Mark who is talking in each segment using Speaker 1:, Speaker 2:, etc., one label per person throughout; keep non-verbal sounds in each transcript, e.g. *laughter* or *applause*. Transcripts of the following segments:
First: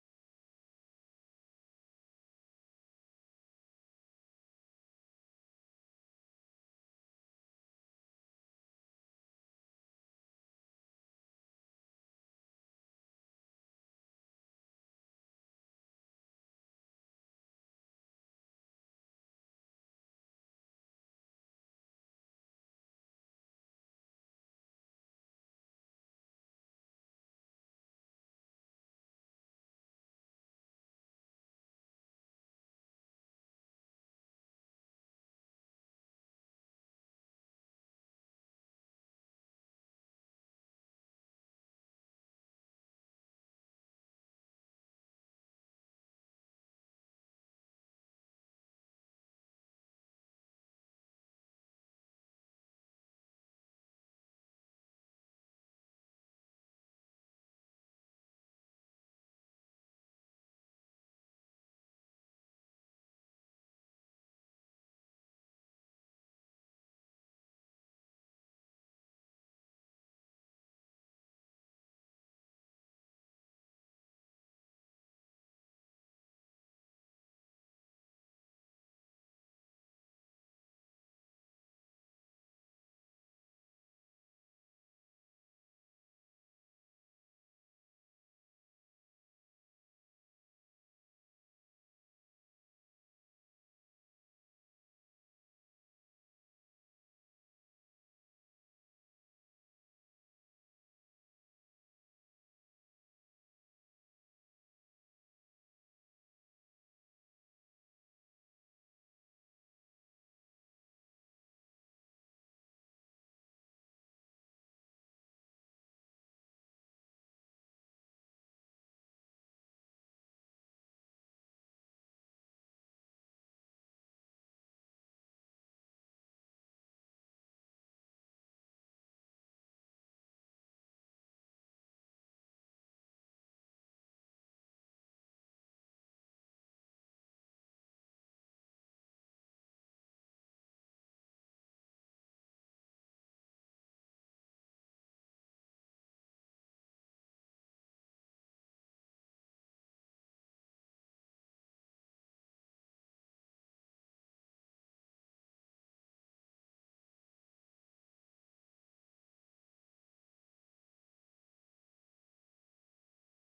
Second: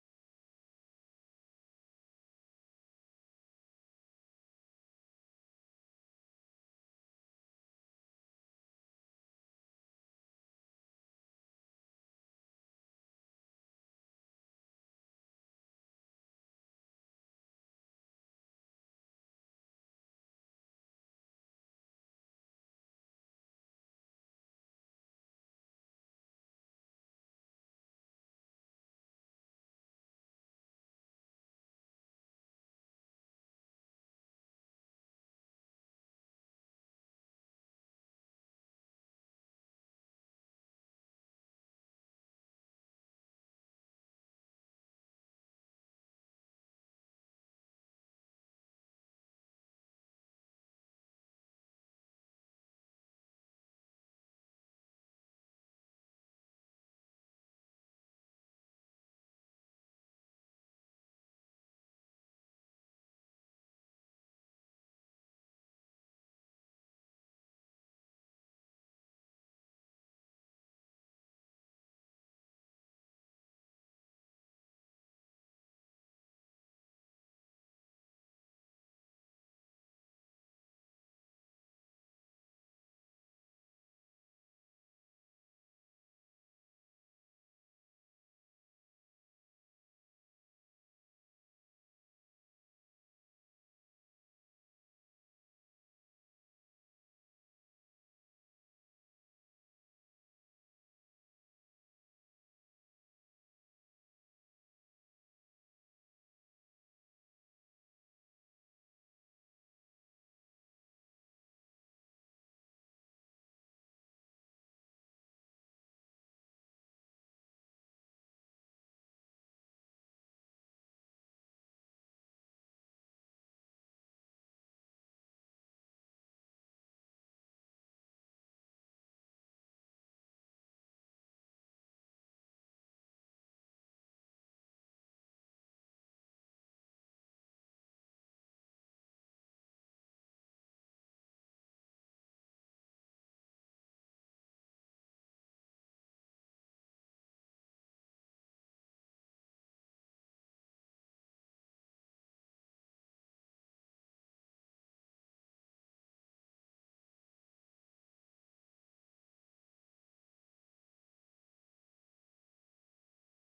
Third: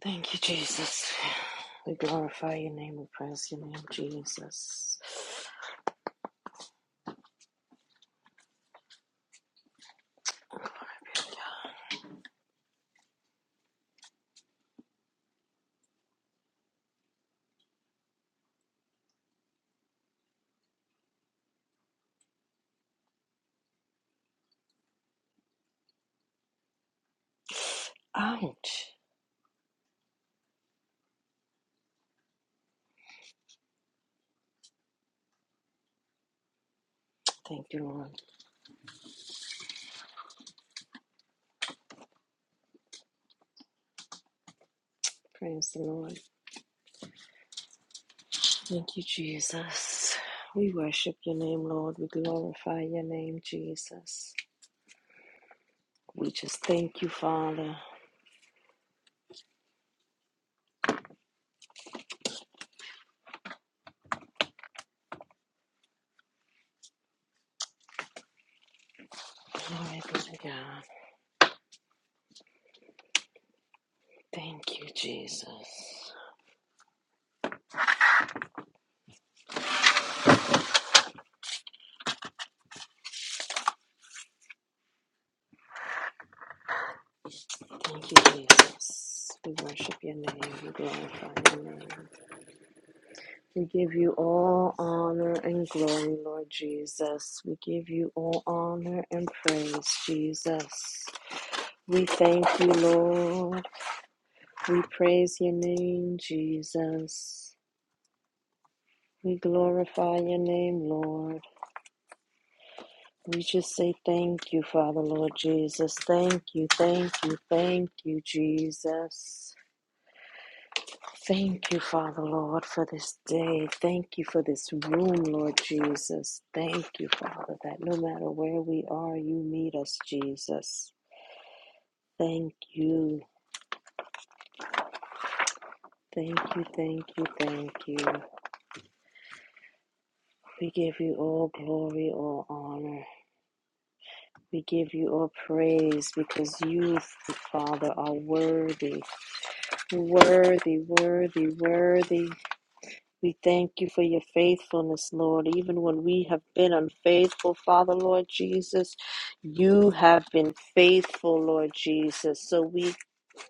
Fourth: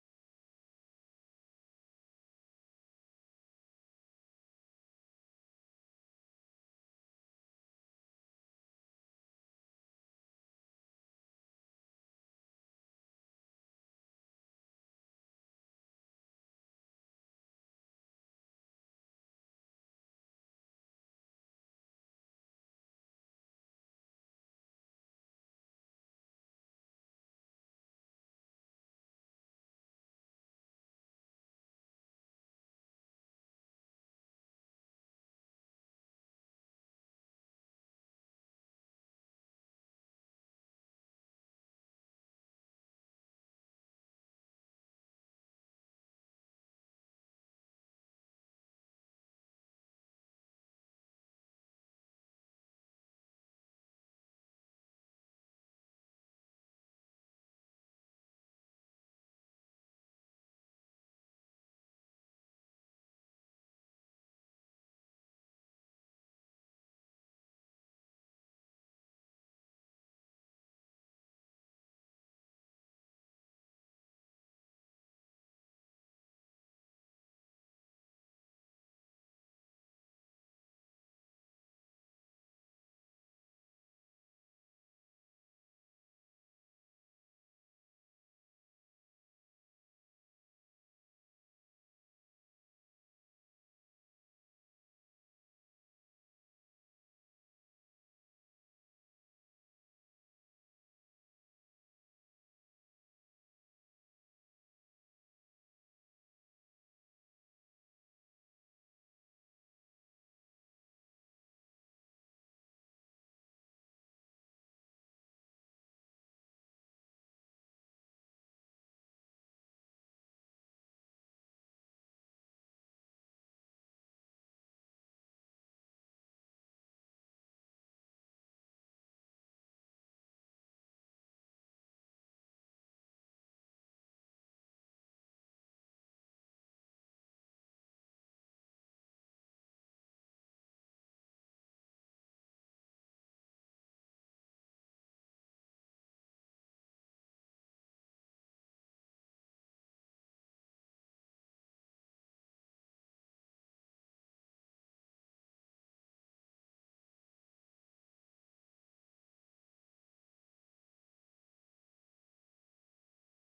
Speaker 1: Thank you, Jesus. We glorify your name. We praise your name, Jesus. Ouch. Thank you, Lord. Praise the Lord. Thank you, Jesus. We worship your name, Lord. We glorify your name, Jesus. We just thank you, Father. Glory be to God. Thank you, Jesus. Thank you, Jesus. We worship your name. We glorify your name. We give you all honor and glory, Lord Jesus. We give you all honor and praise, Jesus. We thank you, Lord. We praise your name, Jesus. We glorify your name, Lord. We just say thank you, Father, Lord Jesus. Thank you, thank you, thank you, Jesus. Thank you, Father Lord, for this day. Thank you for this room, Lord Jesus. Thank you, Father, that no matter where we are, you meet us, Jesus. Thank you. Thank you, thank you, thank you. We give you all glory, all honor. We give you all praise because you, Father, are worthy, worthy, worthy, worthy. We thank you for your faithfulness, Lord. Even when we have been unfaithful, Father, Lord Jesus, you have been faithful, Lord Jesus. So we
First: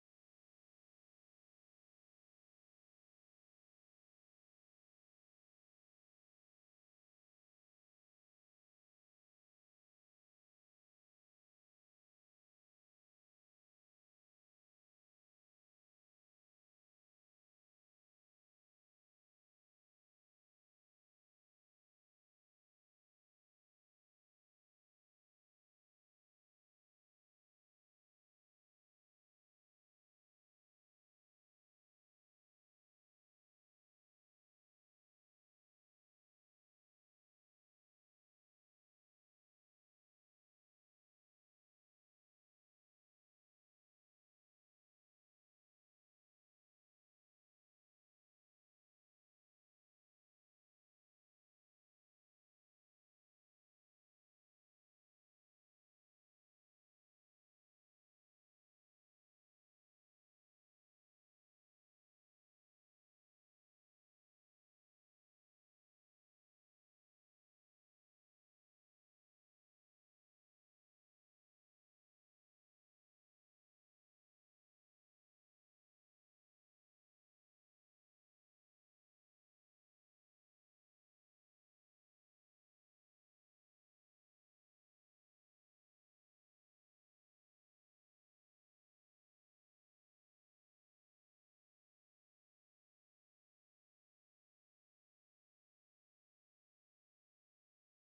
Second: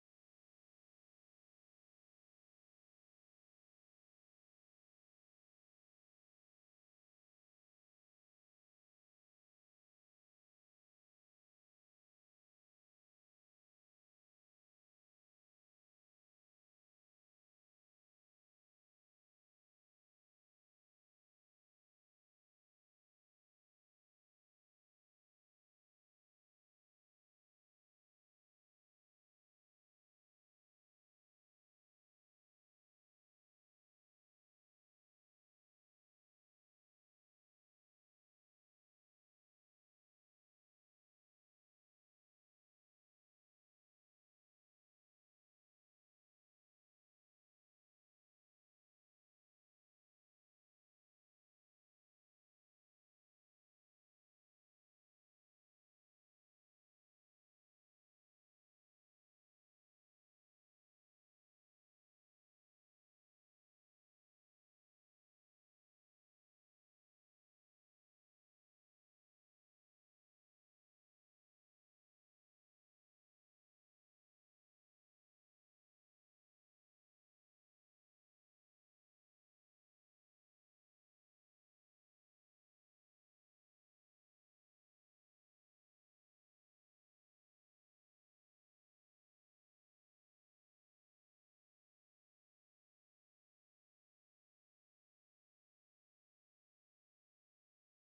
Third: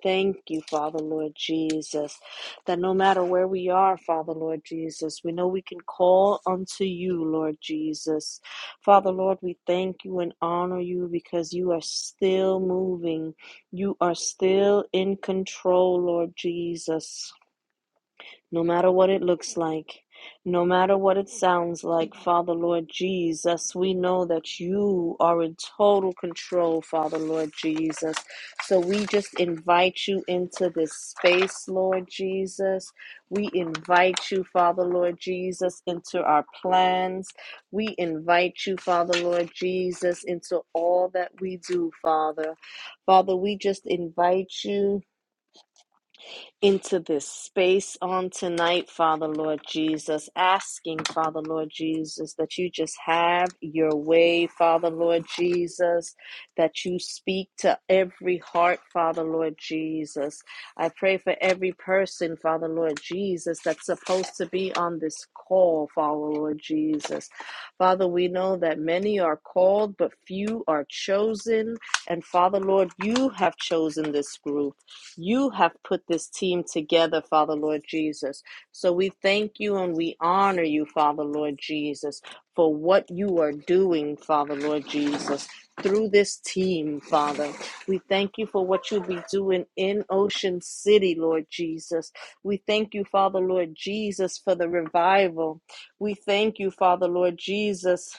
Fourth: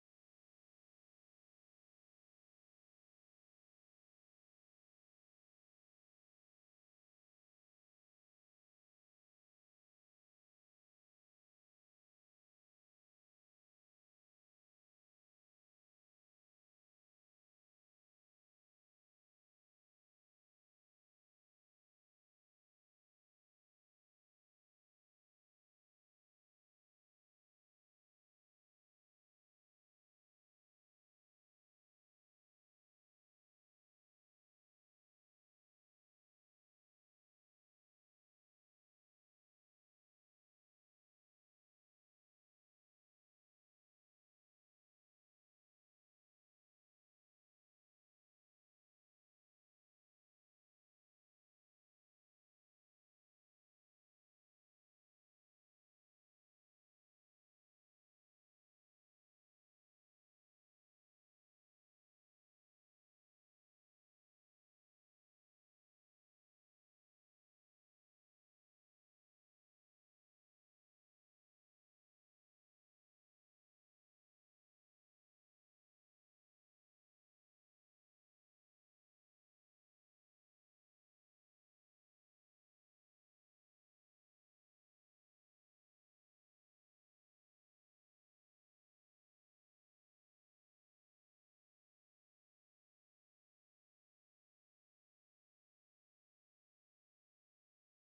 Speaker 1: thank you, Father, Lord Jesus, that no matter where we are, Father, Lord Jesus, we know we can call unto you, Lord Jesus. Father, Lord, we thank you and honor you because you are still moving. You are still in control, Lord Jesus no matter what it looks like, no matter what it sounds like, Father Lord Jesus, we know that you are in total control, Father Lord Jesus. So we just invite you into this space, Lord Jesus. We invite you, Father Lord Jesus, into our plans. We invite you, Father Lord Jesus, into all that we do, Father. Father, we just invite you into this space on tonight, Father Lord Jesus, asking, Father Lord Jesus, that you just have your way, Father Lord Jesus, that you speak to every heart, Father Lord Jesus. I pray for every person, Father Lord Jesus, that's supposed to be on this call, Father Lord Jesus. Father, we know that many are called, but few are chosen. And Father Lord, you have chosen this group. You have put this team together, Father Lord Jesus. So we thank you and we honor you, Father Lord Jesus, for what you are doing, Father Lord Jesus, through this team, Father. We thank you for what you'll be doing in Ocean City, Lord Jesus. We thank you, Father Lord Jesus, for the revival. We thank you, Father Lord Jesus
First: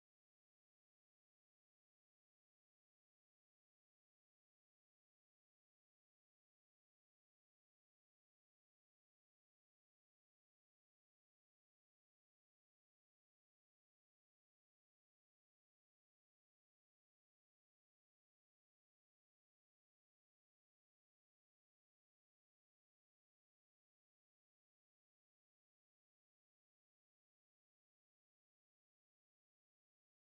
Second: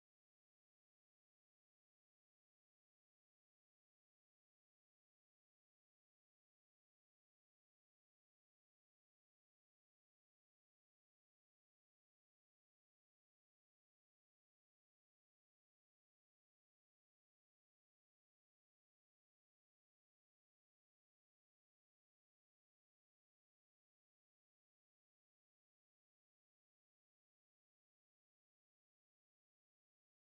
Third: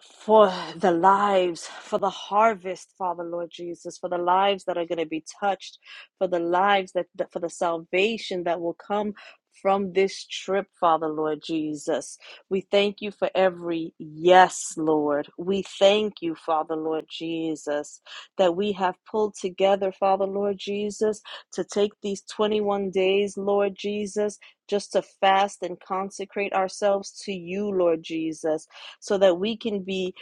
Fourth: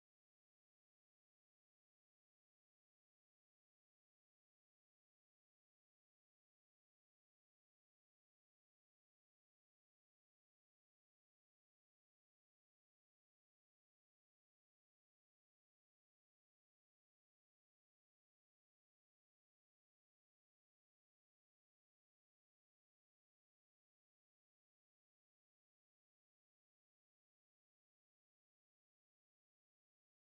Speaker 1: for the lives, for the harvest, Father Lord Jesus, for the lives that are going to be touched, for the lives that, that for the salvation that will come from this trip, Father Lord Jesus. We thank you for every yes, Lord. We thank you, Father Lord Jesus, that we have pulled together, Father Lord Jesus, to take these 21 days, Lord Jesus, just to fast and consecrate ourselves to you, Lord Jesus so that we can be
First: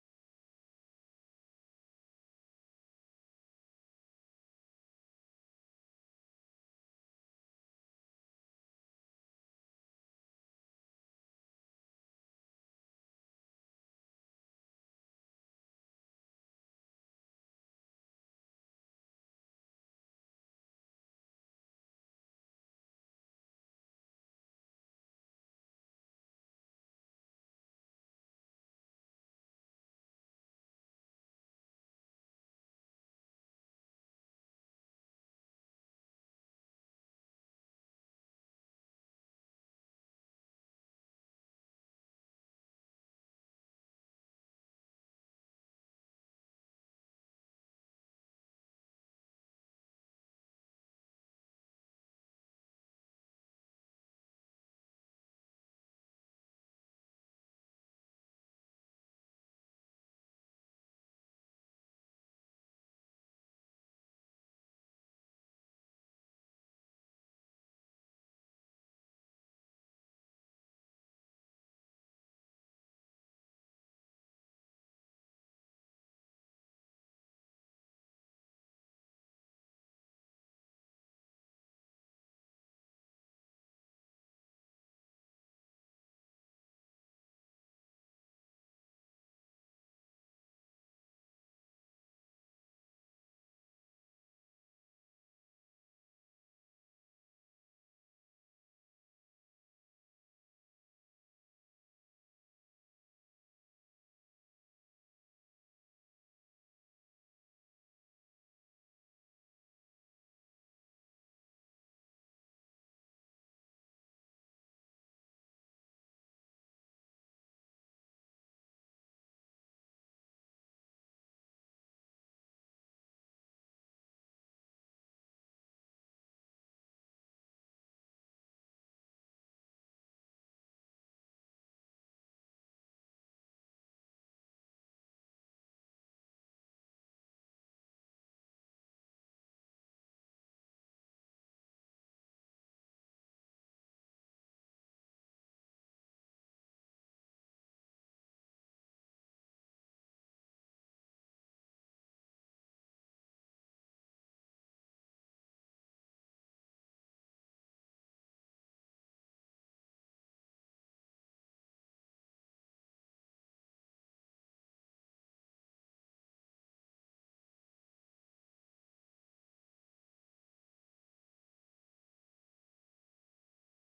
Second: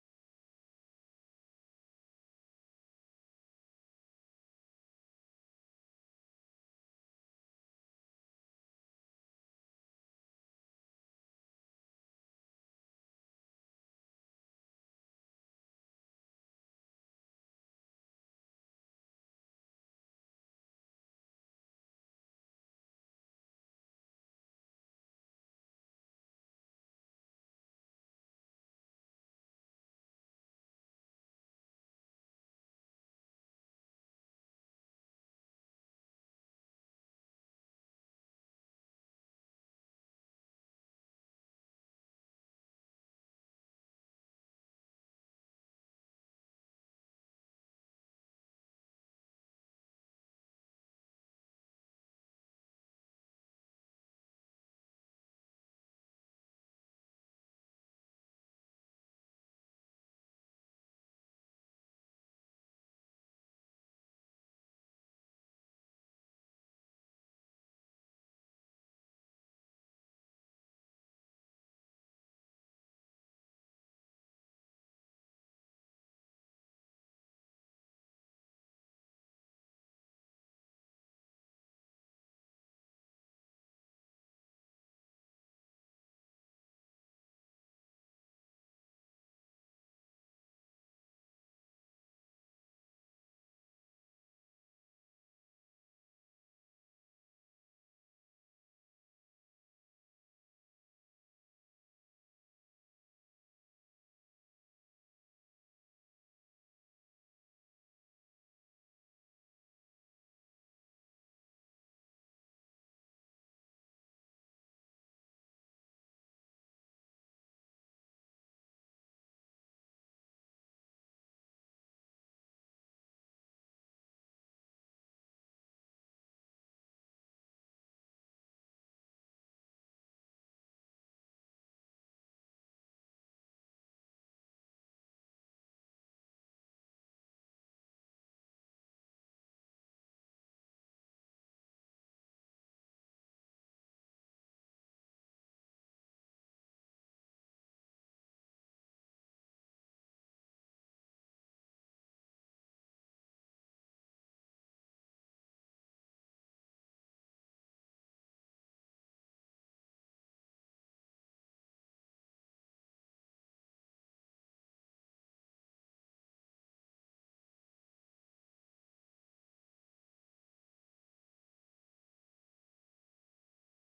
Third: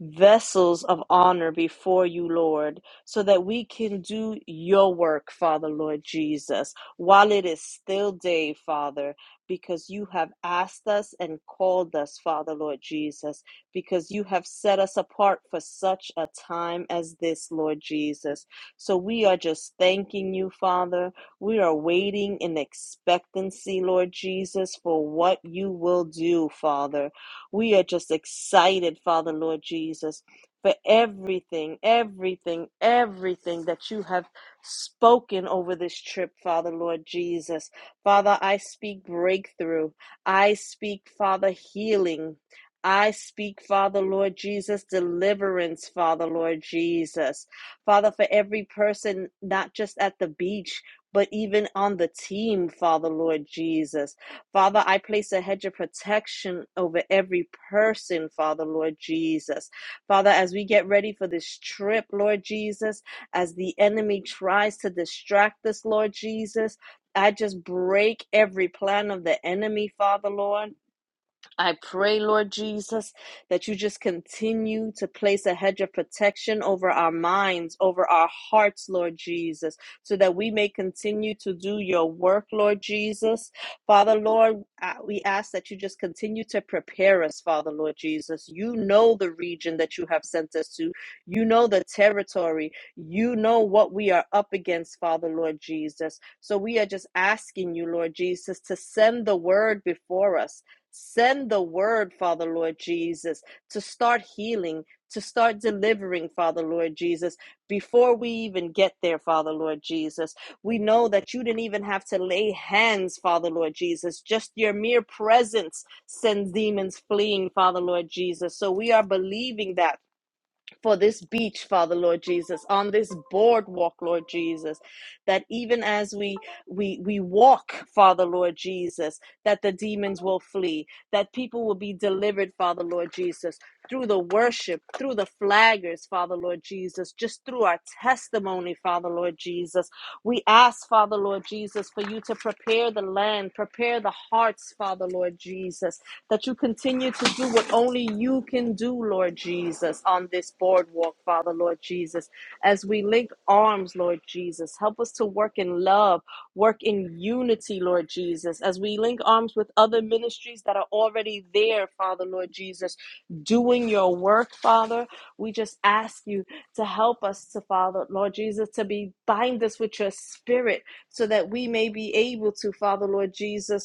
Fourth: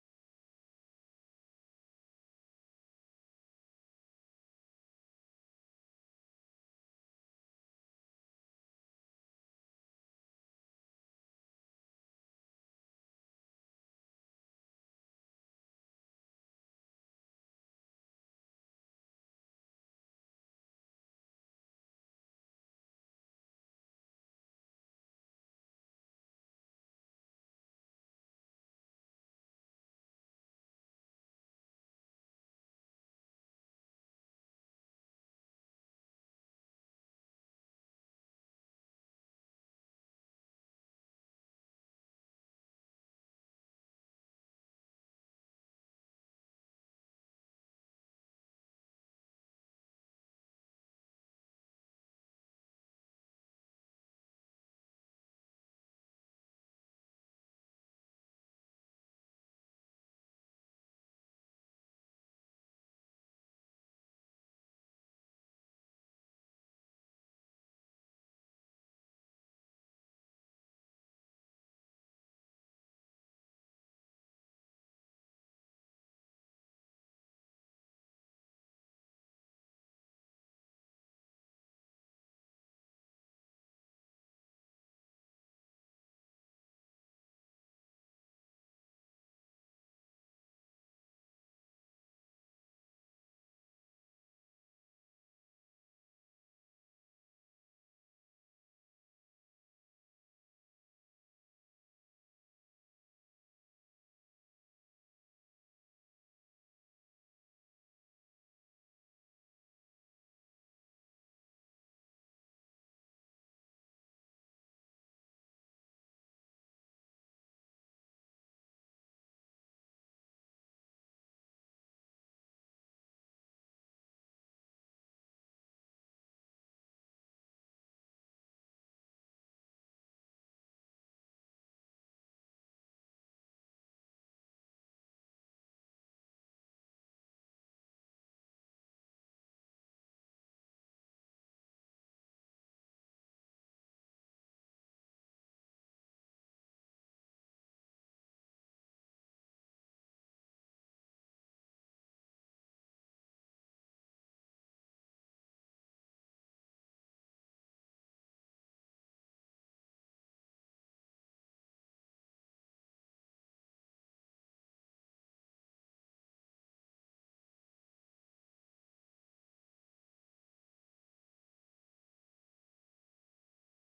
Speaker 1: vessels of honor before you, Lord, so that we can do your work, Father, Lord Jesus, while it is still day, Father, because you have asked us and called us, Father, Lord Jesus, because you have set us apart for such a time as this, Lord Jesus. So we are just thanking you, Father. We are waiting in expectancy, Lord Jesus, for what you will do, Father. We are just excited, Father, Lord Jesus, for everything, everything, everything that you have spoken over this trip, Father, Lord Jesus. Father, I speak breakthrough. I speak, Father, healing. I speak, Father, Lord Jesus, deliverance, Father, Lord Jesus. Father, for every person, not just at the beach, but even on the team, Father, Lord Jesus. Father, I place a hedge of protection over every person, Father, Lord Jesus. Father, as we get ready for this trip, Lord Jesus, as the enemy tries to distract us, Lord Jesus, I just break every plan of the enemy, Father, Lord. I pray, Lord Jesus, that you just continue to place a hedge of protection over our minds, over our hearts, Lord Jesus, so that we may continue to do your work, Lord Jesus. Father, Lord, uh, we ask that you just continue to prepare us, Father, Lord Jesus. You know the region that you have sent us to, you know the territory, you know what we are up against, Father, Lord Jesus. So we are just asking you, Lord Jesus, to send the word before us Send the word, Father Lord Jesus, to start healing, to start delivering, Father Lord Jesus, before we even get there, Father Lord Jesus. We know that you didn't even have to lay hands, Father Lord Jesus. Just your mere presence sends demons fleeing, Father Lord Jesus. So we are believing that for this beach, Father Lord Jesus, on this boardwalk, Lord Jesus, that even as we we we walk, Father Lord Jesus, that the demons will flee, that people will be delivered, Father Lord Jesus, through the worship, through the flaggers, Father Lord Jesus, just through our testimony, Father Lord Jesus. We ask, Father Lord Jesus, for you to prepare the land, prepare the hearts, Father Lord Jesus that you continue to do what only you can do, Lord Jesus, on this boardwalk, Father, Lord Jesus. As we link arms, Lord Jesus, help us to work in love, work in unity, Lord Jesus. As we link arms with other ministries that are already there, Father, Lord Jesus, doing your work, Father, we just ask you to help us to, Father, Lord Jesus, to be bind us with your spirit so that we may be able to, Father, Lord Jesus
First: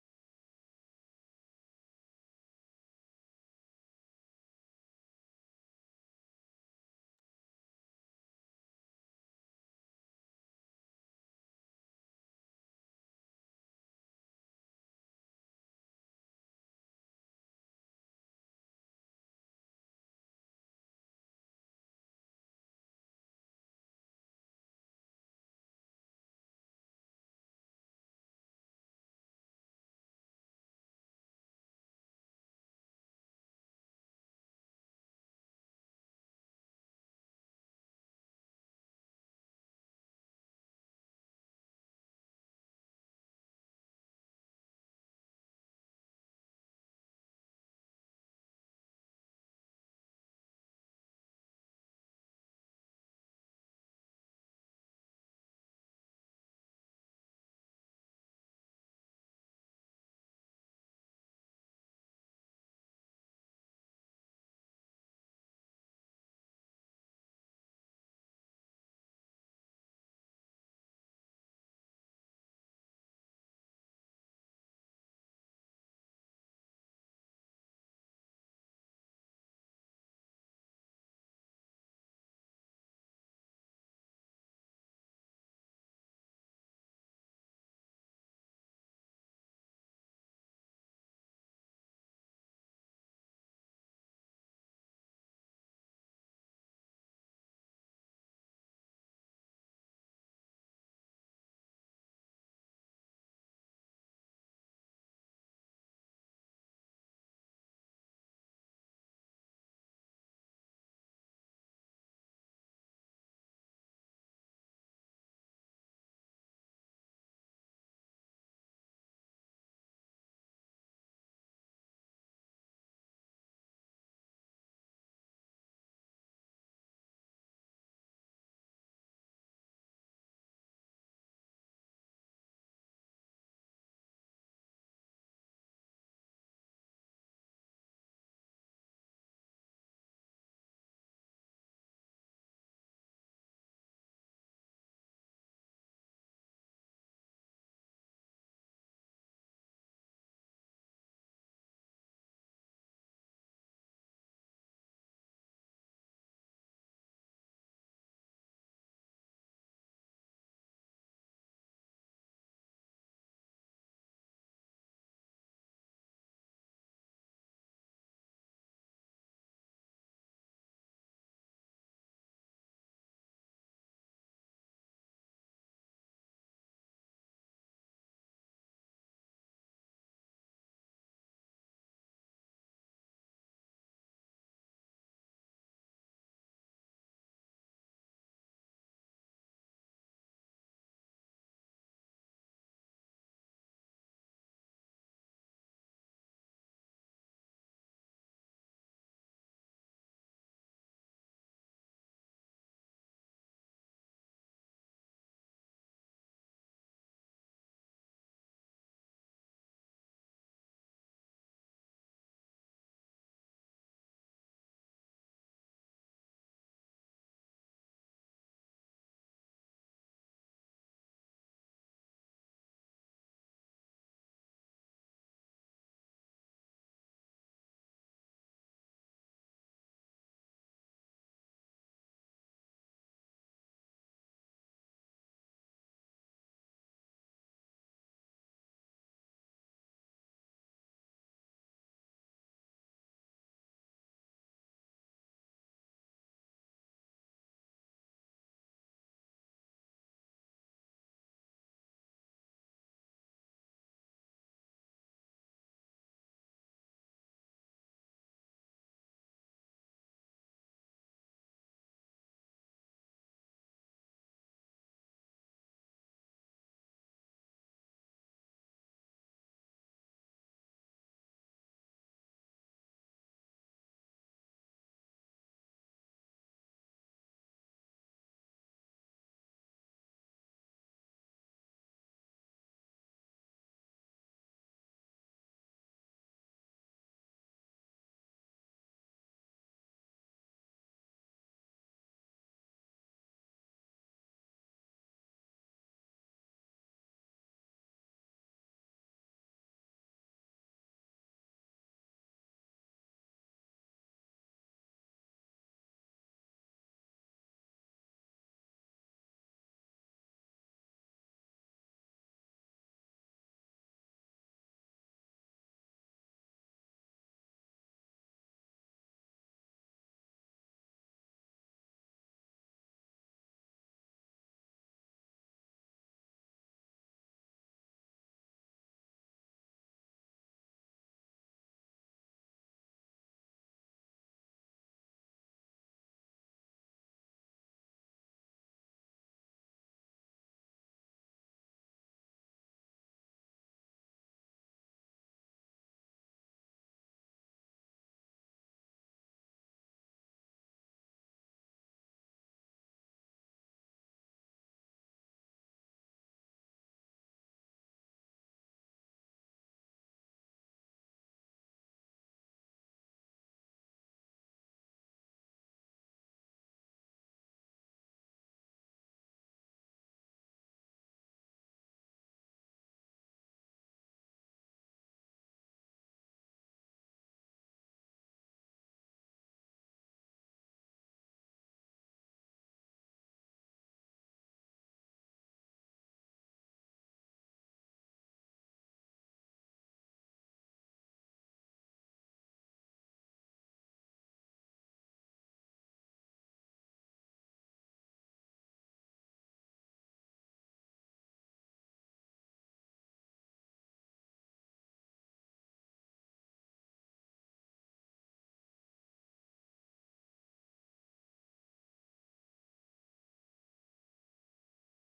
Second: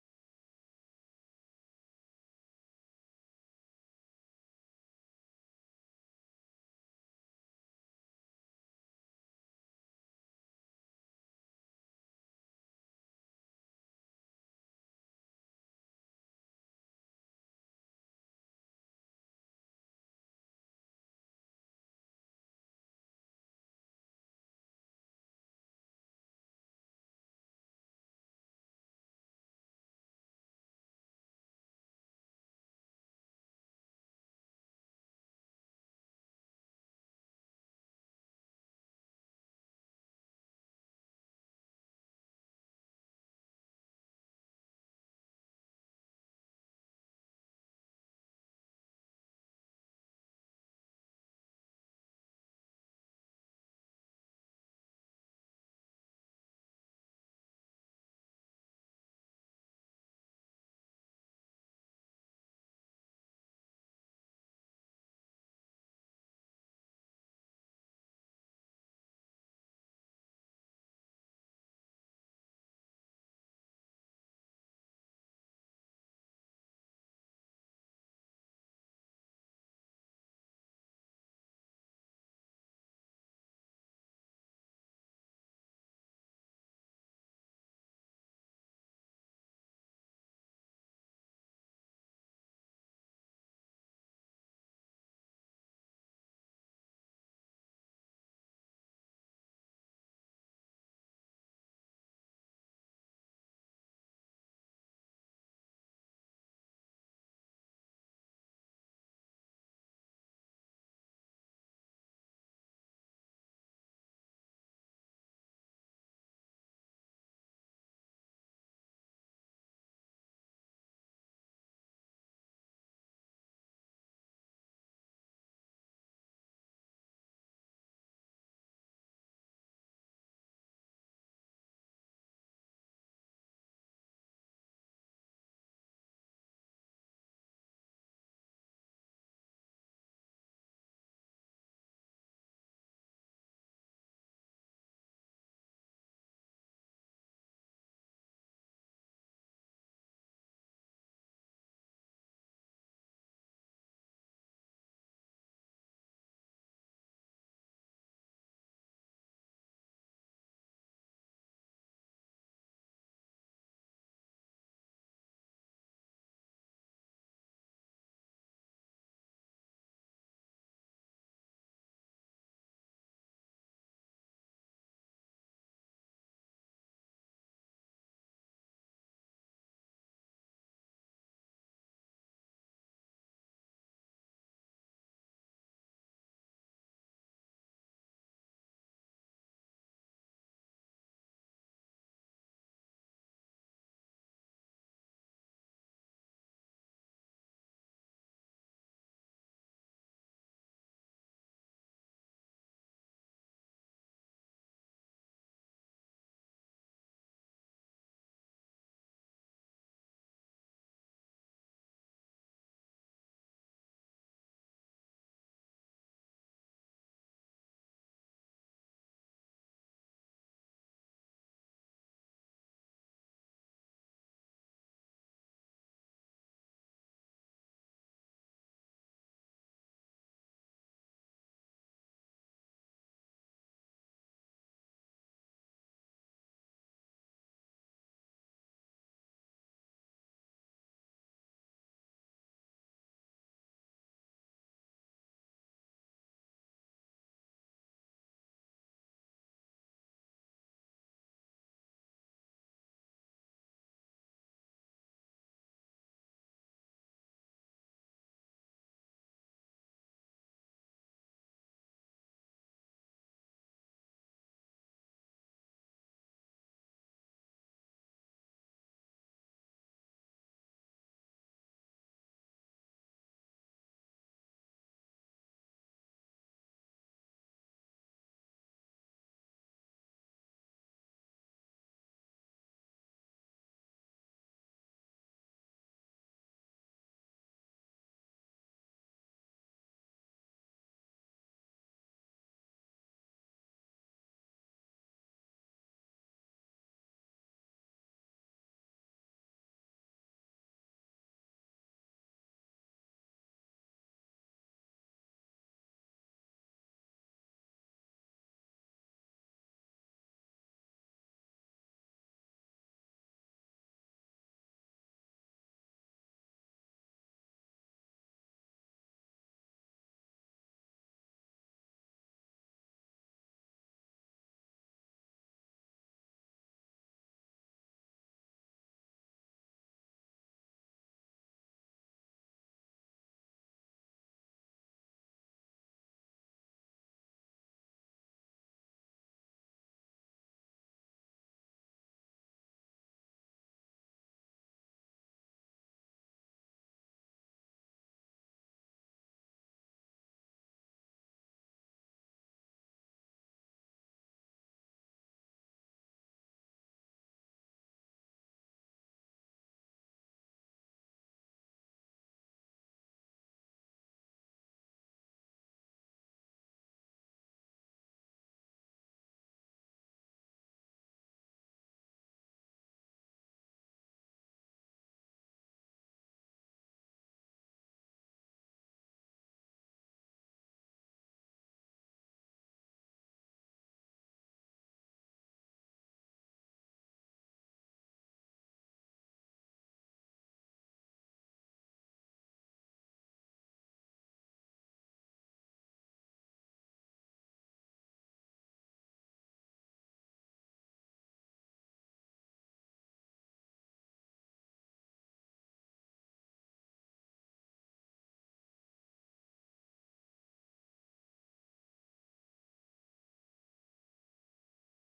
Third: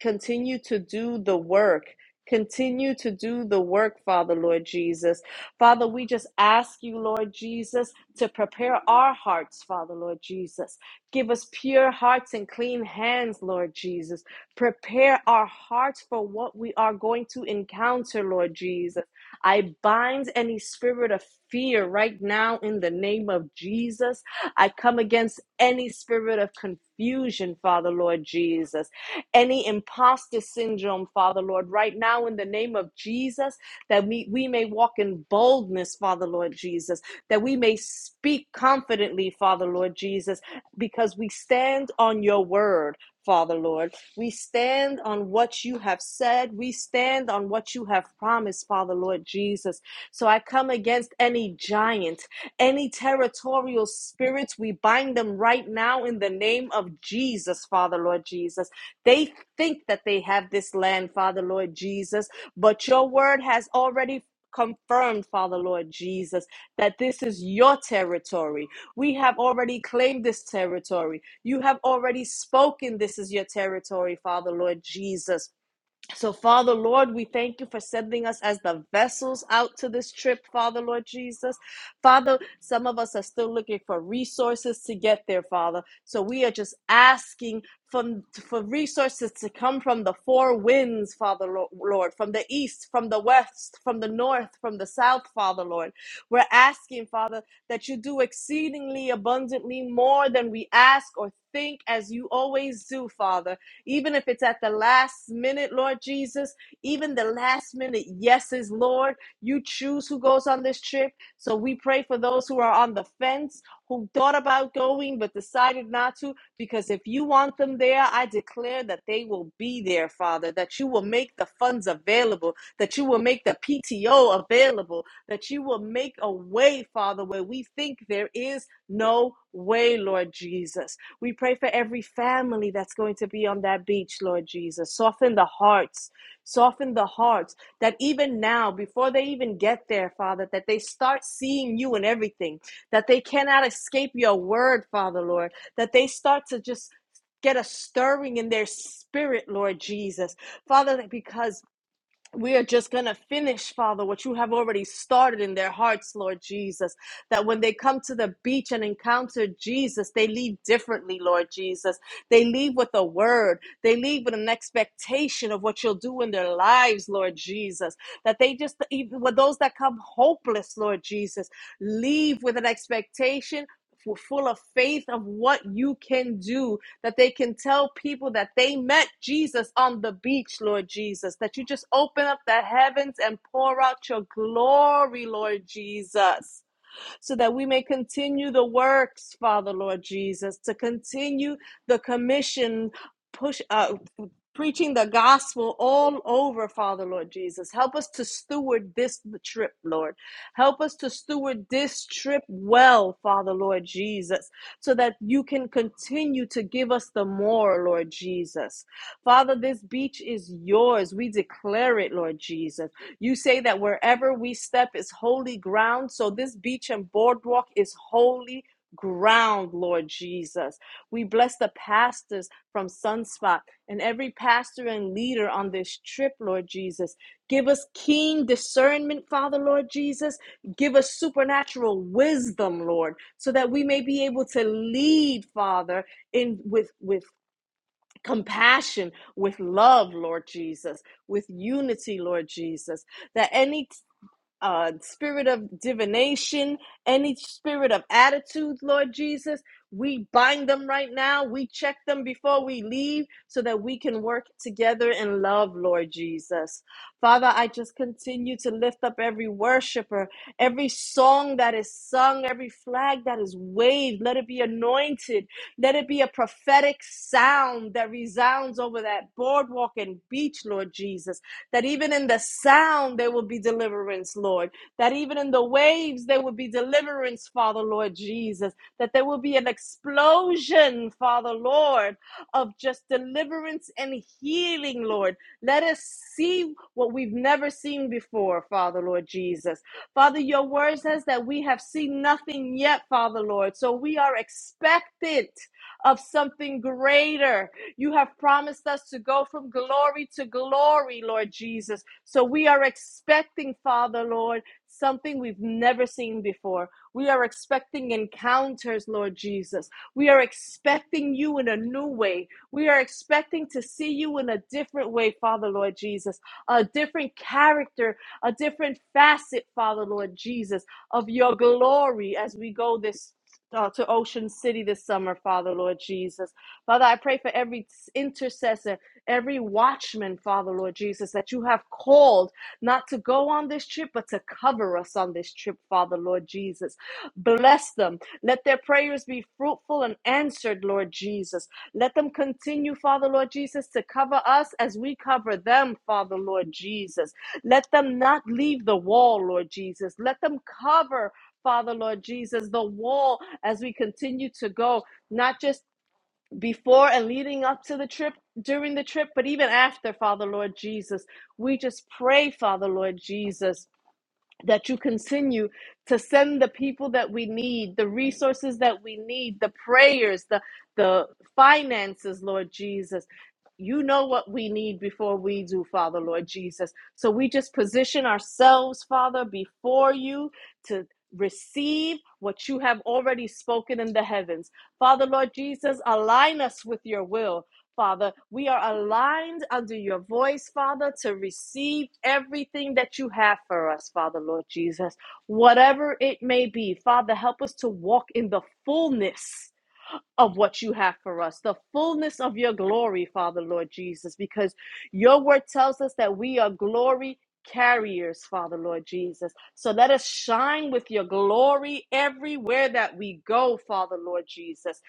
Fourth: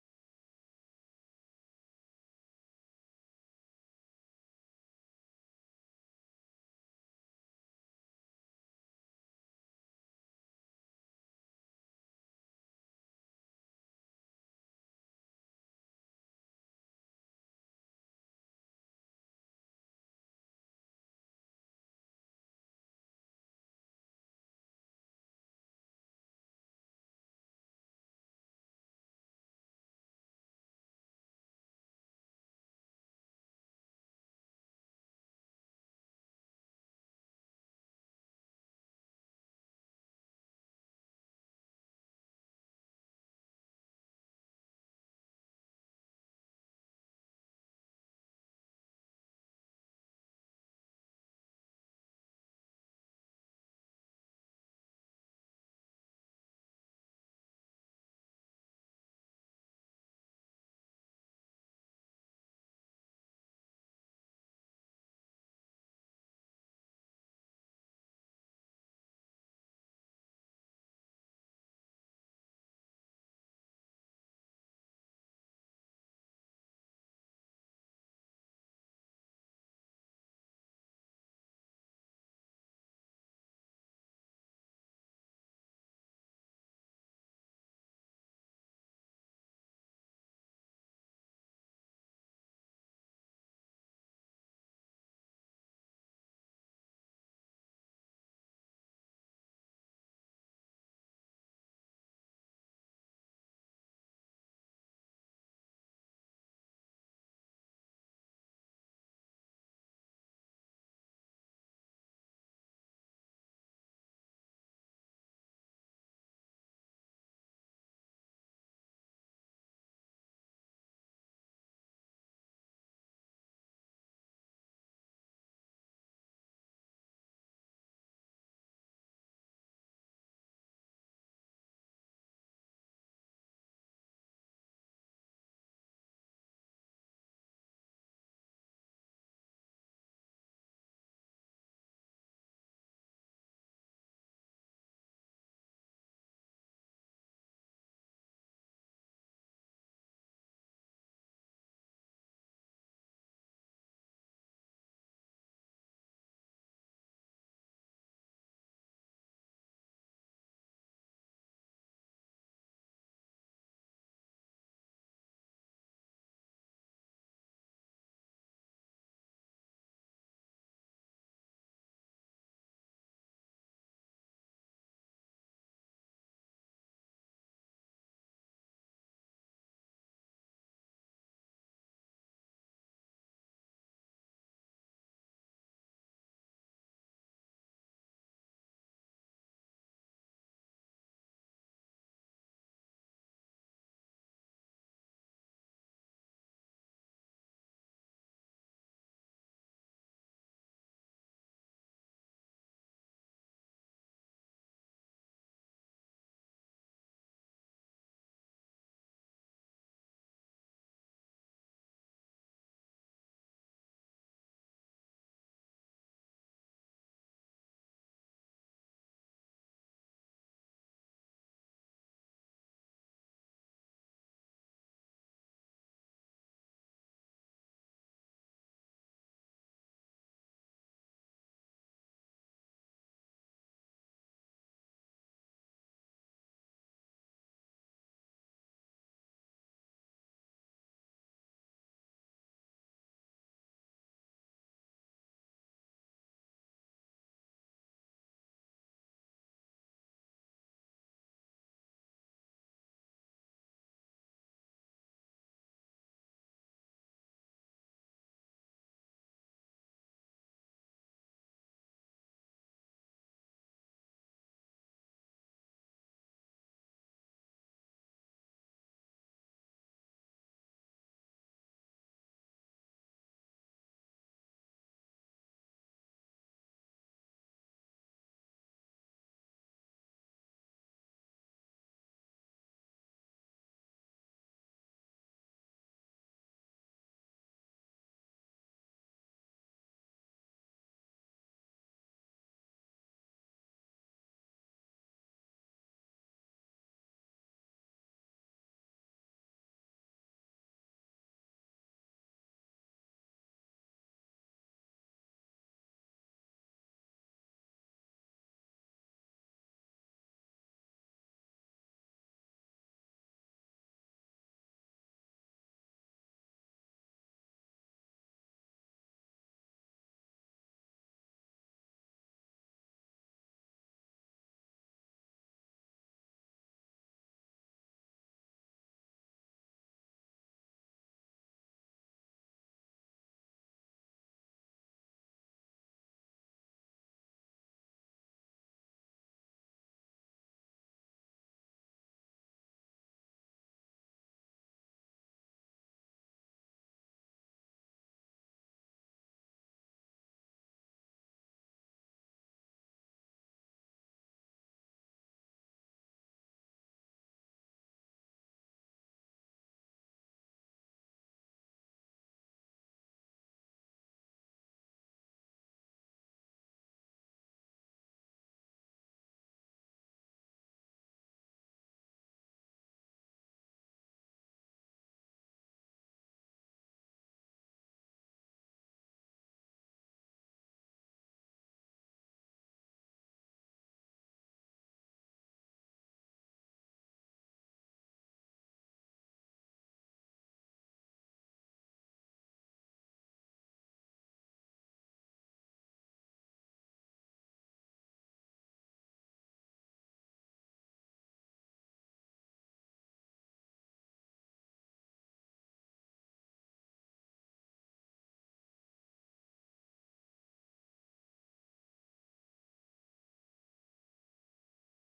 Speaker 1: Continue to do the work. Continue to do the work, Father, Lord Jesus. Father, we just ask you, Lord Jesus, to prepare our hearts, Father, Lord Jesus. Give us pure hearts and clean hands, Lord Jesus. Prepare our hearts for what we are going to encounter, Lord Jesus. I bind any spirit of fear right now in the name of Jesus. I come against any spirit of confusion, Father, Lord Jesus any imposter syndrome, Father Lord, right now in the name of Jesus, that we, we may walk in boldness, Father Lord Jesus, that we may speak confidently, Father Lord Jesus, because we stand on your word. Father Lord, we stand on what you have said. We stand on what you have promised, Father Lord Jesus. So I come against any giant, any territorial spirits. We bind them right now in the name of Jesus, Father Lord Jesus they think that they have this land, Father Lord Jesus, but your word has already confirmed, Father Lord Jesus, that this is your territory. We have already claimed this territory. You have already spoken, this is your territory, Father Lord Jesus. So, Father, Lord, we thank you for sending us as the vessels out to this trip, Father, Lord Jesus. Father, some of us are still looking for resources to get there, Father. So, we are just asking from, for resources to come from the four winds, Father, Lo- Lord, from the east, from the west, from the north, from the south, Father, Lord. We're asking, Father, that you do exceedingly abundantly more than we ask or think, as you always do, Father even if it's at the last minute, Lord Jesus, even the last minute yeses, Lord. You choose who goes on this trip. So we pray for those who are on the fence, who thought about going but decided not to, because if you want them there, I declare that they will be there, Father, that you will make the funds available, that you will make the PTO available, that you will make a way, Father, where we think there is no way, Lord Jesus. We pray for every family that's going to be on that beach, Lord Jesus. Soften the hearts, soften the hearts that even now, before they even get there, Father, that they start seeing you in everything, that they cannot escape your word, Father, Lord, that they start to just get a stirring in their spirit, Lord Jesus. Father, because we are just going to finish, Father, what you have already started in their hearts, Lord Jesus. That when they come to the beach and encounter Jesus, they leave differently, Lord Jesus. They leave with a word, they leave with an expectation of what you'll do in their lives, Lord Jesus. That they just, even with those that come hopeless, Lord Jesus, leave with an expectation. Full of faith of what you can do that they can tell people that they met Jesus on the beach, Lord Jesus, that you just open up the heavens and pour out your glory, Lord Jesus so that we may continue the works, Father Lord Jesus, to continue the commission, push uh, preaching the gospel all over, Father Lord Jesus. Help us to steward this trip, Lord. Help us to steward this trip well, Father Lord Jesus, so that you can continue to give us the more, Lord Jesus. Father, this beach is yours. We declare it, Lord Jesus. You say that wherever we step is holy ground. So this beach and boardwalk is holy ground, Lord Jesus. We bless the pastors from Sunspot and every pastor and leader on this trip, Lord Jesus. Give us keen discernment, Father, Lord Jesus. Give us supernatural wisdom, Lord, so that we may be able to lead, Father, in with with compassion, with love, Lord Jesus, with unity, Lord Jesus. That any uh, spirit of divination, any spirit of attitude, Lord Jesus. We bind them right now. We check them before we leave so that we can work together in love, Lord Jesus. Father, I just continue to lift up every worshiper, every song that is sung, every flag that is waved. Let it be anointed. Let it be a prophetic sound that resounds over that boardwalk and beach, Lord Jesus that even in the sound there will be deliverance, Lord, that even in the waves there will be deliverance, Father, Lord Jesus, that there will be an explosion, Father, Lord, of just deliverance and healing, Lord. Let us see what we've never seen before, Father, Lord Jesus. Father, your word says that we have seen nothing yet, Father, Lord, so we are expectant of something greater you have promised us to go from glory to glory, Lord Jesus. So we are expecting, Father, Lord, something we've never seen before. We are expecting encounters, Lord Jesus. We are expecting you in a new way. We are expecting to see you in a different way, Father, Lord Jesus, a different character, a different facet, Father, Lord Jesus, of your glory as we go this. Uh, to Ocean City this summer, Father, Lord Jesus. Father, I pray for every intercessor, every watchman, Father, Lord Jesus, that you have called not to go on this trip, but to cover us on this trip, Father, Lord Jesus. Bless them. Let their prayers be fruitful and answered, Lord Jesus. Let them continue, Father, Lord Jesus, to cover us as we cover them, Father, Lord Jesus. Let them not leave the wall, Lord Jesus. Let them cover. Father, Lord Jesus, the wall as we continue to go, not just before and leading up to the trip, during the trip, but even after, Father Lord Jesus. We just pray, Father Lord Jesus that you continue to send the people that we need, the resources that we need, the prayers, the the finances, Lord Jesus. You know what we need before we do, Father, Lord Jesus. So we just position ourselves, Father, before you to receive what you have already spoken in the heavens. Father, Lord Jesus, align us with your will. Father. We are aligned under your voice, Father, to receive everything that you have for us, Father, Lord Jesus. Whatever it may be, Father, help us to walk in the fullness of what you have for us, the fullness of your glory, Father, Lord Jesus, because your word tells us that we are glory carriers, Father, Lord Jesus. So let us shine with your glory everywhere that we go, Father, Lord Jesus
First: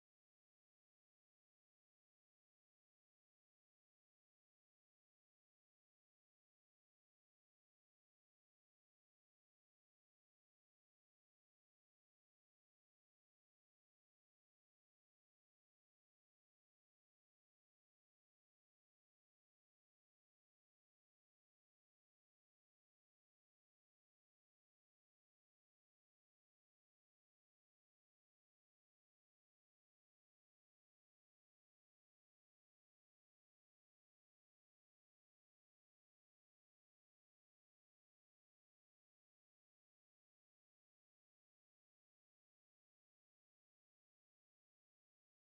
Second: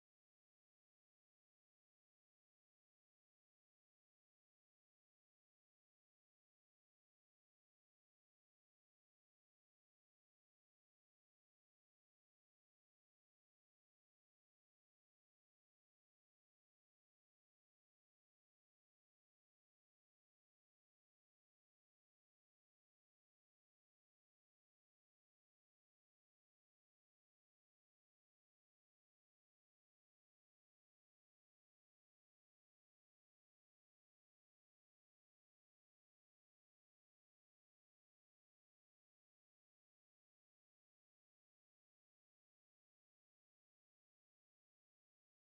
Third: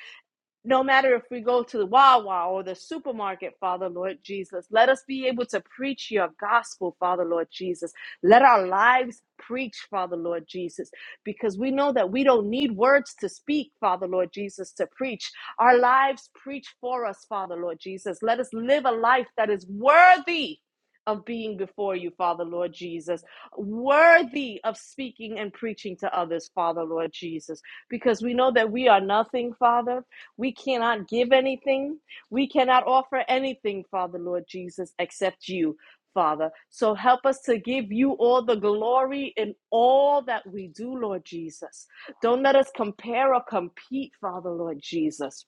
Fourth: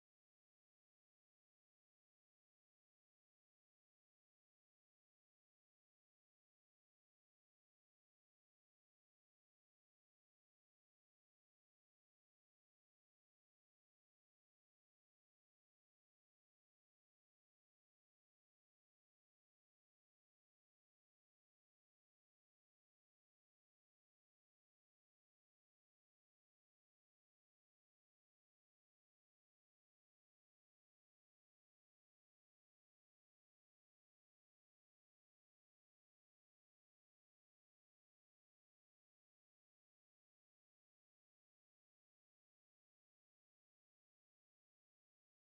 Speaker 1: no matter if we go to the Wawa or the supermarket, Father Lord Jesus, let us be able to preach your gospel, Father Lord Jesus. Let our lives preach, Father Lord Jesus, because we know that we don't need words to speak, Father Lord Jesus, to preach. Our lives preach for us, Father Lord Jesus. Let us live a life that is worthy. Of being before you, Father Lord Jesus, worthy of speaking and preaching to others, Father Lord Jesus, because we know that we are nothing, Father. We cannot give anything. We cannot offer anything, Father, Lord Jesus, except you, Father. So help us to give you all the glory in all that we do, Lord Jesus. Don't let us compare or compete, Father, Lord Jesus.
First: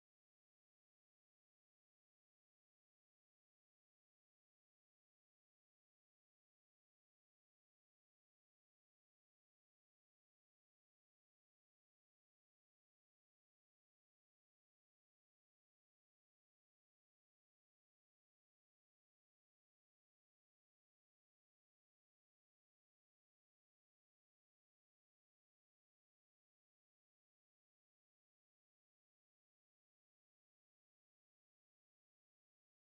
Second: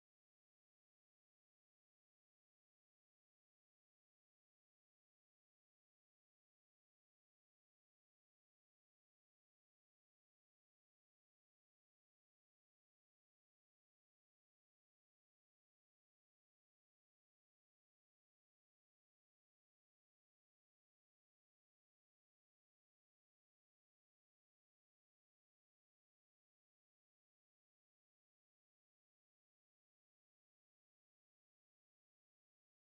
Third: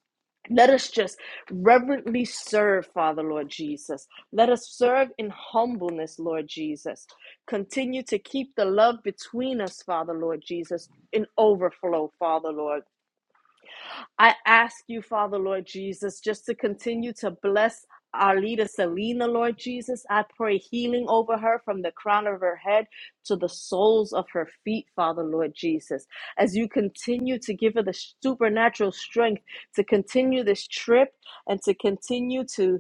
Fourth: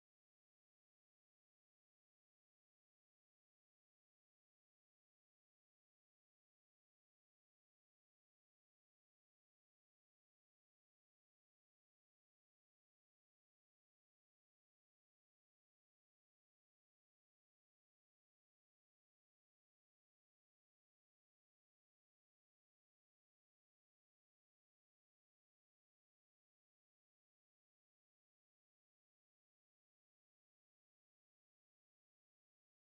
Speaker 1: Let us just reverently serve, Father, Lord Jesus. Let us serve in humbleness, Lord Jesus. Continue to keep the love between us, Father, Lord Jesus, in overflow, Father, Lord. I ask you, Father, Lord Jesus, just to continue to bless our leader, Selena, Lord Jesus. I pray healing over her from the crown of her head to the soles of her feet, Father, Lord Jesus. As you continue to give her the supernatural strength to continue this trip and to continue to.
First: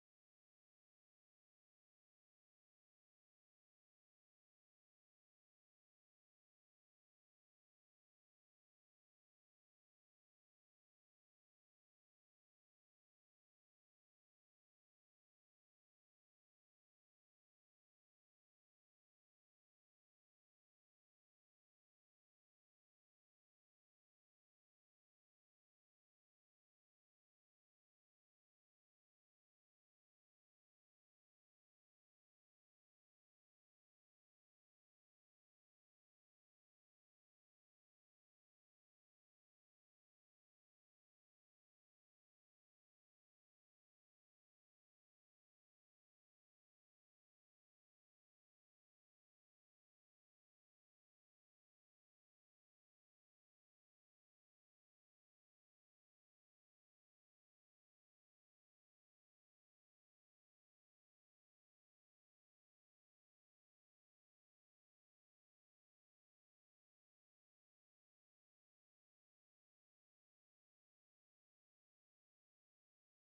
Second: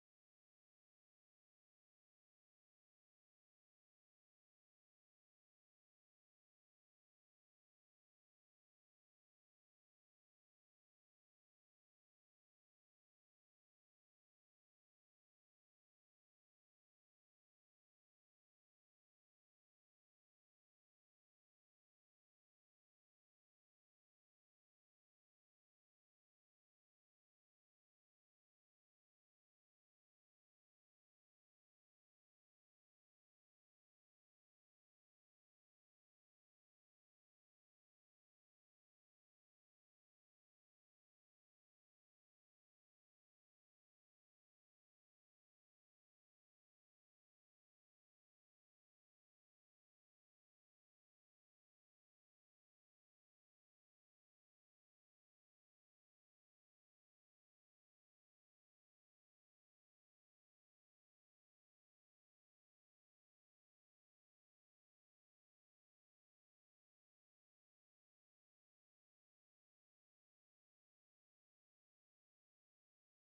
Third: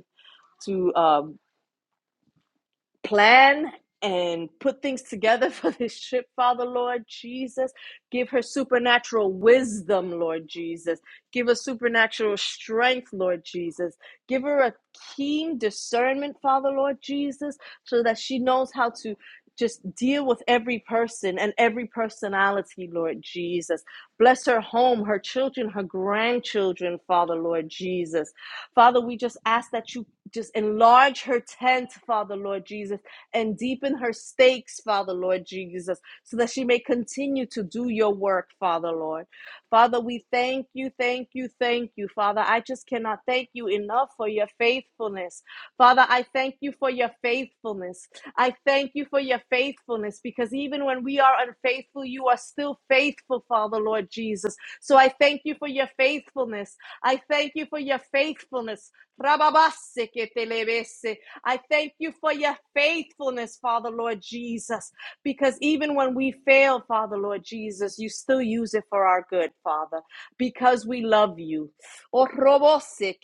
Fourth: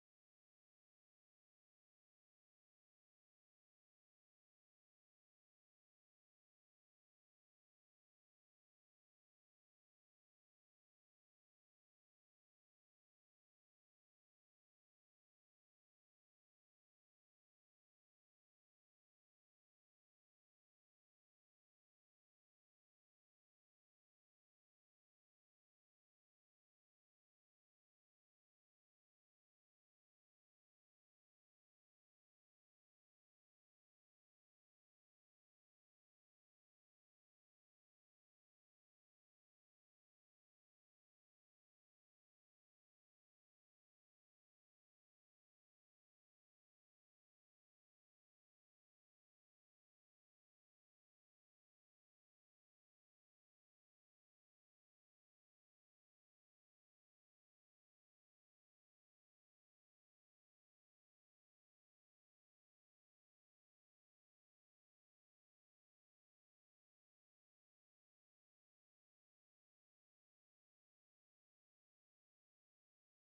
Speaker 1: To um, plan and put things together *laughs* for this trip, Father Lord Jesus. Give her supernatural wisdom, Lord Jesus. Give her supernatural strength, Lord Jesus. Give her a keen discernment, Father Lord Jesus, so that she knows how to just deal with every person and every personality, Lord Jesus. Bless her home, her children, her grandchildren, Father Lord Jesus. Father, we just ask that you just enlarge her tent, Father Lord Jesus, and deepen her stakes, Father Lord Jesus, so that she may continue to do your work, Father Lord. Father, we thank you, thank you, thank you, Father. I just cannot thank you enough for your faithfulness. Father, I thank you for your faithfulness. I thank you for your faithfulness because even when we are unfaithful, you are still faithful, Father Lord Jesus. So I thank you for your faithfulness. I thank you for your faithfulness. Rababase que I thank you for your faithfulness, Father Lord Jesus, because even when we fail, Father Lord Jesus, you still use it for our good, Father, because we love you. Oh, robose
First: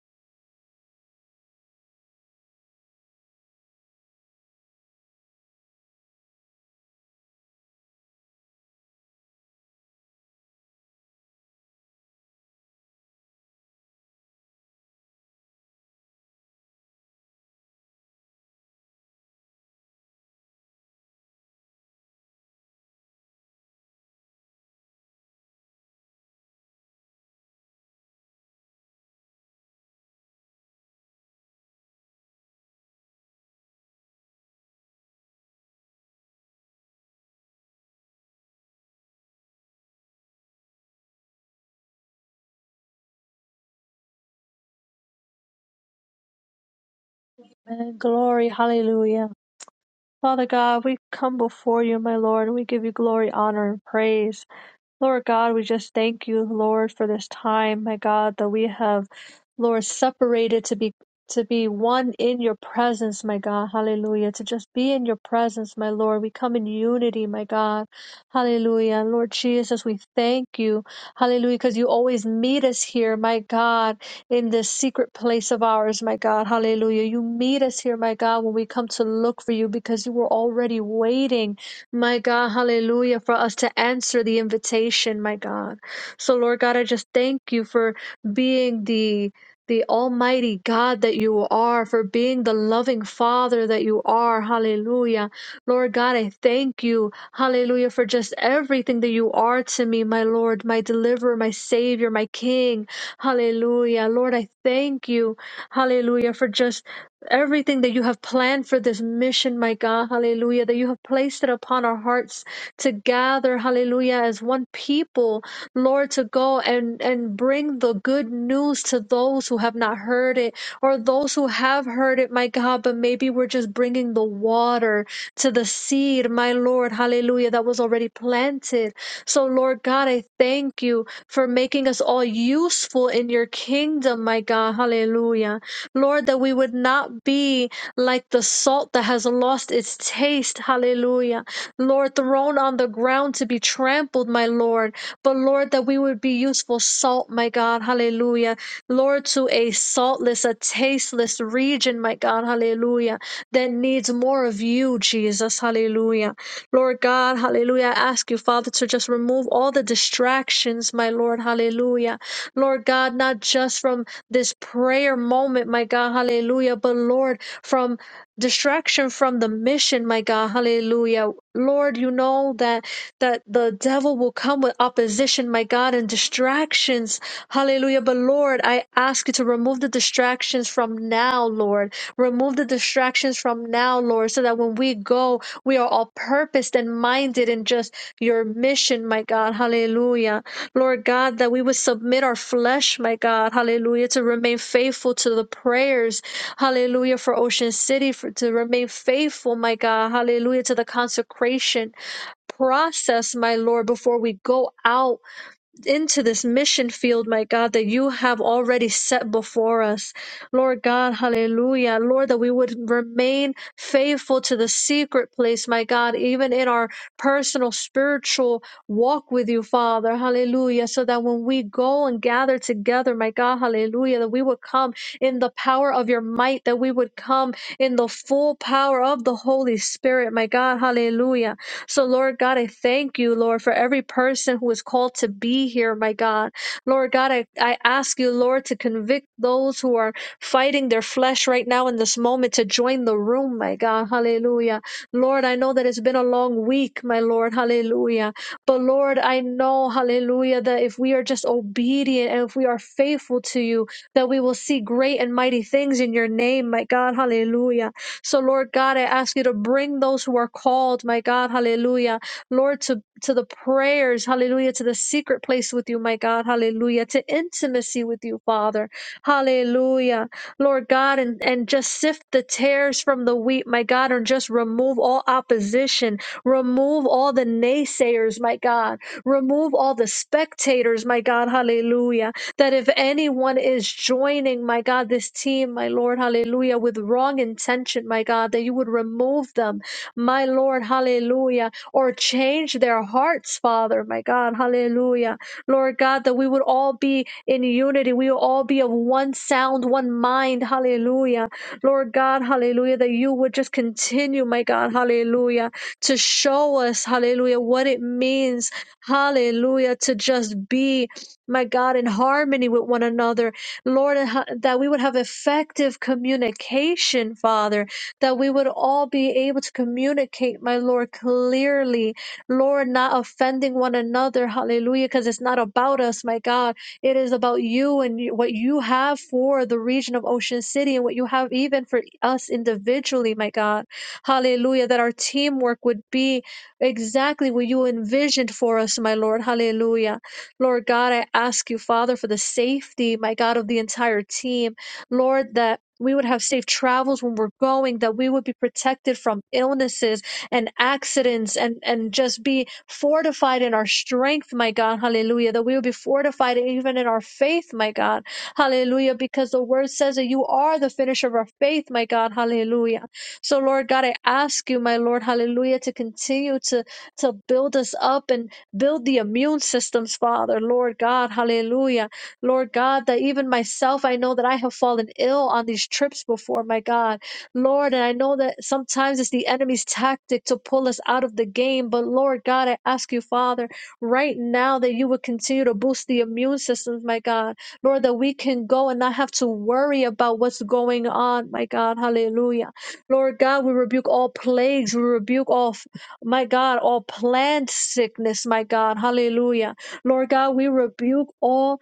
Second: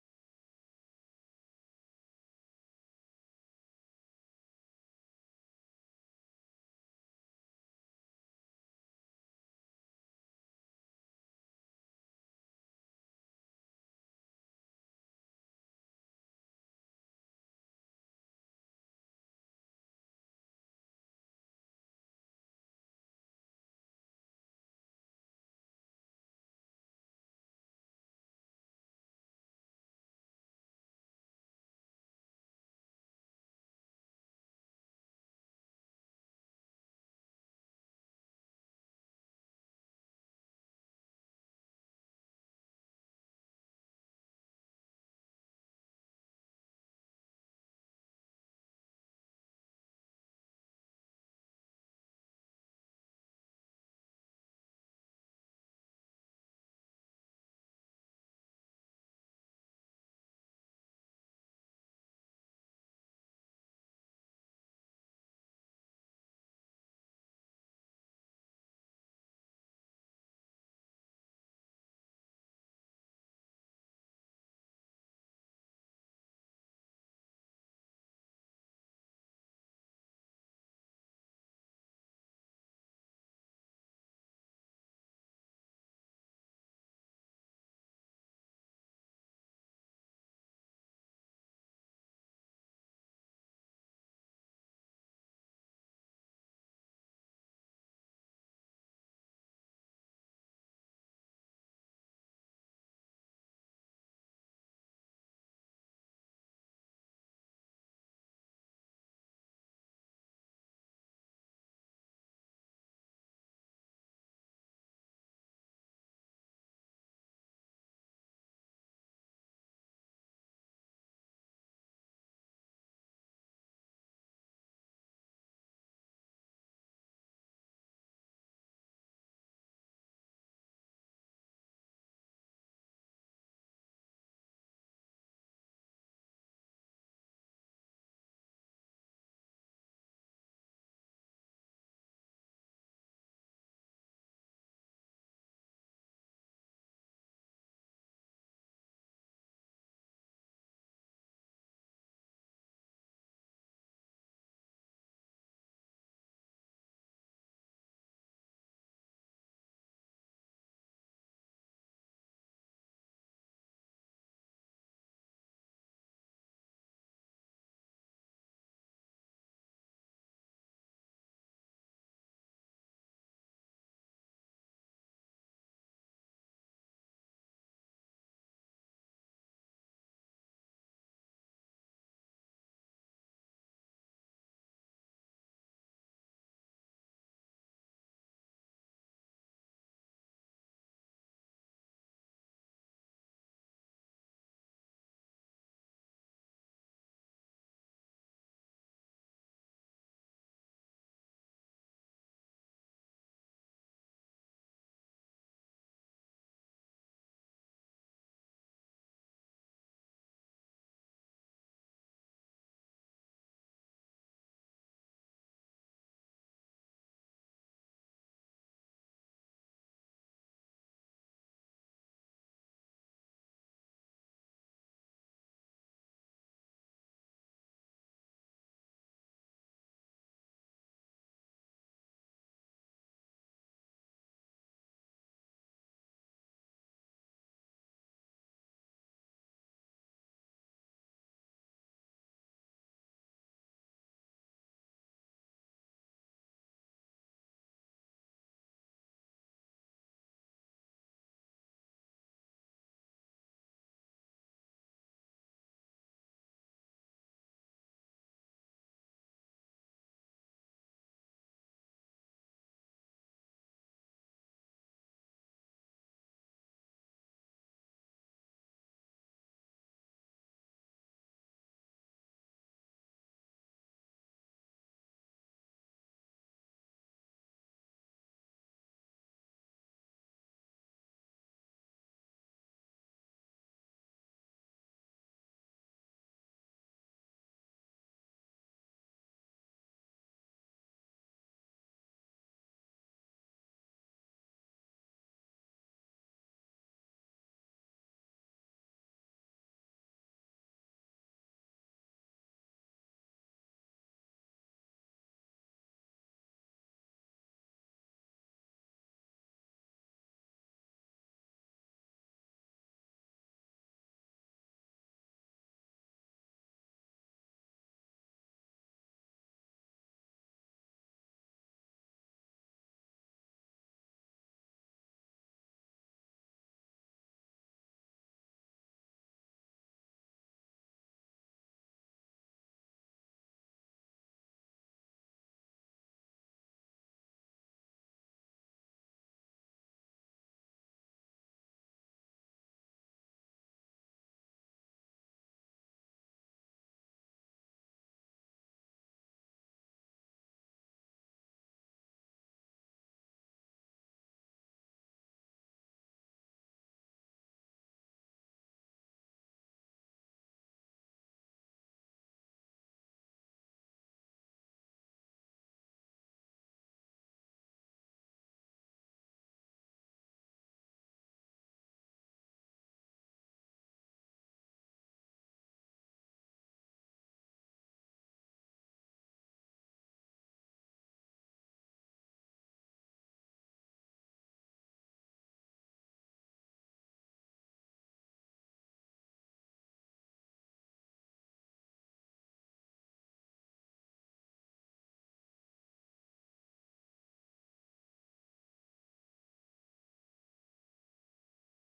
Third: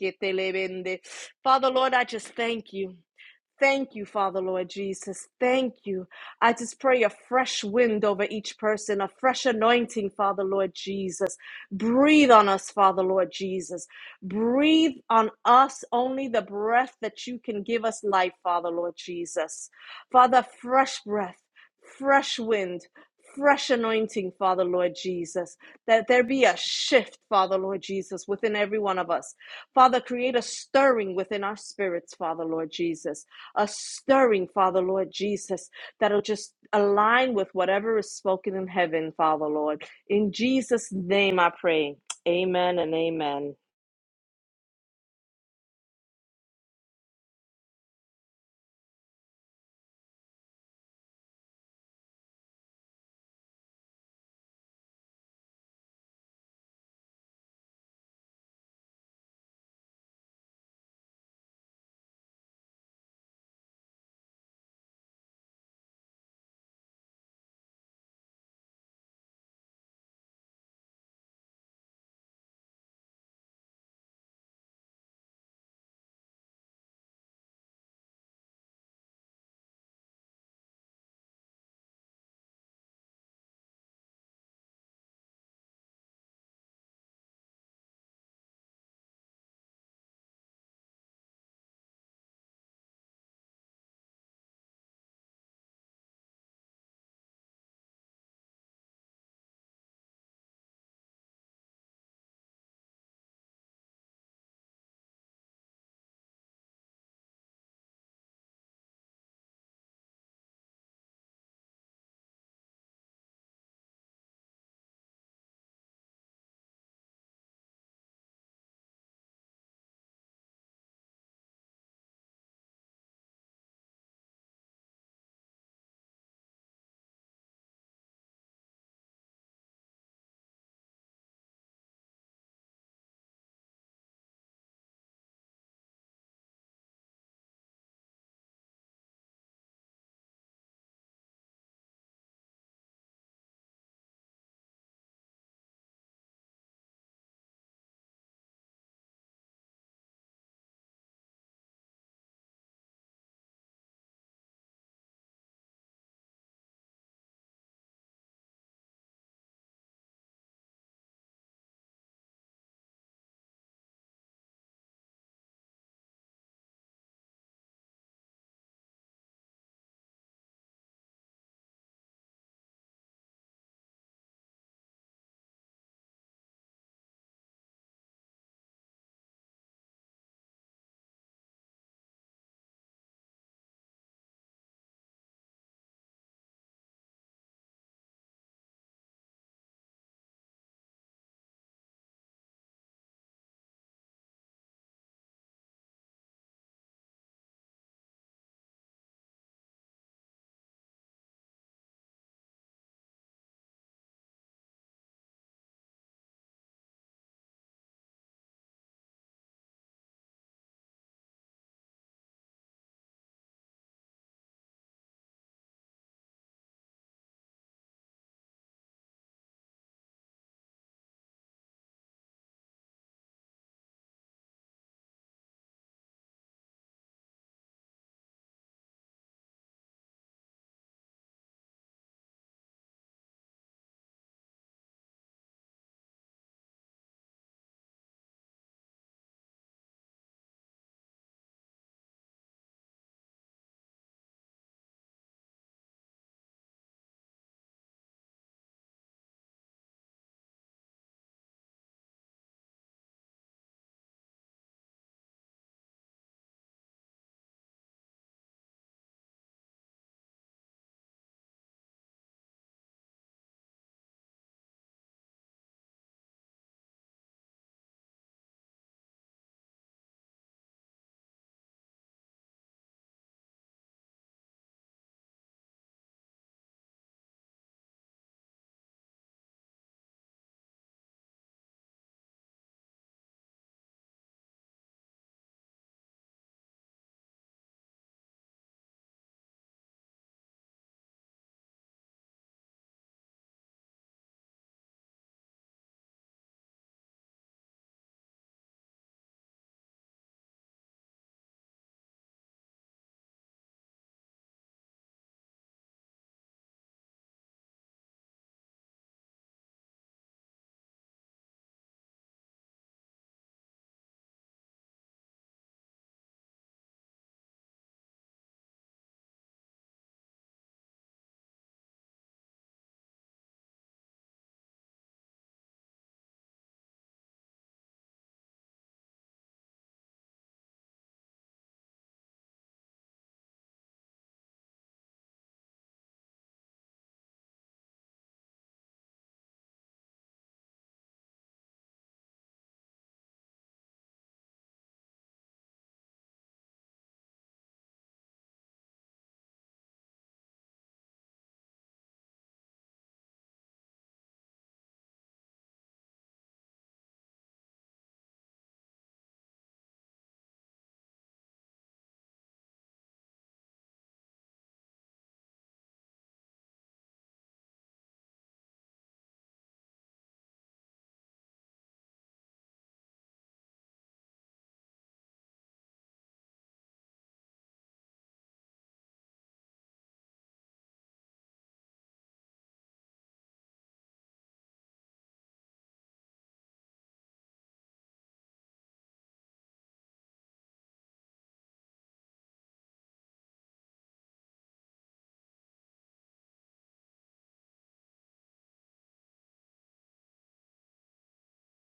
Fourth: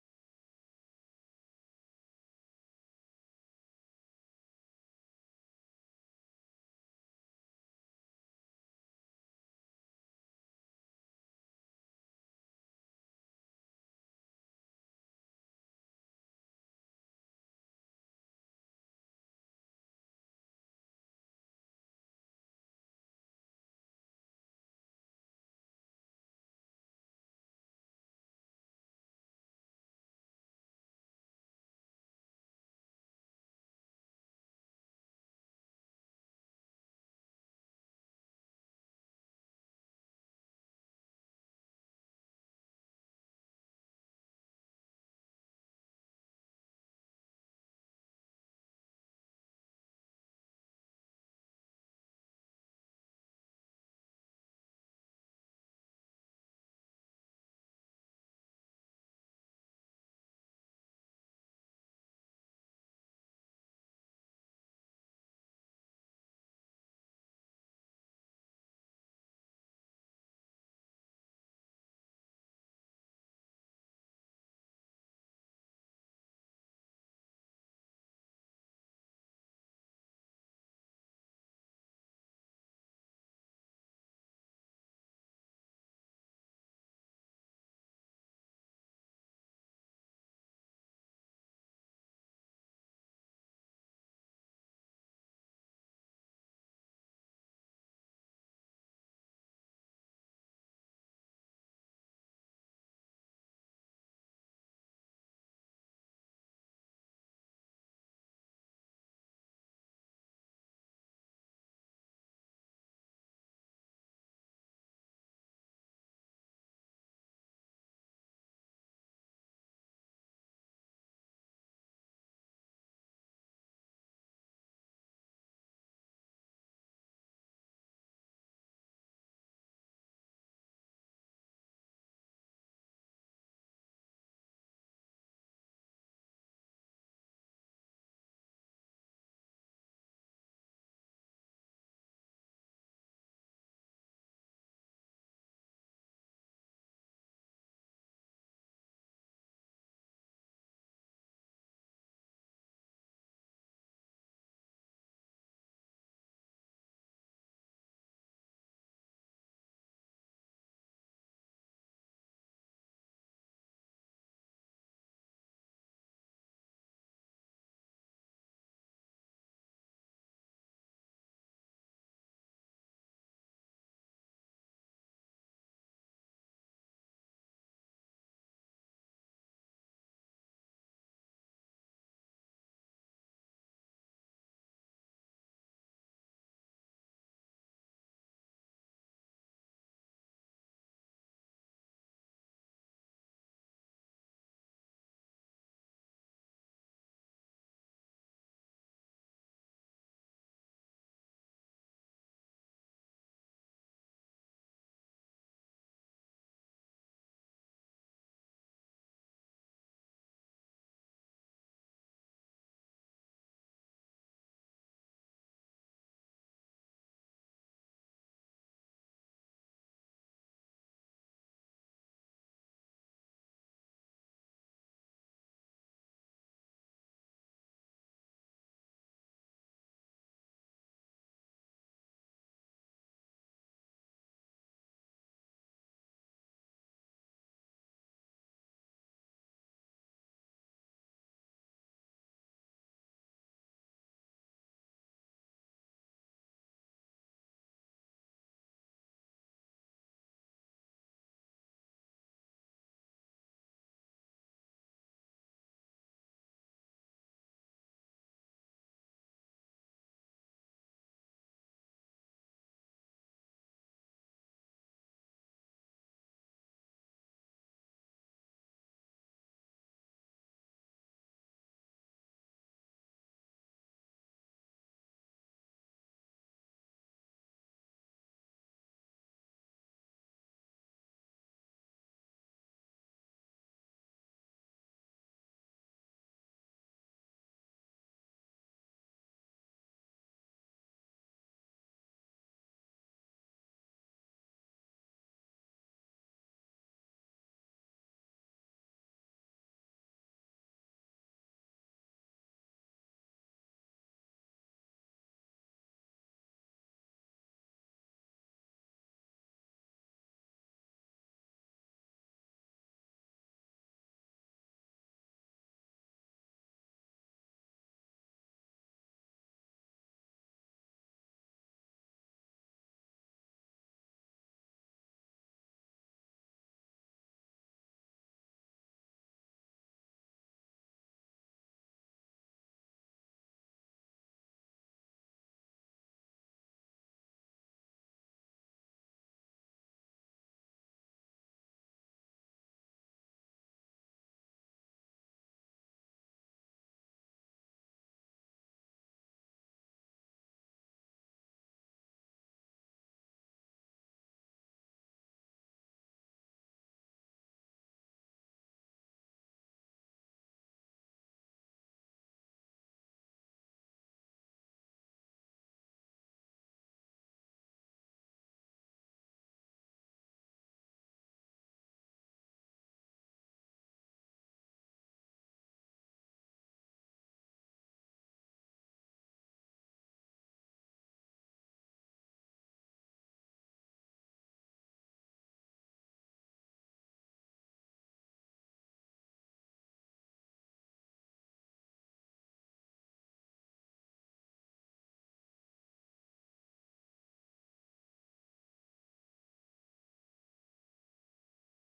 Speaker 1: Father Lord, I just thank you. Thank you, Father Lord Jesus. Thank you. I just pray a fresh wind over each person, a fresh anointing, Father Lord Jesus. Breathe on us, Father Lord Jesus. Breathe on us only the breath that you can give us life, Father Lord Jesus. Father, fresh breath, fresh wind. Fresh anointing, Father Lord Jesus, that there be a shift, Father Lord Jesus, within every one of us. Father, create a stirring within our spirits, Father Lord Jesus a stirring, Father Lord Jesus, that'll just align with whatever is spoken in heaven, Father Lord. In Jesus' name I pray. Amen and amen.
Speaker 2: Amen. Glory. Hallelujah. Father God, we come before you, my Lord, and we give you glory, honor, and praise. Lord God, we just thank you, Lord, for this time, my God, that we have, Lord, separated to be to be one in your presence, my God. Hallelujah. To just be in your presence, my Lord. We come in unity, my God. Hallelujah. Lord Jesus, we thank you. Hallelujah. Because you always meet us here, my God, in this secret place of ours, my God. Hallelujah. You meet us here, my God, when we come to look for you because you were already waiting. My God, hallelujah, for us to answer the invitation, my God. So, Lord God, I just thank you for being the the almighty God that you are, for being the loving Father that you are. Hallelujah. Lord God, I thank you. Hallelujah. For just everything that you are to me, my Lord, my deliverer, my Savior, my King. Hallelujah. Lord, I thank you. Hallelujah. For just everything that you have planned for this mission, my God, hallelujah, that you have placed it upon our hearts to gather, hallelujah, as one people, Lord, to go and, and bring the good news to those who have not heard it or those who have heard it, my God, but maybe we're just bringing the water to the seed, my Lord, hallelujah, that was already planted. So, Lord God, I thank you for making us all useful in your kingdom, my God, hallelujah. Lord, that we would not be like the salt that has lost its taste. Hallelujah. Lord, thrown on the ground to be trampled, my Lord. But Lord, that we would be useful salt, my God. Hallelujah. Lord, to a saltless, a tasteless region, my God. Hallelujah. That needs more of you, Jesus. Hallelujah. Lord God, hallelujah. I ask you, Father, to just remove all the distractions, my Lord. Hallelujah. Lord God, not just from this prayer moment, my God, hallelujah. But Lord, from distraction from the mission, my God, hallelujah. Lord, you know that that the devil will come with opposition, my God, and distractions. Hallelujah. But Lord, I ask you to remove the distractions from now, Lord. Remove the distractions from now, Lord, so that when we go, we are all purposed and minded in just your mission, my God. Hallelujah. Lord God, that we would submit our flesh, my God, hallelujah, to remain faithful to the prayers, hallelujah, for Ocean City, for, to remain faithful, my God, hallelujah, to the consecration process, my Lord, before we go out into this mission field, my God, that you have already set before us. Lord God, hallelujah. Lord, that we would remain faithful to the secret place, my God, even in our personal spiritual walk with you, Father, hallelujah. So that when we go and gather together, my God, hallelujah, that we would come in the power of your might, that we would come in the full power of the Holy Spirit, my God, hallelujah. So, Lord God, I thank you, Lord, for every person who is called to be here, my God. Lord God, I, I ask you, Lord, to convict those who are fighting their flesh right now in this moment to join the room, my God. Hallelujah. Lord, I know that it's been a long week, my Lord. Hallelujah. But, Lord, I know, hallelujah, that if we are just obedient and if we are faithful to you, that we will see great and mighty things in your name, my God. Hallelujah. So, Lord God, I ask you to bring those who are called, my God, hallelujah, Lord, to, to the prayers, hallelujah, to the secret place with you, my God, hallelujah, to intimacy with you, Father, hallelujah, Lord God, and, and just sift the tares from the wheat, my God, and just remove all opposition, remove all the naysayers, my God, remove all the spectators, my God, hallelujah that if anyone is joining, my God, this team, my Lord, hallelujah, with wrong intention, my God, that you would remove them, my Lord, hallelujah, or change their hearts, Father, my God, hallelujah. Lord God, that we would all be in unity, we would all be of one sound, one mind, hallelujah. Lord God, hallelujah, that you would just continue, my God, hallelujah, to show us, hallelujah, what it means, hallelujah, to just be my God, in harmony with one another. Lord, and ho- that we would have effective communication, Father, that we would all be able to communicate, my Lord, clearly. Lord, not offending one another. Hallelujah, because it's not about us, my God. It is about you and you- what you have for the region of Ocean City and what you have even for us individually, my God. Hallelujah, that our teamwork would be exactly what you envisioned for us, my Lord. Hallelujah. Lord God, I ask you, Father, for the safety, my God, of the entire team. Lord, that we would have safe travels when we're going, that we would be protected from illnesses and accidents and, and just be fortified in our strength, my God. Hallelujah. That we would be fortified even in our faith, my God. Hallelujah. Because the word says that you are the finisher of our faith, my God. Hallelujah. So, Lord God, I ask you, my Lord, hallelujah, to continue to, to build us up and. Build the immune systems, Father, Lord God, hallelujah. Lord God, that even myself, I know that I have fallen ill on these trips before, my God. Lord, and I know that sometimes it's the enemy's tactic to pull us out of the game, but Lord God, I ask you, Father, right now that you would continue to boost the immune systems, my God. Lord, that we can go and not have to worry about what's going on, my God, hallelujah. Lord God, we rebuke all plagues, we rebuke all my God, all plant sickness, my God. Hallelujah. Lord God, we rebuke all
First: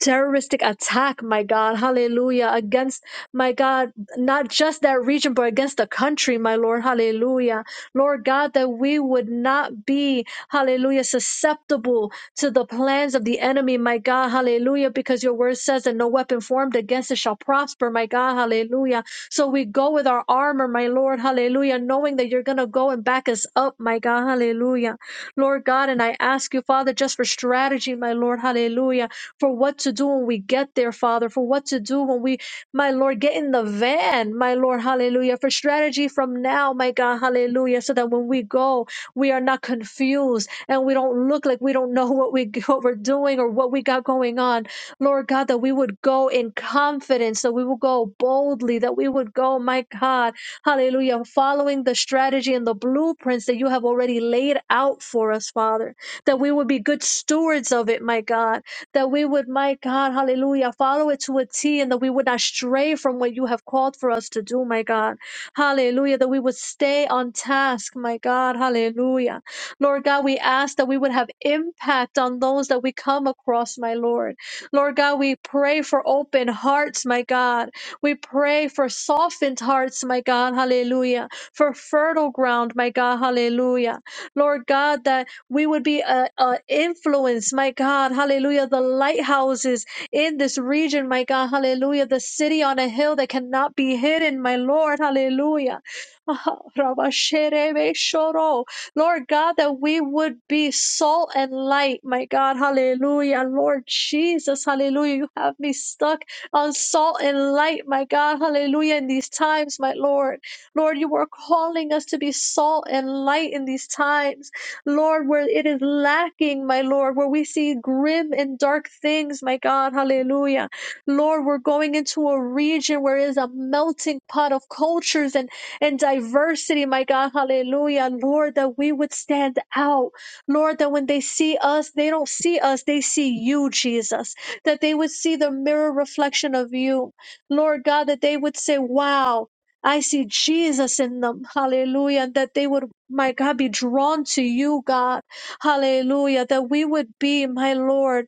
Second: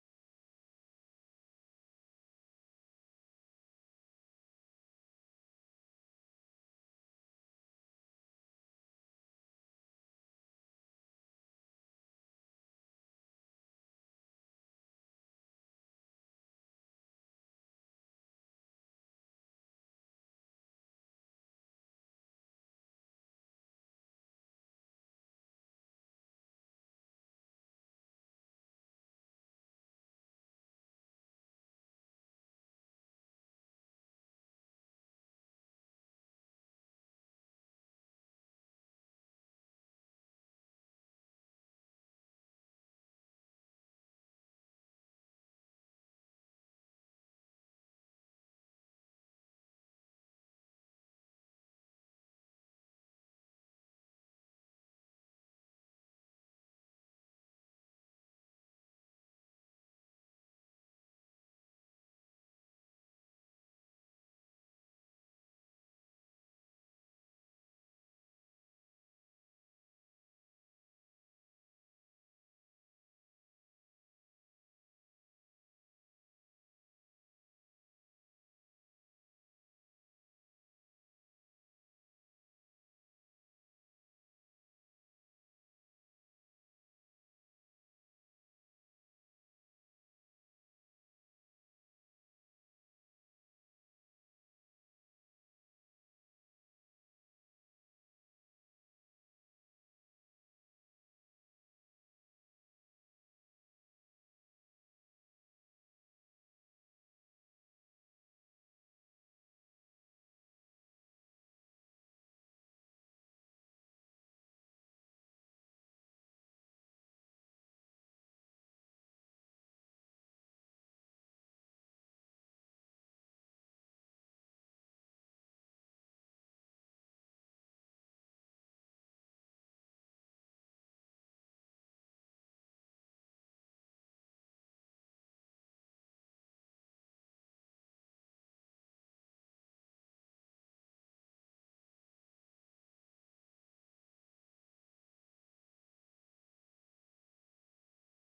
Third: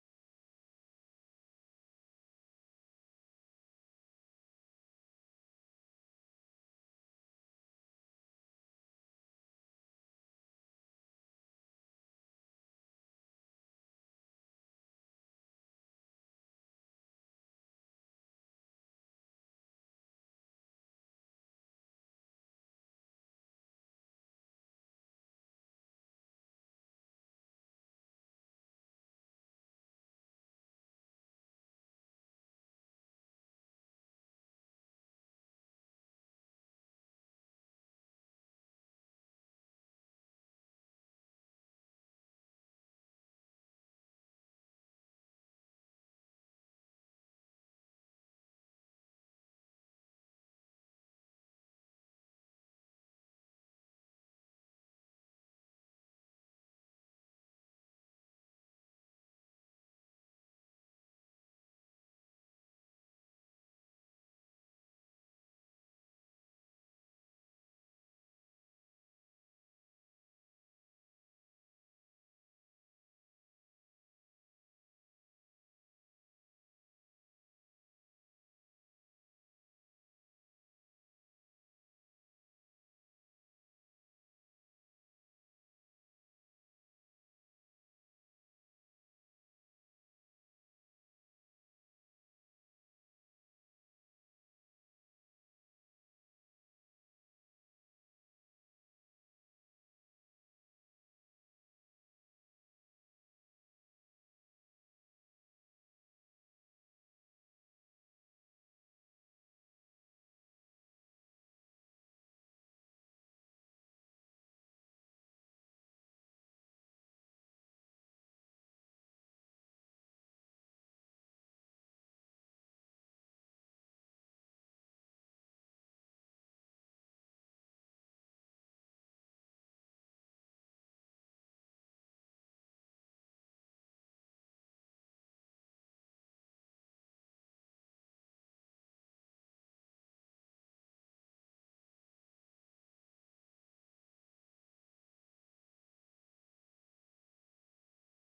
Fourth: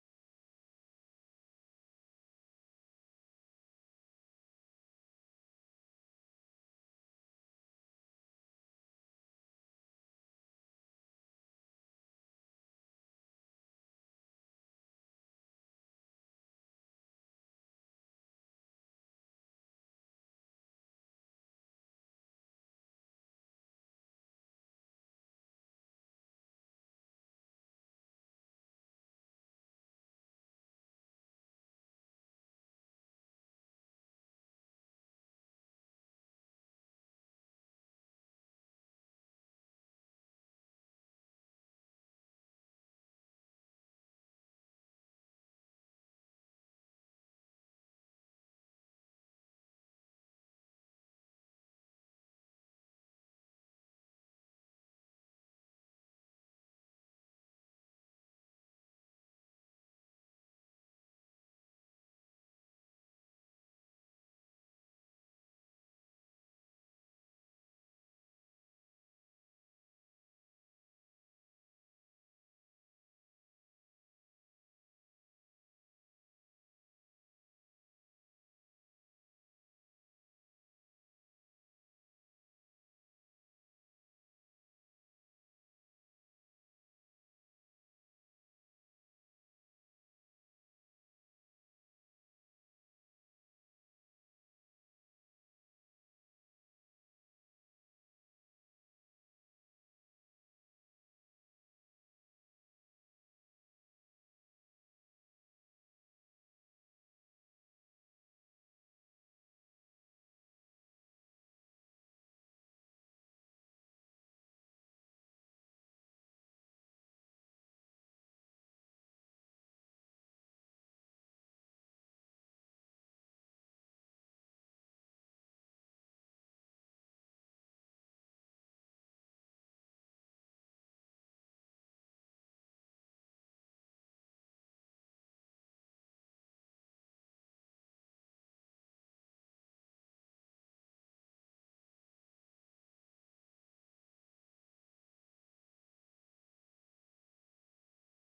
Speaker 2: terroristic attack, my God, hallelujah, against, my God, not just that region, but against the country, my Lord, hallelujah. Lord God, that we would not be, hallelujah, susceptible to the plans of the enemy, my God, hallelujah, because your word says that no weapon formed against us shall prosper, my God, hallelujah. So we go with our armor, my Lord, hallelujah, knowing that you're going to go and back us up, my God, hallelujah. Lord God, and I ask you, Father, just for strategy, my Lord, hallelujah for what to do when we get there, Father, for what to do when we, my Lord, get in the van, my Lord, hallelujah, for strategy from now, my God, hallelujah, so that when we go, we are not confused and we don't look like we don't know *laughs* what, we, what we're doing or what we got going on. Lord God, that we would go in confidence, that we would go boldly, that we would go, my God, hallelujah, following the strategy and the blueprints that you have already laid out for us, Father, that we would be good stewards of it, my God that we would, my God, hallelujah, follow it to a T and that we would not stray from what you have called for us to do, my God. Hallelujah, that we would stay on task, my God, hallelujah. Lord God, we ask that we would have impact on those that we come across, my Lord. Lord God, we pray for open hearts, my God. We pray for softened hearts, my God, hallelujah. For fertile ground, my God, hallelujah. Lord God, that we would be a, influence, my God, hallelujah. The lighthouses in this region, my God, hallelujah. The city on a hill that cannot be hidden, my Lord, hallelujah. *laughs* Lord God, that we would be salt and light, my God, hallelujah. Lord Jesus, hallelujah. You have me stuck on salt and light, my God, hallelujah, in these times, my Lord. Lord, you are calling us to be salt and light in these times. Lord, where it is lacking, my Lord, where we see grim and dark things, my God, hallelujah. Lord, we're going into a region where is a melting pot of cultures and, and diversity, my God, hallelujah. Lord, that we would stand out. Lord, that when they see us, they don't see us, they see you, Jesus. That they would see the mirror reflection of you. Lord God, that they would say, wow. I see Jesus in them. Hallelujah. And that they would, my God, be drawn to you, God. Hallelujah. That we would be, my Lord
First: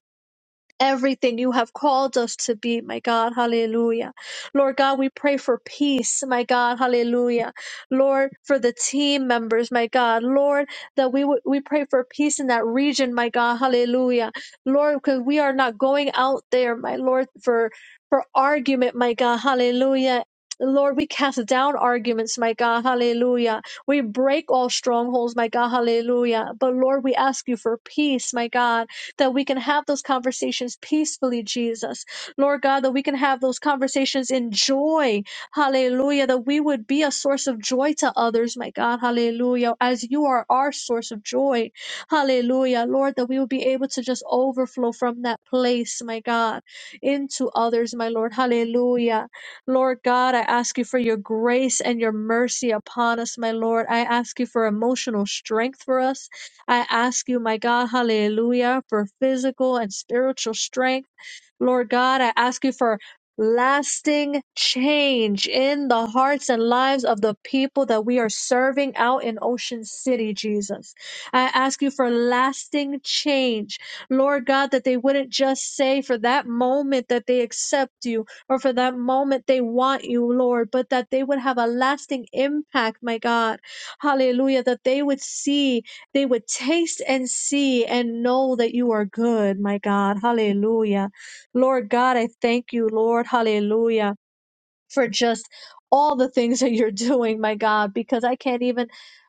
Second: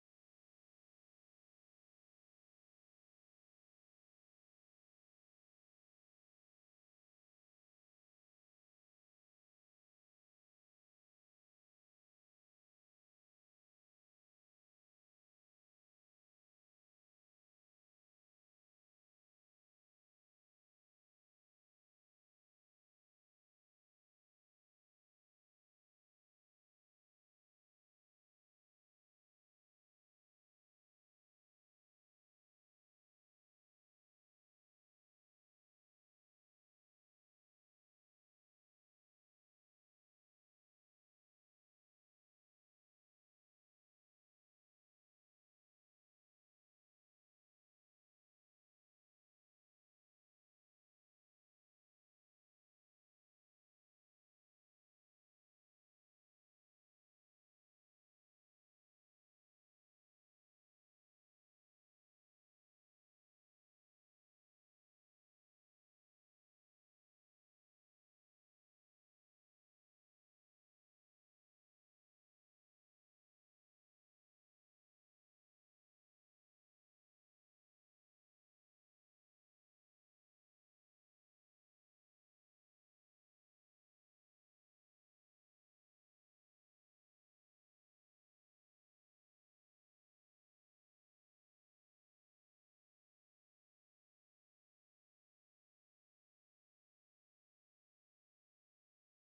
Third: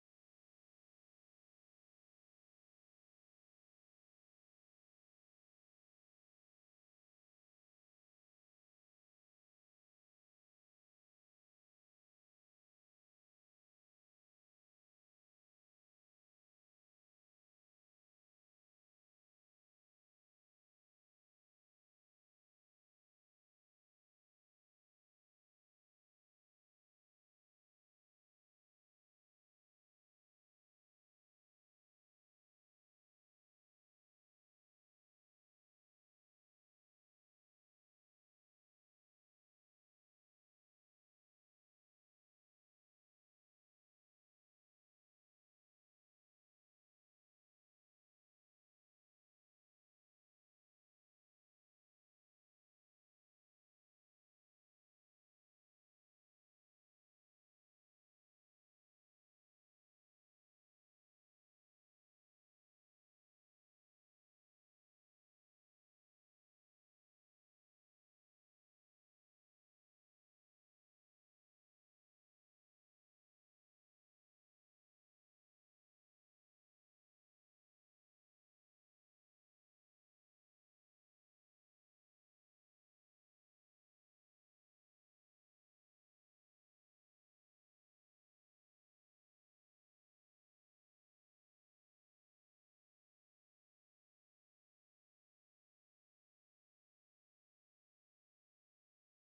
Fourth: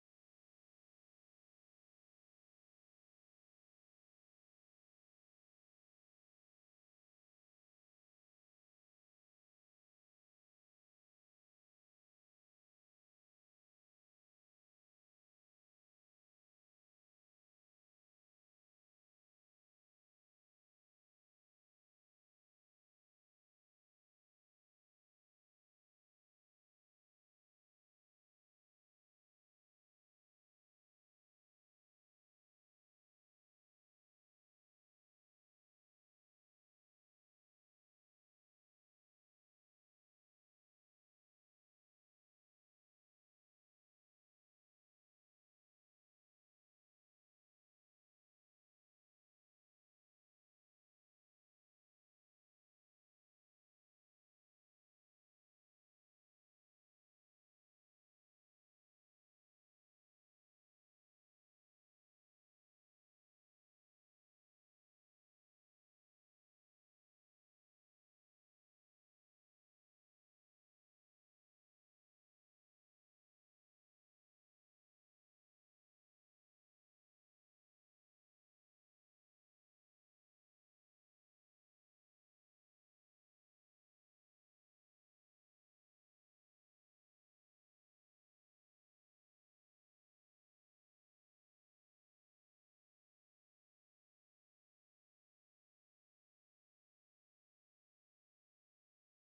Speaker 2: everything you have called us to be, my God. Hallelujah. Lord God, we pray for peace, my God. Hallelujah. Lord, for the team members, my God. Lord, that we would we pray for peace in that region, my God. Hallelujah. Lord, because we are not going out there, my Lord, for for argument, my God. Hallelujah. Lord, we cast down arguments, my God, hallelujah. We break all strongholds, my God, hallelujah. But Lord, we ask you for peace, my God that we can have those conversations peacefully, Jesus. Lord God, that we can have those conversations in joy. Hallelujah. That we would be a source of joy to others, my God. Hallelujah. As you are our source of joy. Hallelujah. Lord, that we would be able to just overflow from that place, my God, into others, my Lord. Hallelujah. Lord God, I ask you for your grace and your mercy upon us, my Lord. I ask you for emotional strength for us. I ask you, my God, hallelujah, for physical and spiritual strength. Lord God, I ask you for lasting change in the hearts and lives of the people that we are serving out in Ocean City, Jesus. I ask you for lasting change. Lord God, that they wouldn't just say for that moment that they accept you or for that moment they want you, Lord, but that they would have a lasting impact, my God. Hallelujah, that they would see they would taste and see and know that you are good, my God. Hallelujah. Lord God, I thank you, Lord. Hallelujah for just all the things that you're *laughs* doing, my God, because I can't even,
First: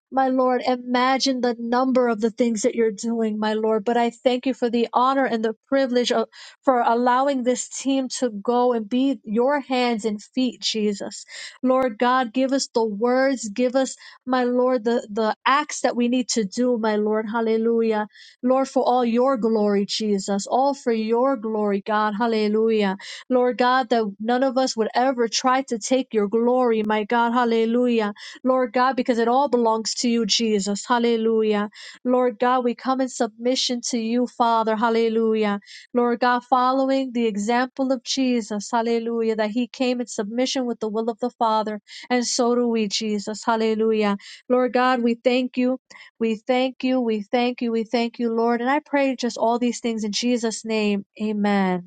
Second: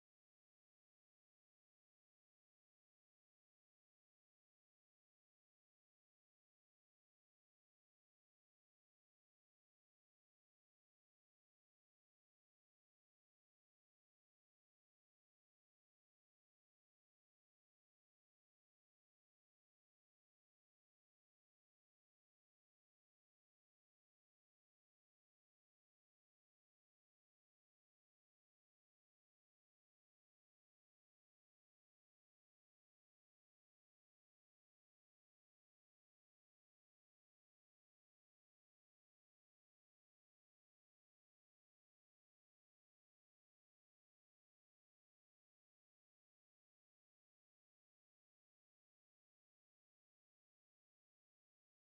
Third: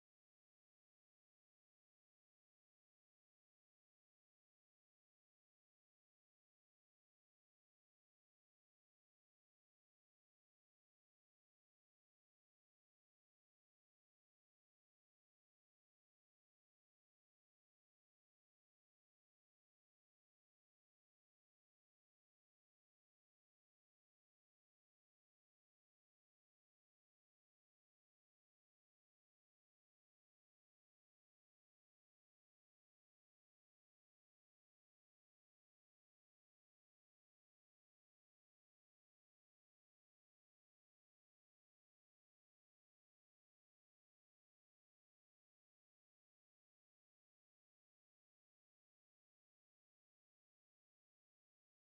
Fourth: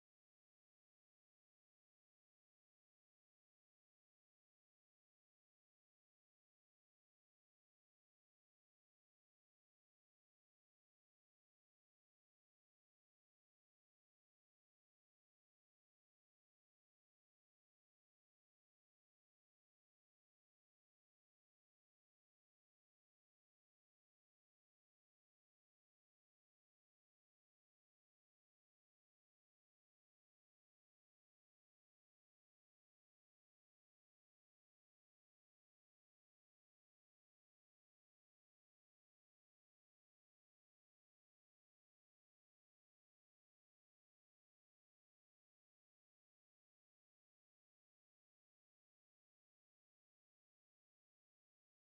Speaker 2: my Lord, imagine the number of the things that you're doing, my Lord. But I thank you for the honor and the privilege of, for allowing this team to go and be your hands and feet, Jesus. Lord God, give us the words, give us, my Lord, the, the acts that we need to do, my Lord. Hallelujah. Lord, for all your glory, Jesus, all for your glory, God. Hallelujah. Lord God, that none of us would ever try to take your glory, my God, hallelujah. Lord God, because it all belongs to you, Jesus, hallelujah. Lord God, we come in submission to you, Father, hallelujah. Lord God, following the example of Jesus, hallelujah, that he came in submission with the will of the Father, and so do we, Jesus, hallelujah. Lord God, we thank you. We thank you, we thank you, we thank you, Lord. And I pray just all these things in Jesus' name. Amen.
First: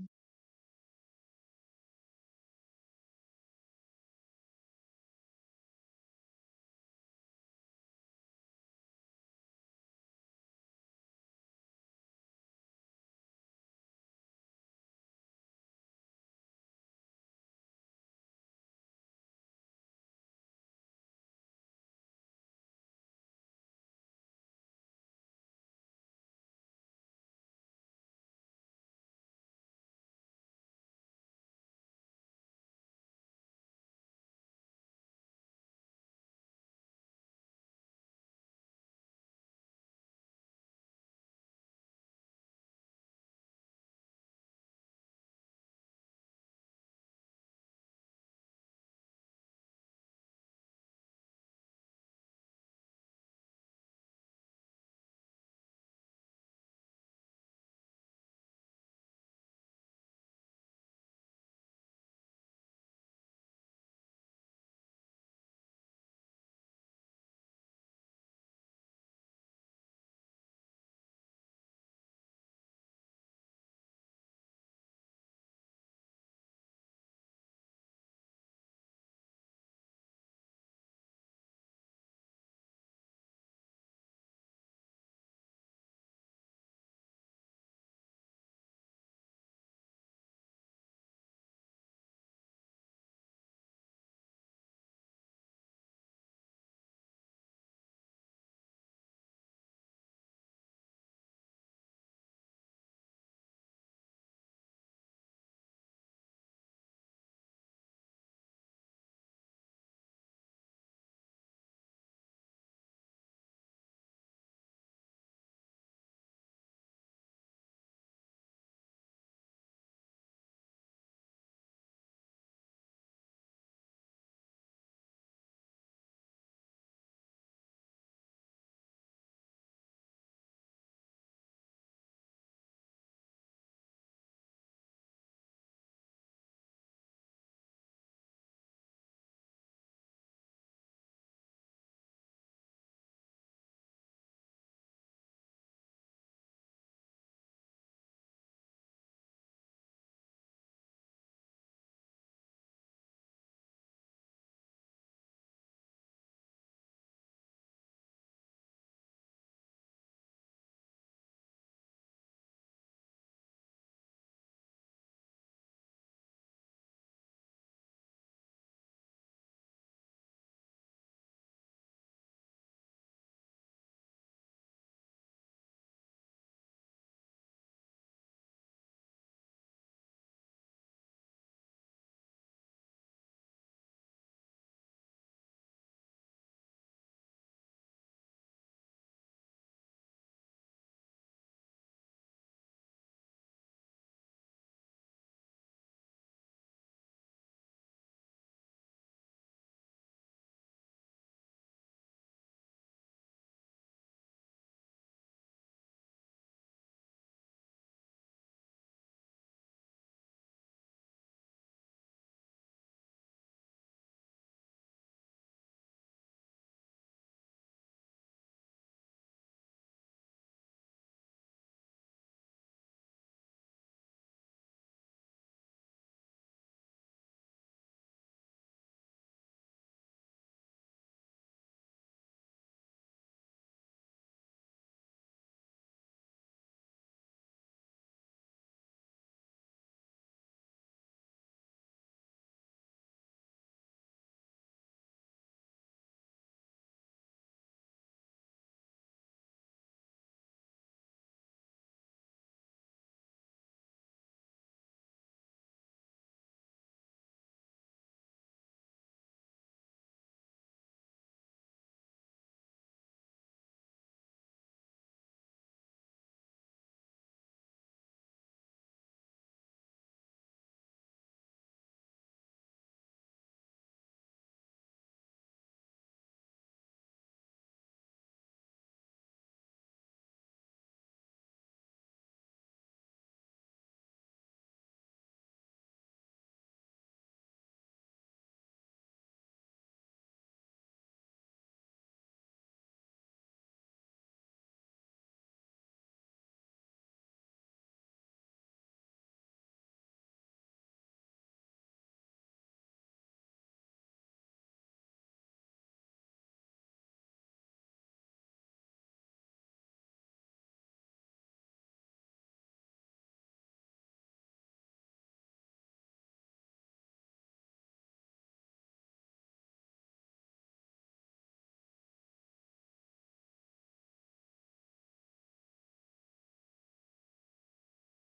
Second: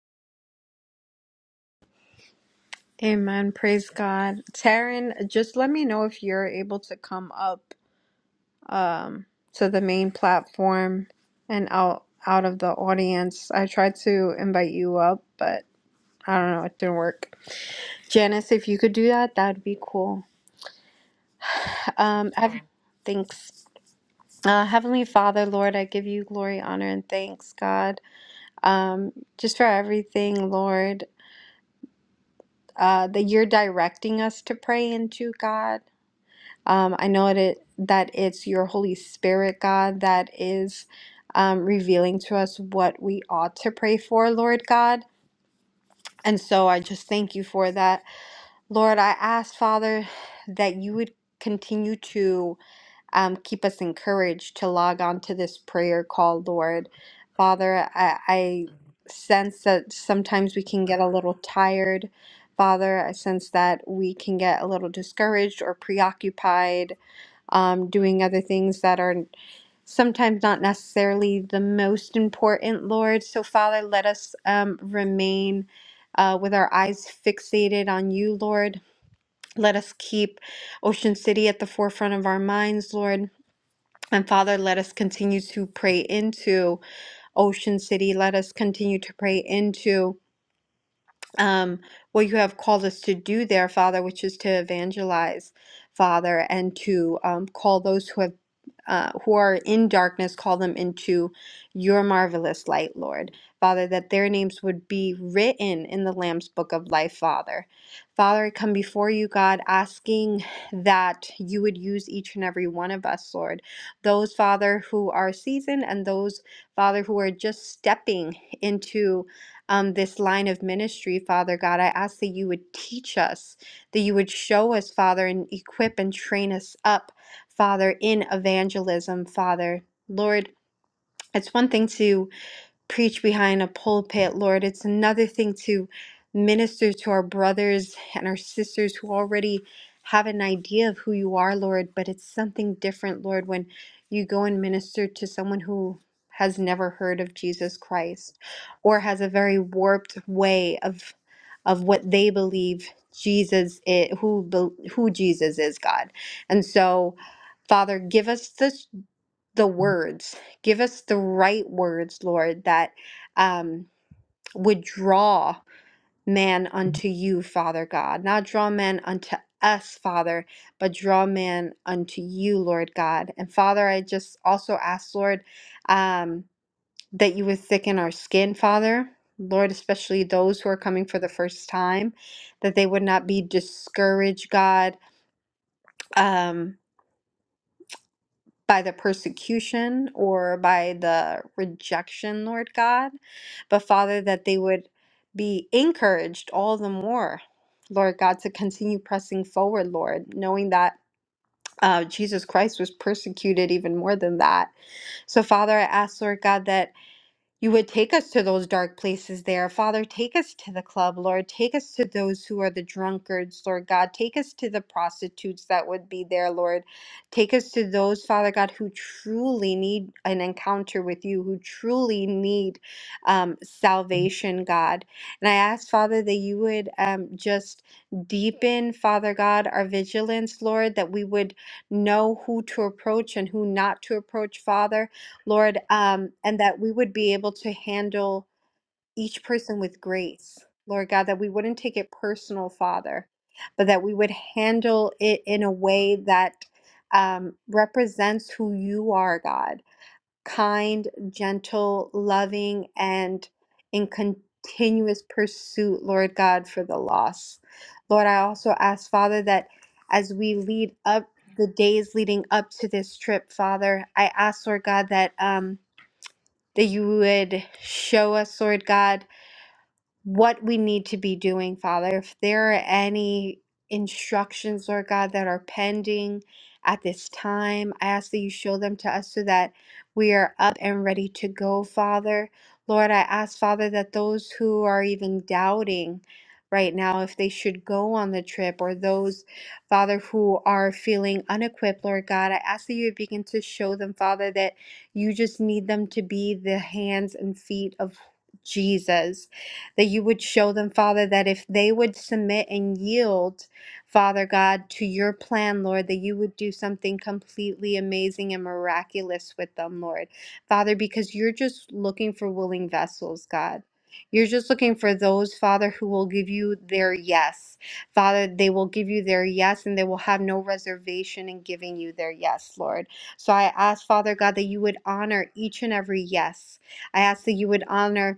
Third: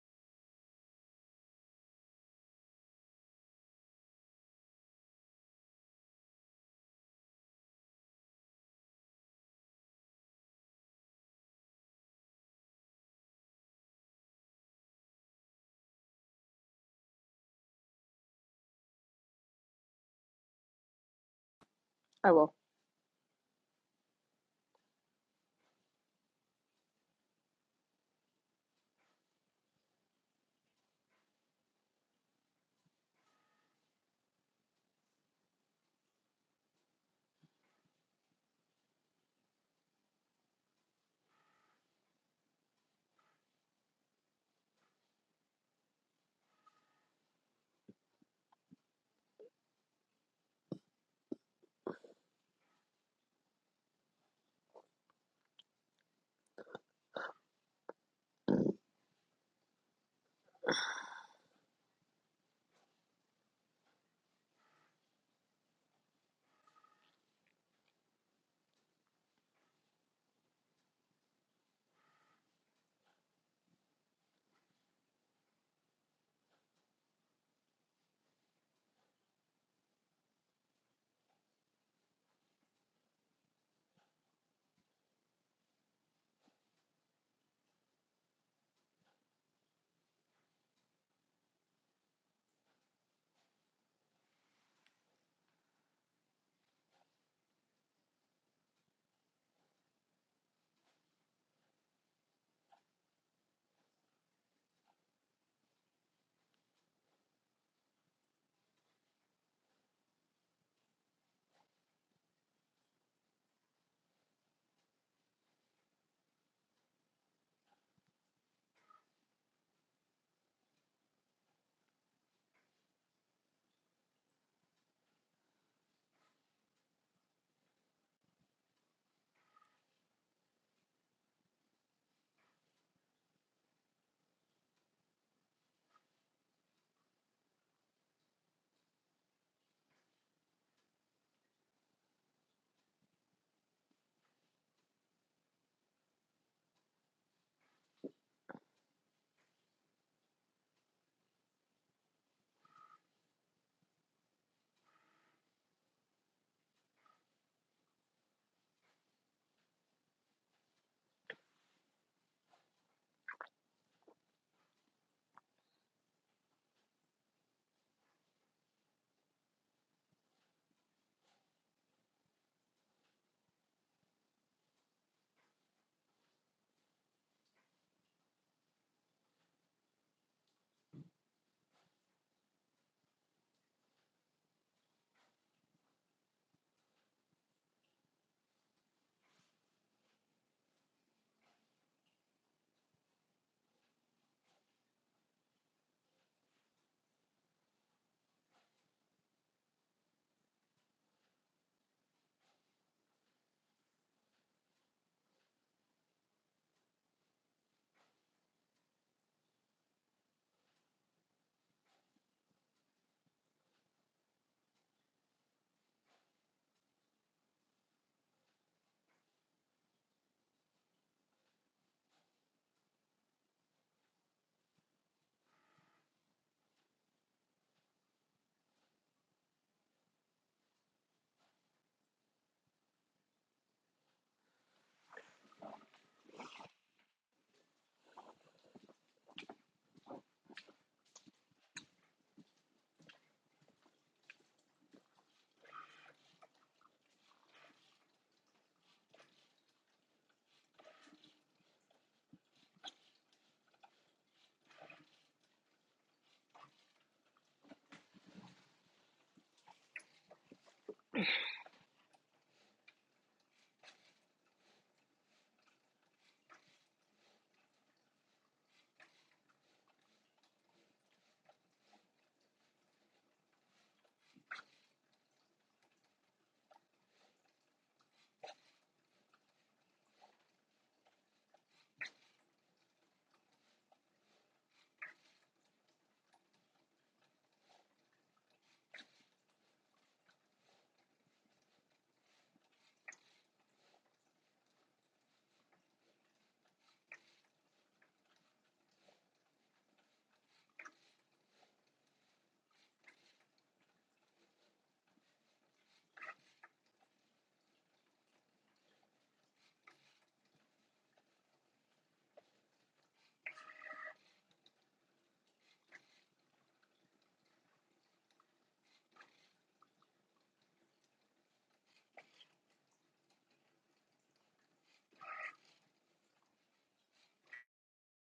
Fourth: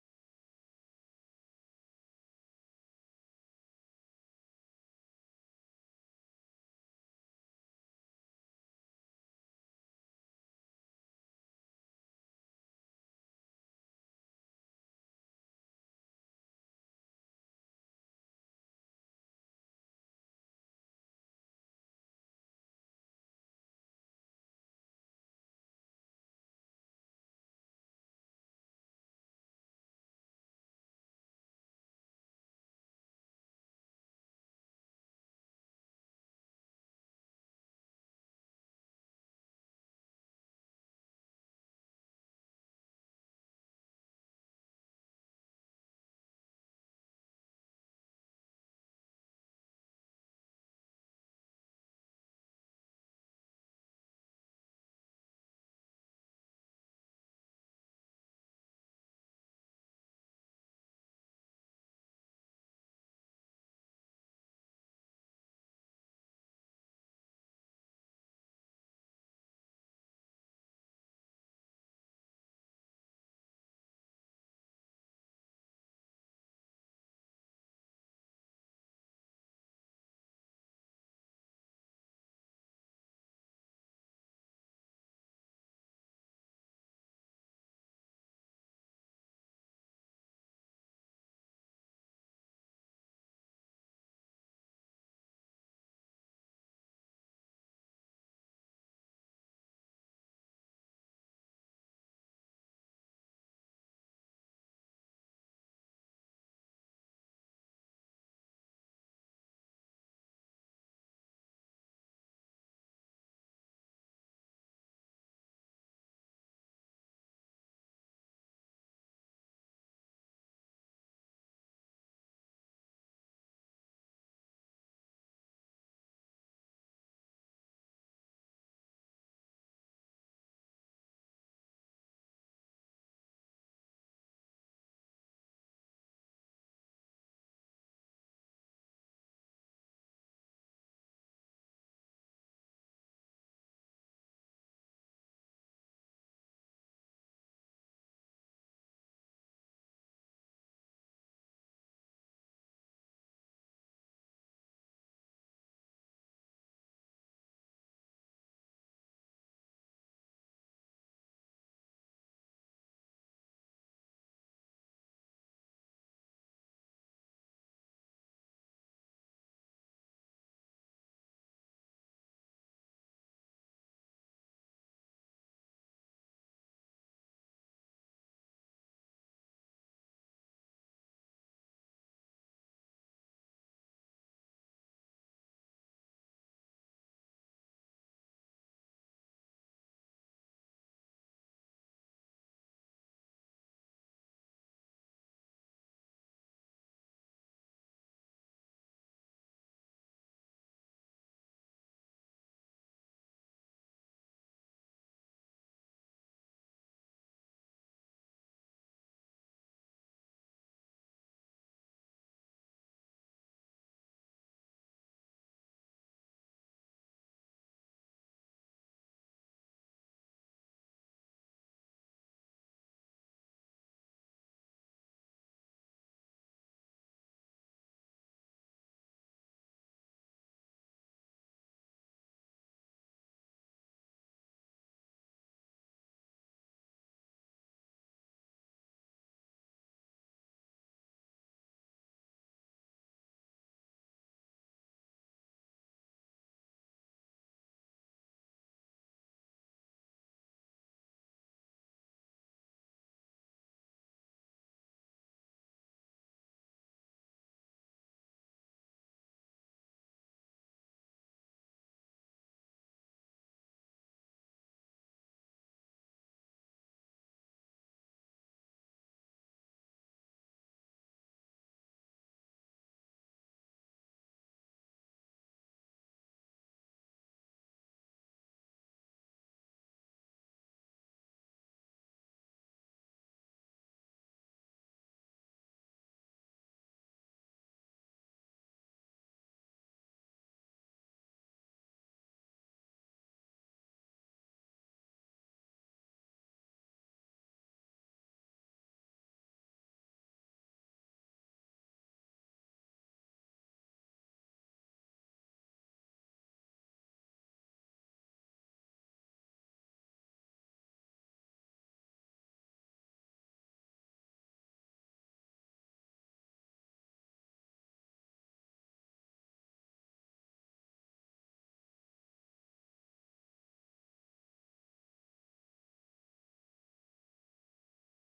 Speaker 3: Amen. Praise God. Taryn, just let me know if you're able to come up to the main platform and out out of the audience. I tried to invite you up, but I don't know, it didn't work. Janice, if you could do that, that'd be cool.
Speaker 1: I
Speaker 3: Um, Hev-
Speaker 1: will.
Speaker 3: Sure. thanks. Uh, Heavenly Father, Lord, I give you glory, honor, and thanks, God, um, just for everything, Lord, uh, that you're directing us to pray into, God. Um, I know it, it- that it's your Holy Spirit, God, that is um, revealing to us what we ought to pray for, Lord God. And so I just thank you for that. Lord, I ask, Father, that you would continue to um, keep us encouraged to log on to this prayer call, Lord. Father, I, I sense that sometimes we can get a little tired. Father, I sense that we can get a little discouraged or preoccupied um, doing other things that are sometimes not necessarily the most important, Lord. So, Father, let us um, remain uh, with our eyes fixated on you, Lord. Let us keep Ocean City at the forefront of our minds, Lord. And Father, let us continue to pray into Ocean City. Let us continue to pray into um, what you have called us to do there, Father, which is to evangelize, Father, and to um, call those who have uh, who are in darkness, call them into your marvelous light, Lord. Father, that their names would be written in the Lamb's Book of Life, Father. Father, I come before you, God, asking that you would use each and every one of us, Lord. Those, Father, who are seasoned and those, Father, who are just stepping into um, this line of ministry, Father God. I ask that you would teach us, that you would show us, Father, and equip and train us up, Father, in evangelism, Father. Lord, it's one thing to preach behind a pulpit, Lord. It's another thing to minister to our brothers and our sisters who already have an idea of who you are, Lord, but it's something different, Lord, when you go and minister to someone who has never heard of Jesus Christ or has a very warped way of of what they believe Jesus is who bel- who Jesus is, God. And so Father, give us this the words. Give us the right words, Lord, that um, would draw man unto you, Father God. Not draw man unto us, Father, but draw man unto you, Lord God. And Father, I just also ask, Lord, um, that you would thicken our skin, Father. Lord, especially those who are coming for the first time, that they would not be discouraged, God. Um, by the persecution or by the rejection, Lord God, but Father, that they would be encouraged all the more, Lord God, to continue pressing forward, Lord, knowing that uh, Jesus Christ was persecuted even more than that. So, Father, I ask, Lord God, that. You would take us to those dark places there. Father, take us to the club, Lord. Take us to those who are the drunkards, Lord God. Take us to the prostitutes that would be there, Lord. Take us to those, Father God, who truly need an encounter with you, who truly need um, salvation, God. And I ask, Father, that you would um, just deepen, Father God, our vigilance, Lord, that we would know who to approach and who not to approach, Father Lord, um, and that we would be able to handle each person with grace, Lord God, that we wouldn't take it personal, Father, but that we would handle it in a way that um, represents who you are, God kind, gentle, loving, and in continuous pursuit, Lord God, for the lost. Lord, I also ask, Father, that as we lead up the days leading up to this trip, Father, I ask, Lord God, that. Um, that you would show us, Lord God, what we need to be doing, Father. If there are any instructions, Lord God, that are pending at this time, I ask that you show them to us so that we are up and ready to go, Father. Lord, I ask, Father, that those who are even doubting right now if they should go on the trip or those, Father, who are feeling unequipped, Lord God, I ask that you would begin to show them, Father, that you just need them to be the hands and feet of Jesus that you would show them, Father, that if they would submit and yield, Father God, to your plan, Lord, that you would do something completely amazing and miraculous with them, Lord. Father, because you're just looking for willing vessels, God. You're just looking for those, Father, who will give you their yes. Father, they will give you their yes and they will have no reservation in giving you their yes, Lord. So I ask, Father God, that you would honor each and every yes. I ask that you would honor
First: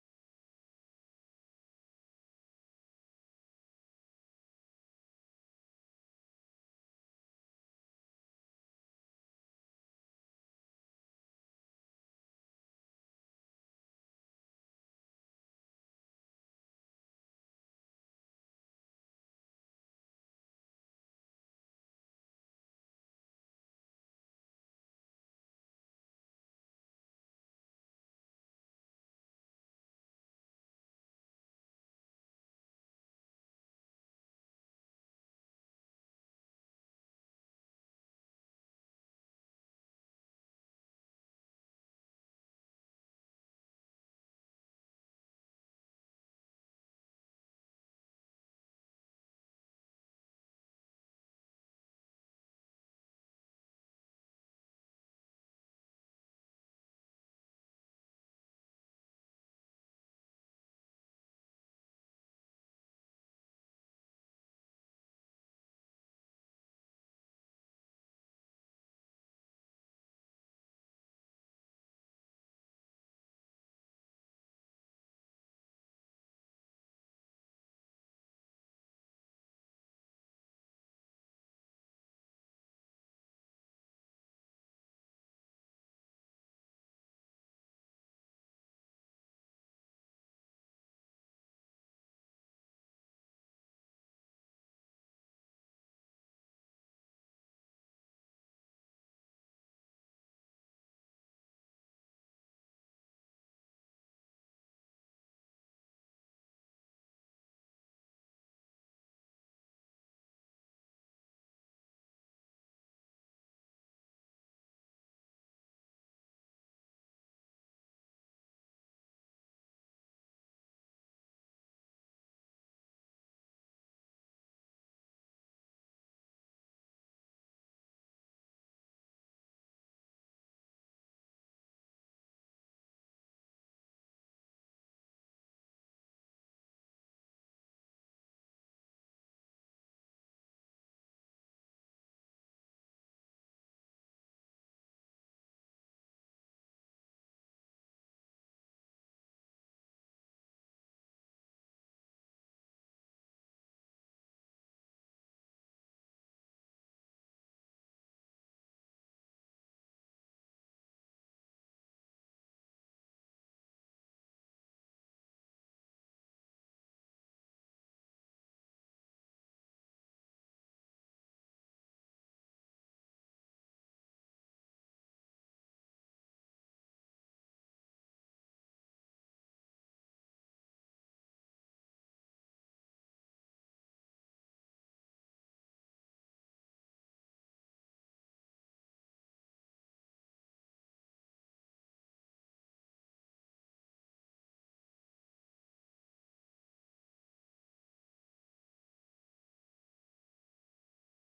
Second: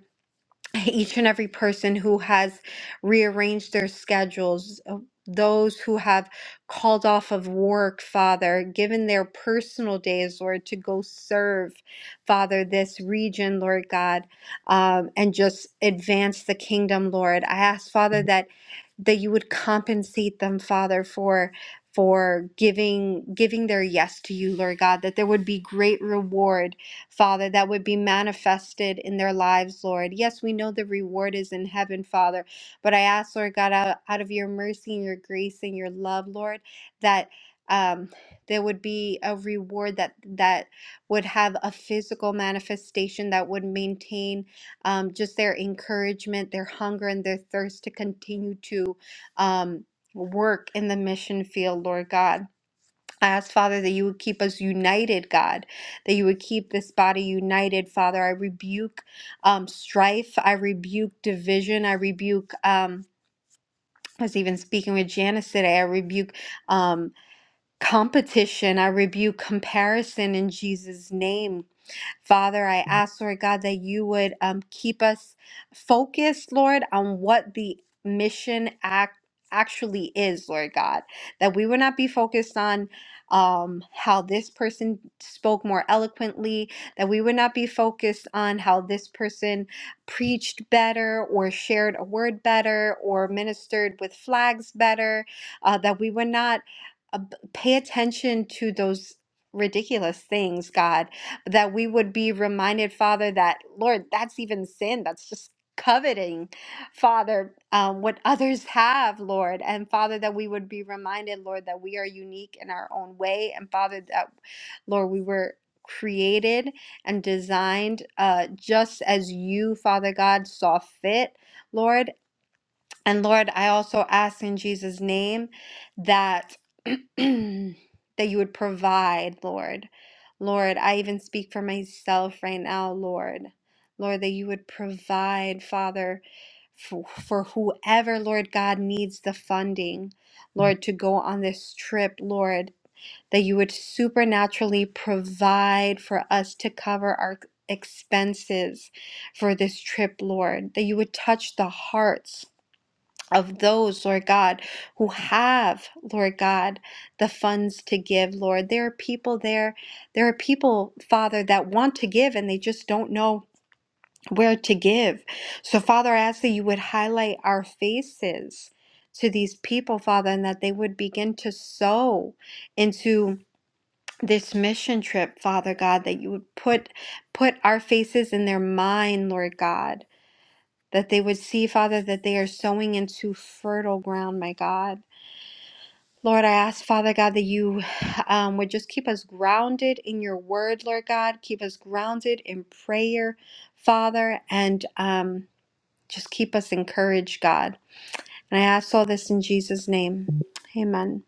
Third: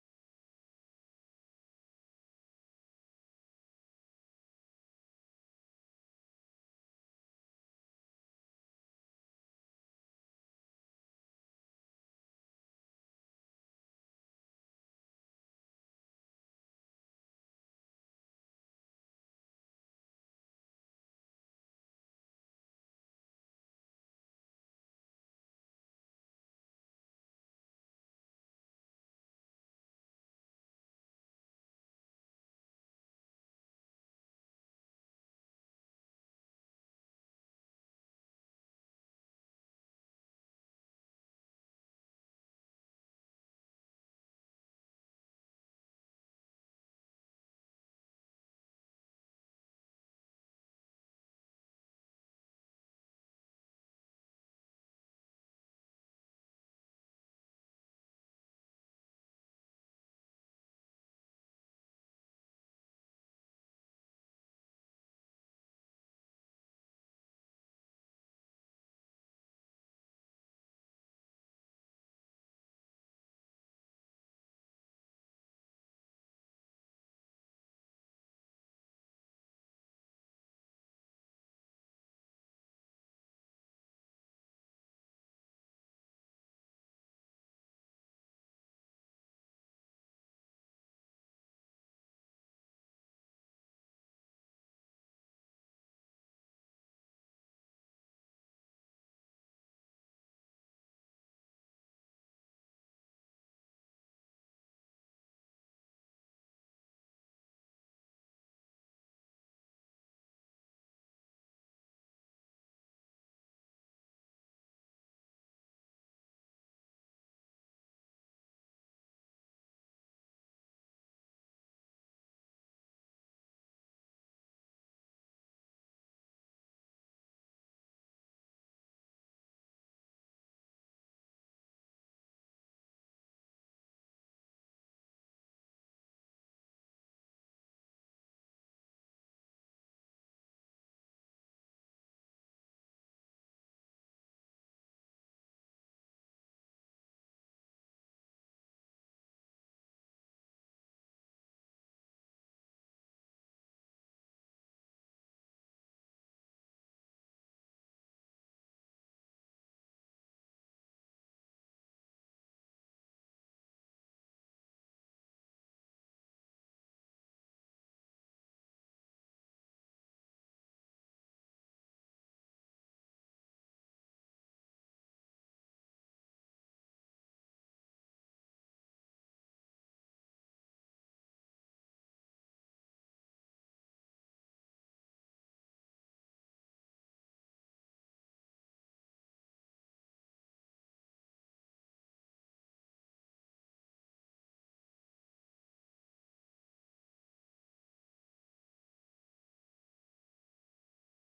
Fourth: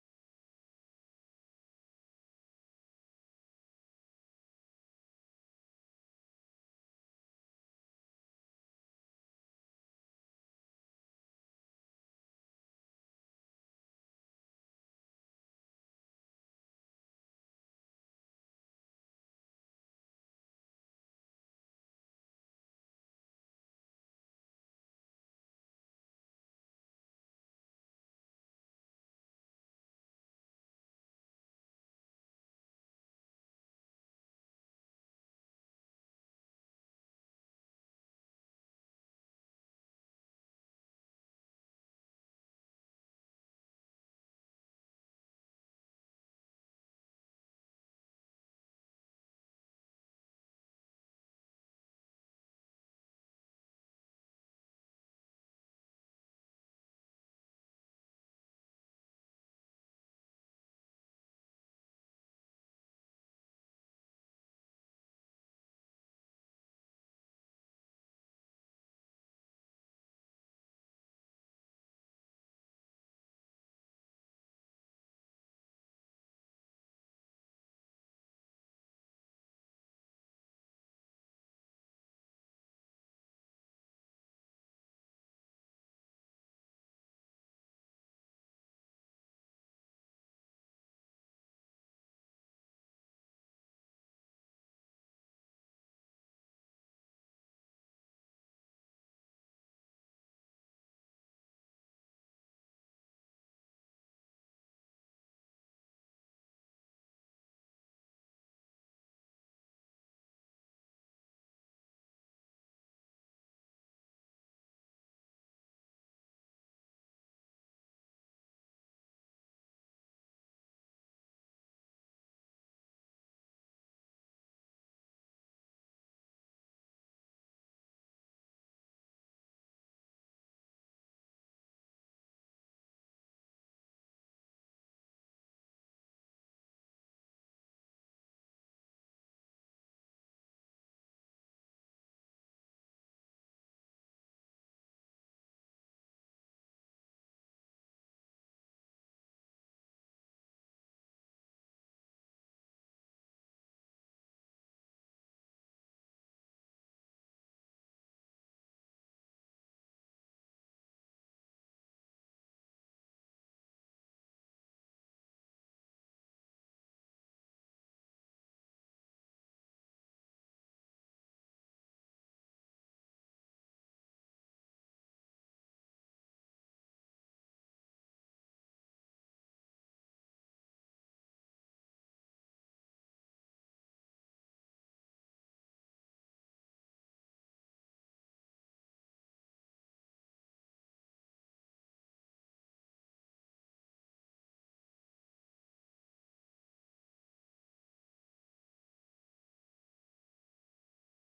Speaker 3: each and every person who has rearranged their schedules, uh, those who have called off of work, Father, given their personal days, Lord, to go serve, Father, this region, Lord God, um, and just advance the kingdom, Lord. I ask, Father, Mhm. that that you would compensate them, Father, for for giving giving their yes to you, Lord God, that there would be great reward Father, that would be manifested in their lives, Lord. Yes, we know the reward is in heaven, Father, but I ask, Lord God, out, out of your mercy and your grace and your love, Lord, that um, there would be a reward that that would have a physical manifestation that would maintain um, just their encouragement, their hunger, and their thirst to continue to um, work in the mission field, Lord God. I ask, Father, that you would keep us united, God, that you would keep this body united, Father. I rebuke um, strife. I rebuke division. I rebuke, um, I was even speaking with Janice today, I rebuke um, competition. I rebuke comparison in Jesus' name, Father, I ask, Lord God, that you would um, keep us focused, Lord, on what the mission act actually is, Lord God, that we would not be focused on um how this person spoke more eloquently that we would not be focused on how this person preached better or shared a word better or ministered with flags better uh, that we would not uh, b- pay attention to those ridiculous things god that we would be reminded, Father, that, Lord, that's even sin. That's just coveting, Father, um, what others have, Lord. And Father, that we would be reminded, Lord, that we are unique in our own way. And Father, that, Lord, we were created and designed uh, just as you, Father God, saw fit. Lord, and Lord, I also ask in Jesus' name that *clears throat* that you would provide, Lord. Lord, I even speak for myself right now, Lord. Lord, that you would provide, Father, for, for whoever, Lord God, needs the funding, Lord, to go on this trip, Lord, that you would supernaturally provide for us to cover our expenses for this trip, Lord, that you would touch the hearts of those, Lord God, who have, Lord God, the funds to give, Lord. There are people there, there are people, Father, that want to give and they just don't know where to give. So, Father, I ask that you would highlight our faces to these people, Father, and that they would begin to sow into this mission trip, Father God, that you would put put our faces in their mind, Lord God that they would see, Father, that they are sowing into fertile ground, my God. Lord, I ask, Father God, that you um, would just keep us grounded in your word, Lord God. Keep us grounded in prayer, Father, and um, just keep us encouraged, God. And I ask all this in Jesus' name. Amen.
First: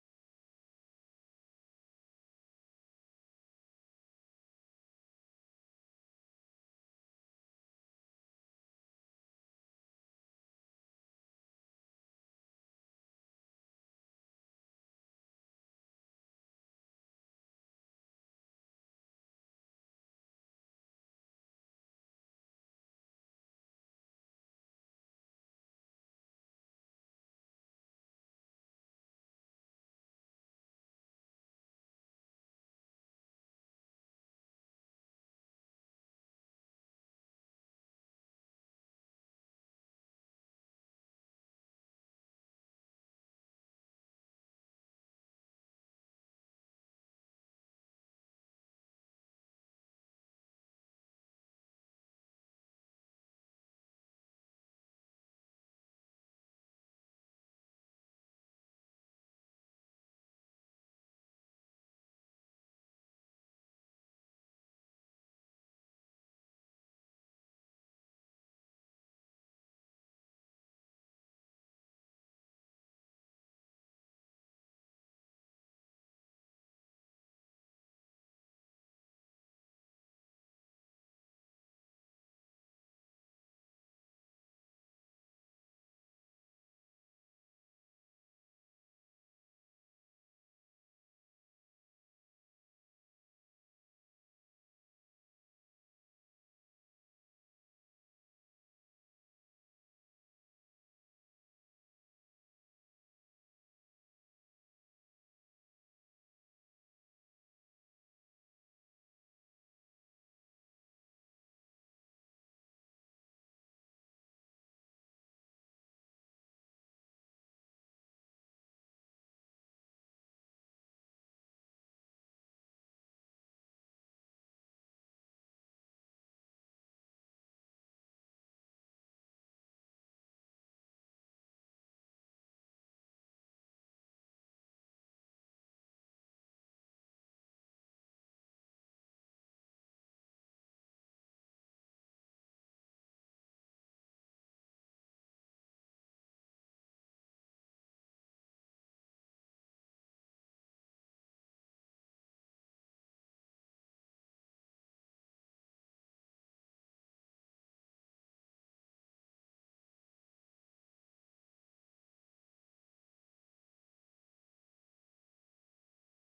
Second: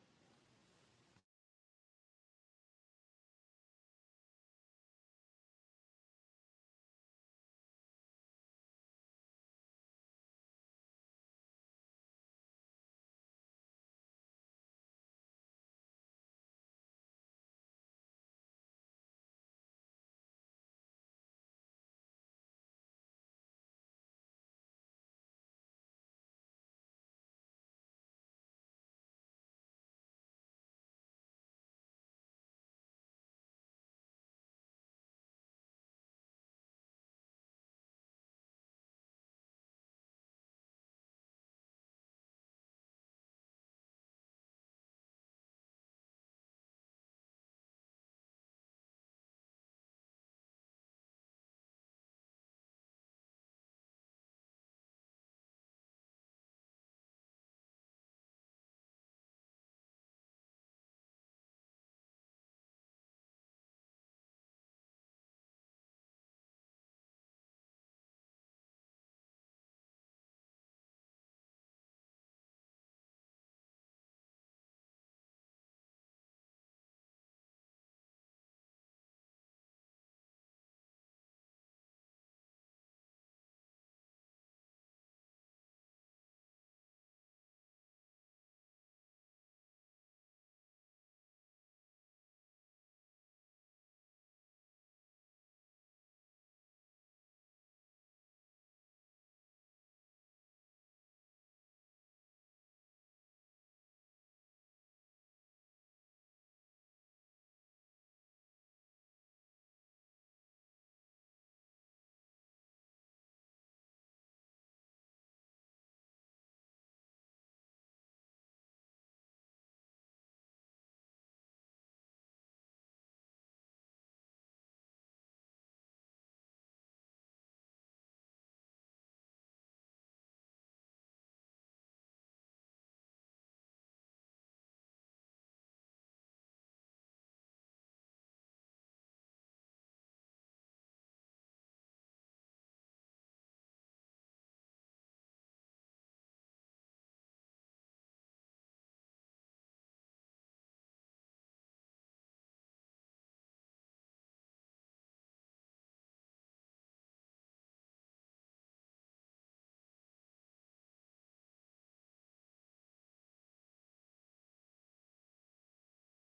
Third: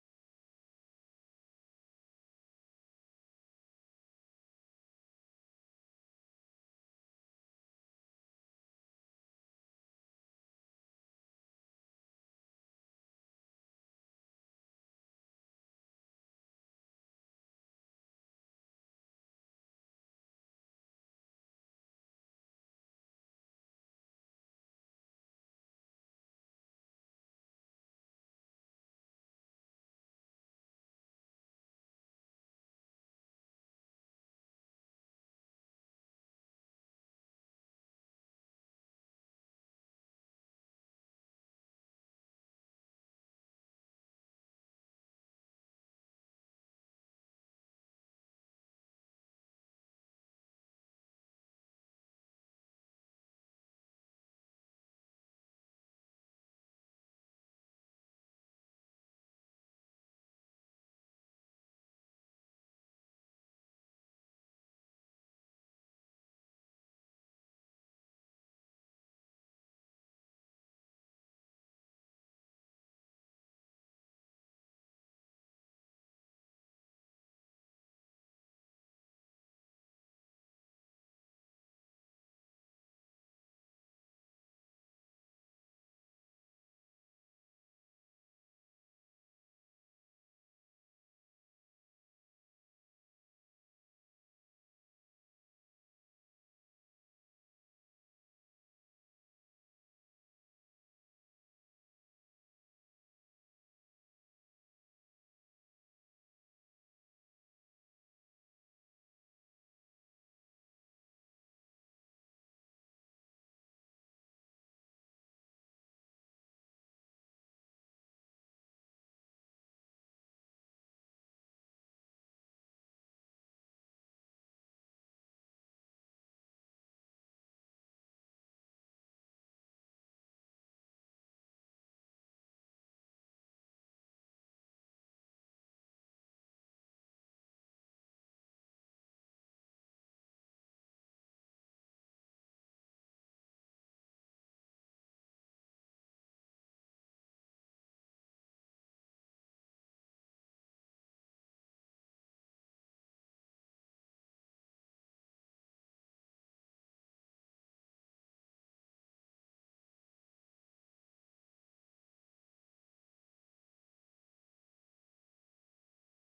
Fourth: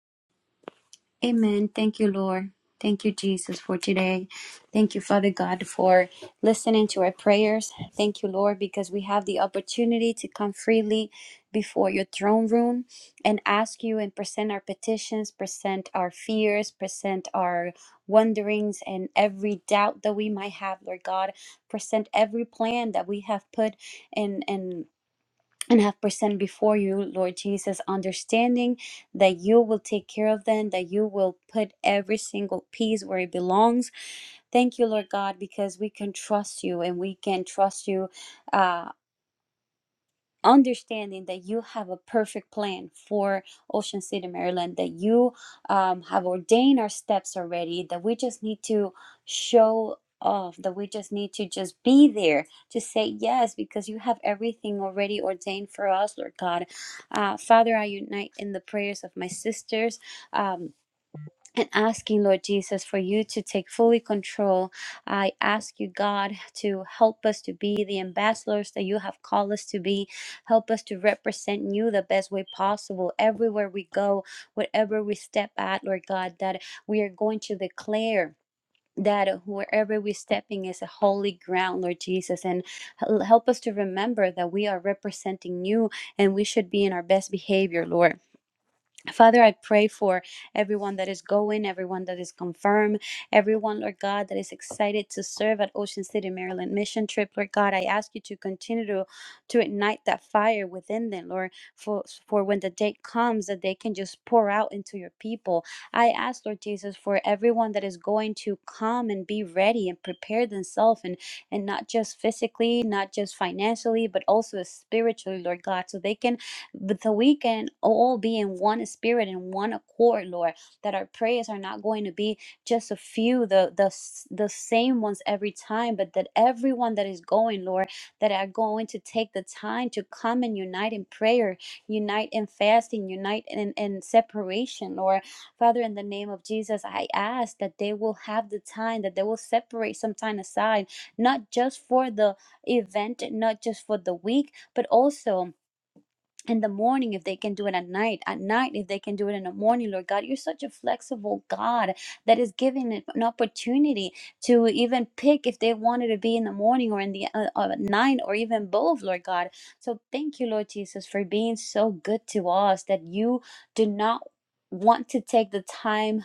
Speaker 4: Amen. Thank you, Lord. Thank you, Jesus, for today. Thank you, Father God, for listening to our prayers. Thank you, Lord, because we have the opportunity to come freely before your throne room and ask you and present our petitions, present our fears, present our wonderings and every doubt that we might have, Lord God. Present every plan that we have put in. in and have present before you, Lord Jesus, understanding that you will take care of them, that you will put every single piece where it belongs. Thank you, Lord God, because we can trust you and we can trust you. uh, understanding that you have a perfect plan for Ocean City, Maryland, that you um, have ordained our steps already, that we just need to show off, that we just need to just be there to say yes, because you have everything already ordained for us, Lord God. Uh, Father, I unite in the prayers of my sisters. Um, and asking, Lord Jesus, for you to take fully control. I ask you, God, to help us to be the ambassadors that you have called us to be. Help us to represent you the best way possible everywhere we go, wherever we step at, Lord God, that we are going to declare. That wherever we're stepping is a holy ground, Lord Jesus, and hel- help us to remember that we are representing you and we should be in our best behavior, Lord. Father, I pray for everyone that is going, everyone that is confirmed, everyone, Lord God, that is excited to serve at Ocean City, Maryland mission trip. Lord God, I ask you to continue to, to ignite that fire within them, Lord, for, for when the day comes that they can just pour out into your people. I ask, Lord Jesus, for everyone that is going to come and be ready and prepare themselves and, and not just physically, not just financially, but also spiritually, Lord God, so they can but so we can all be in one spirit and one accord, Lord, that our prayers are not going to be just a few, the the the same ones every time, but that everyone that is going, Lord, that are going to take the time to come and unite in prayer, unite in fasting, unite in, in separation, Lord. Father, in the name of Jesus, I ask that they will have the time, that they will separate some time aside, not just for the event, not just for the week, but also in the morning if they can do it at night at night if they can do it in the morning lord god you're such a flexible god that is giving it an opportunity to even pick if they wanted to be in the morning or in the uh, uh, night or even both lord god so thank you lord jesus for being so good to us that you do not want to take the time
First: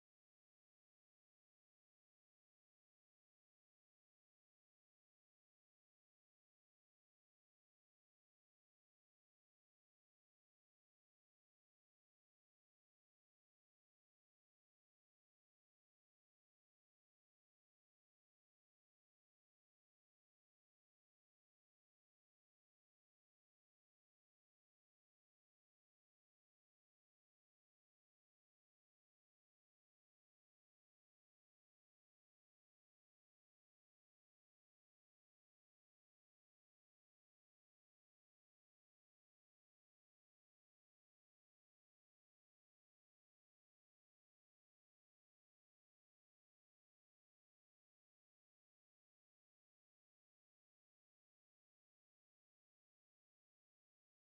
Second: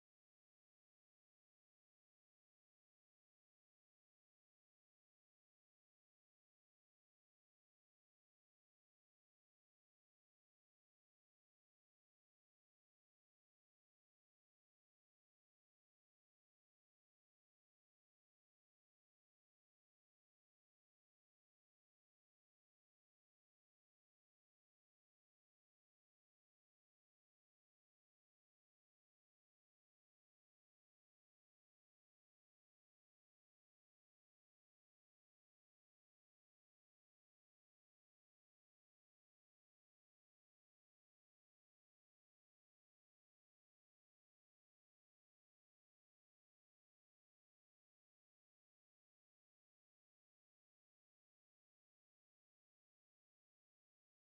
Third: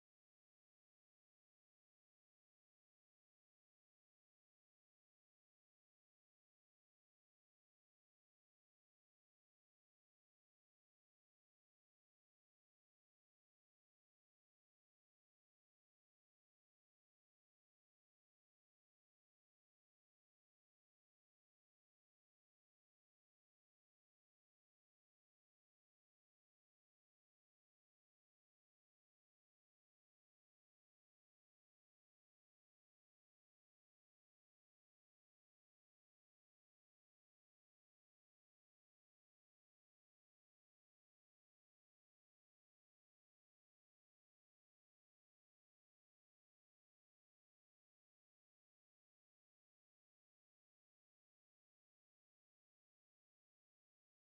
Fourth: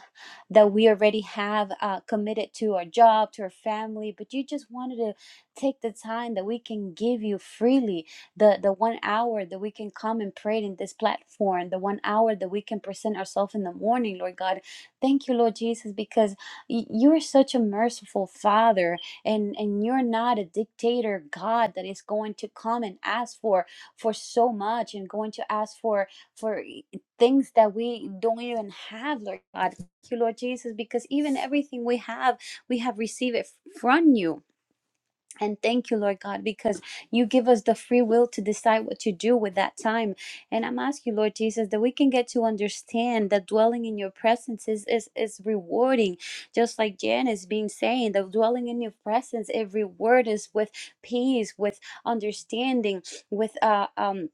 Speaker 4: that we already have uh, committed to our job to our family but you just wanted to take the time that we can give you freely the the one hour that we can come and pray in this platform the one hour that we can present ourselves in the morning lord god thank you lord jesus because y- you're such a merciful father and and you're not a dictator god that is going to come and ask for for so much and going to ask for for e, things that we don't even have lord god thank you lord jesus because even everything we have we have received it from you and thank you, Lord God, because you give us the free will to decide what to do with that time. And I'm asking you, Lord Jesus, that we can get to understand that dwelling in your presence is, is, is rewarding. Just like Janice been saying, that dwelling in your presence, every word is with peace, with understanding, with uh um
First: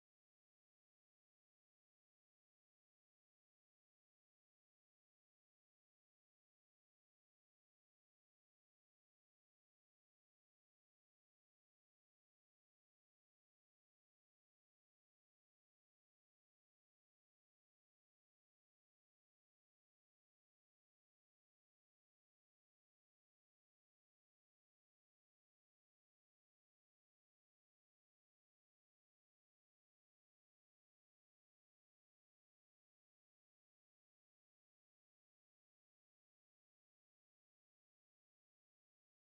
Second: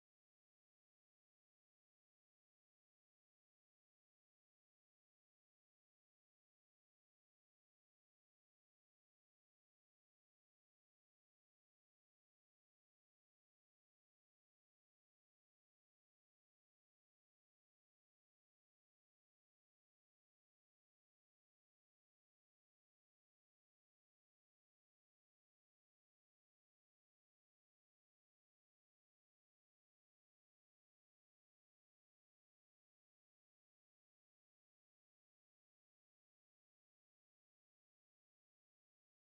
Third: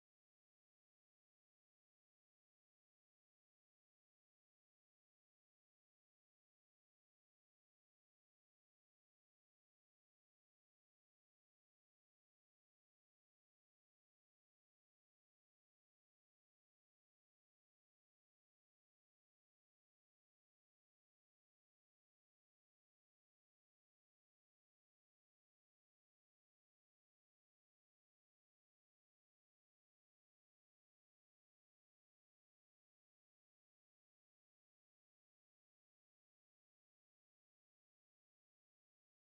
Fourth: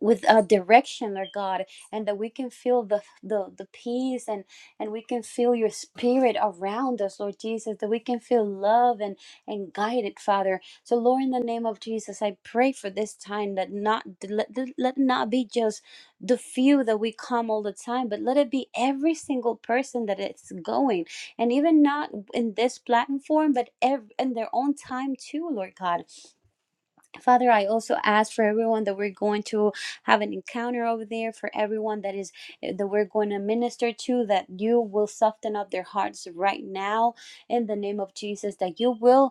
Speaker 4: with a direction Lord god and that we can feel the, the the peace and and we can feel your spirit around us lord jesus that we can feel love and and guided father so lord in the name of jesus i pray for this time that not let, let not be just the few that we come all the time but let it be every single person that it's going and even not in this platform but ev- in their own time too lord god Father, I also ask for everyone that we're going to have an encounter over there, for everyone that is eh, that we're going to minister to, that you will soften up their hearts right now in the name of Jesus, that you will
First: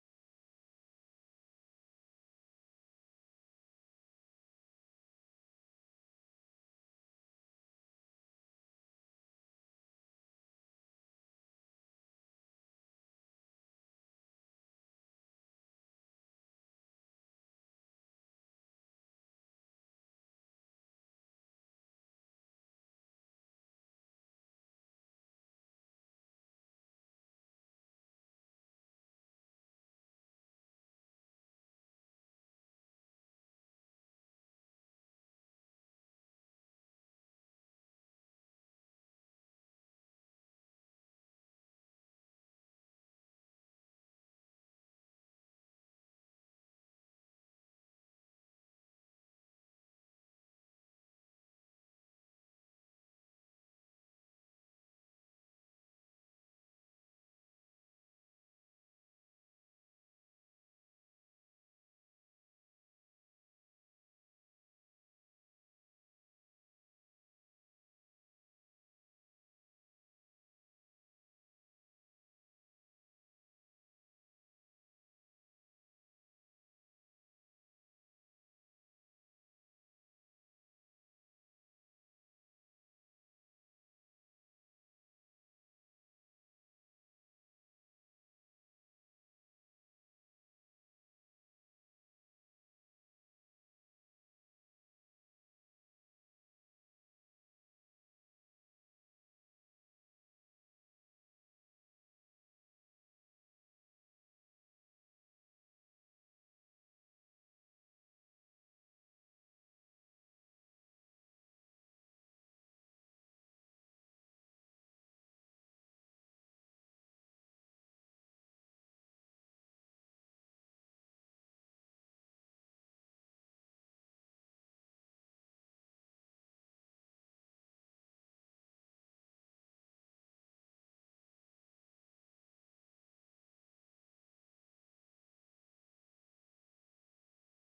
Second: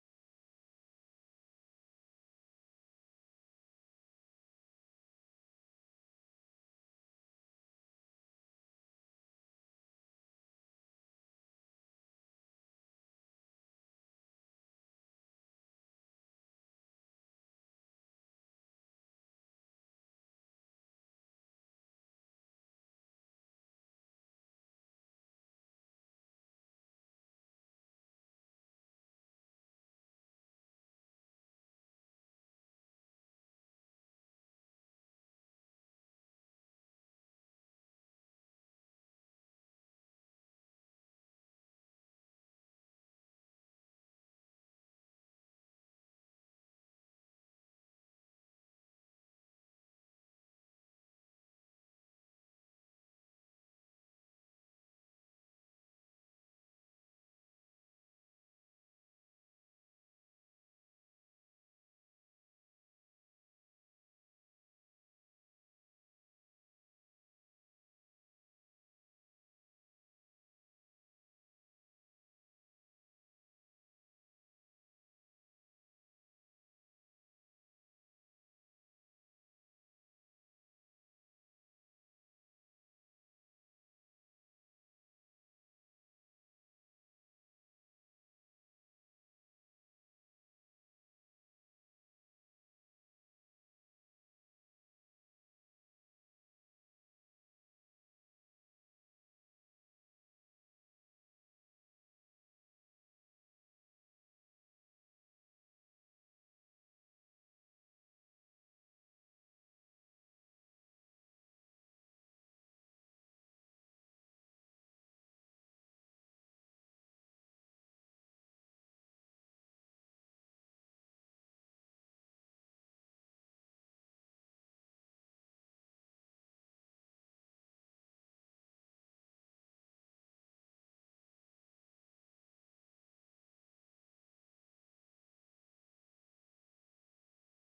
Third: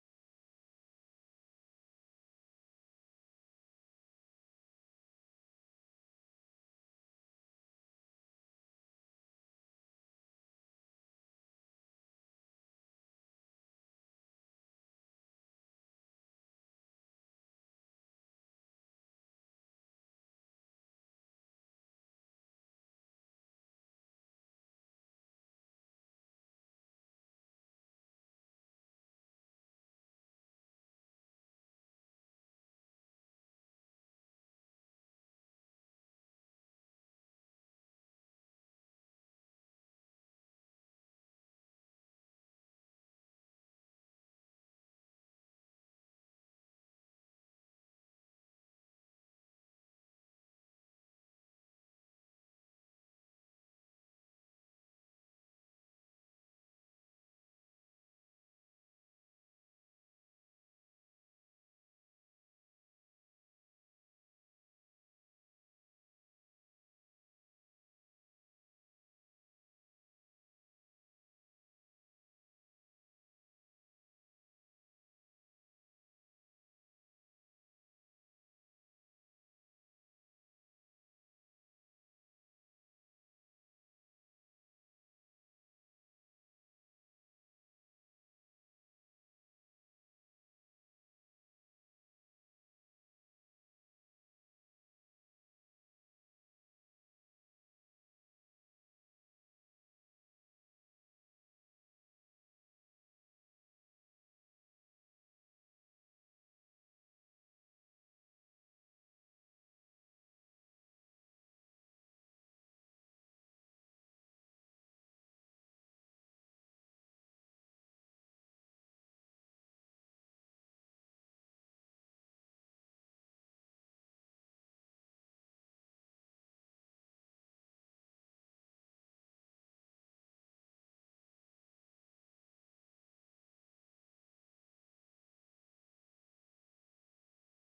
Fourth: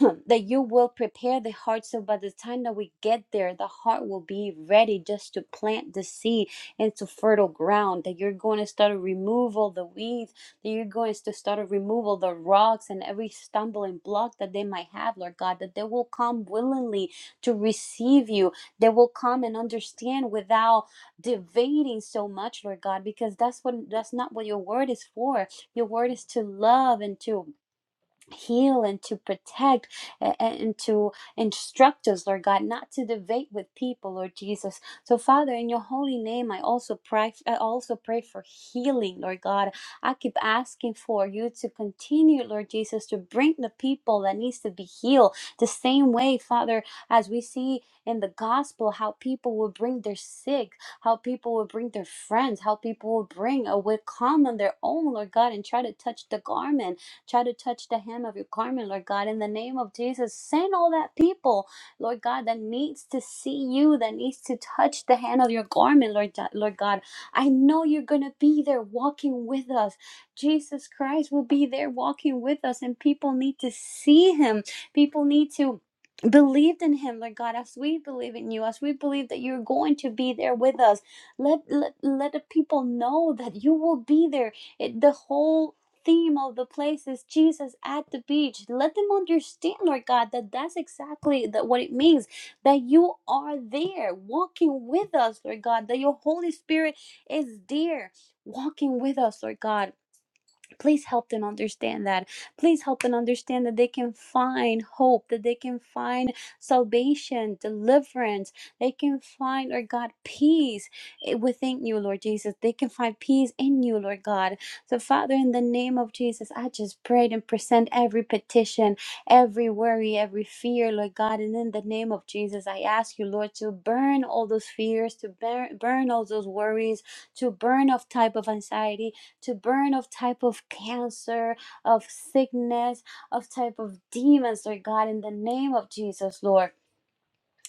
Speaker 4: *coughs* *clears throat* that you will prepare the heart so by the time that we get there the heart will be ready just to plant the seed into fertile ground that you're going to start to remove all the weeds that you're going to start to remove all the rocks and every stumbling block that they might have lord god that they will come willingly to receive you they will come and understand without debating so much lord god because that's what that's not what your word is for your word is to love and to heal and to protect and to instruct us, Lord God, not to debate with people, Lord Jesus. So, Father, in your holy name, I also pray. I also pray for healing, Lord God. I keep asking for you to continue, Lord Jesus, to bring the people that needs to be healed. The same way, Father, as we see in the gospel, how people will bring their sick, how people will bring their friends, how people will bring a will come on their own, Lord God, and try to touch the garment try to touch the hem of your garment, Lord God. In the name of Jesus, send all that people, Lord God, that needs to see you, that needs to touch the hand of your garment, Lord, Lord God. I know you're going to be there walking with us. Jesus Christ will be there walking with us, and people need to see him. People need to believe in him lord god as we believe in you as we believe that you're going to be there with us let let, let the people know that you will be there it, the whole theme of the place is Jesus at the beach. Let them understand, Lord God, that that's exactly that what it means that you are there walking with us, Lord God, that your Holy Spirit is there walking with us, Lord God Please help them understand that. Please help them understand that they can find hope, that they can find salvation, deliverance. They can find, Lord God, peace eh, within you, Lord Jesus. They can find peace in you, Lord God. So, Father, in the name of Jesus, I just prayed and present every petition, every worry, every fear, Lord God. And in the name of Jesus, I ask you, Lord, to burn all those fears, to burn, burn all those worries, to burn off type of anxiety to burn of type of cancer, of sickness, of type of demons, Lord God, in the name of Jesus, Lord.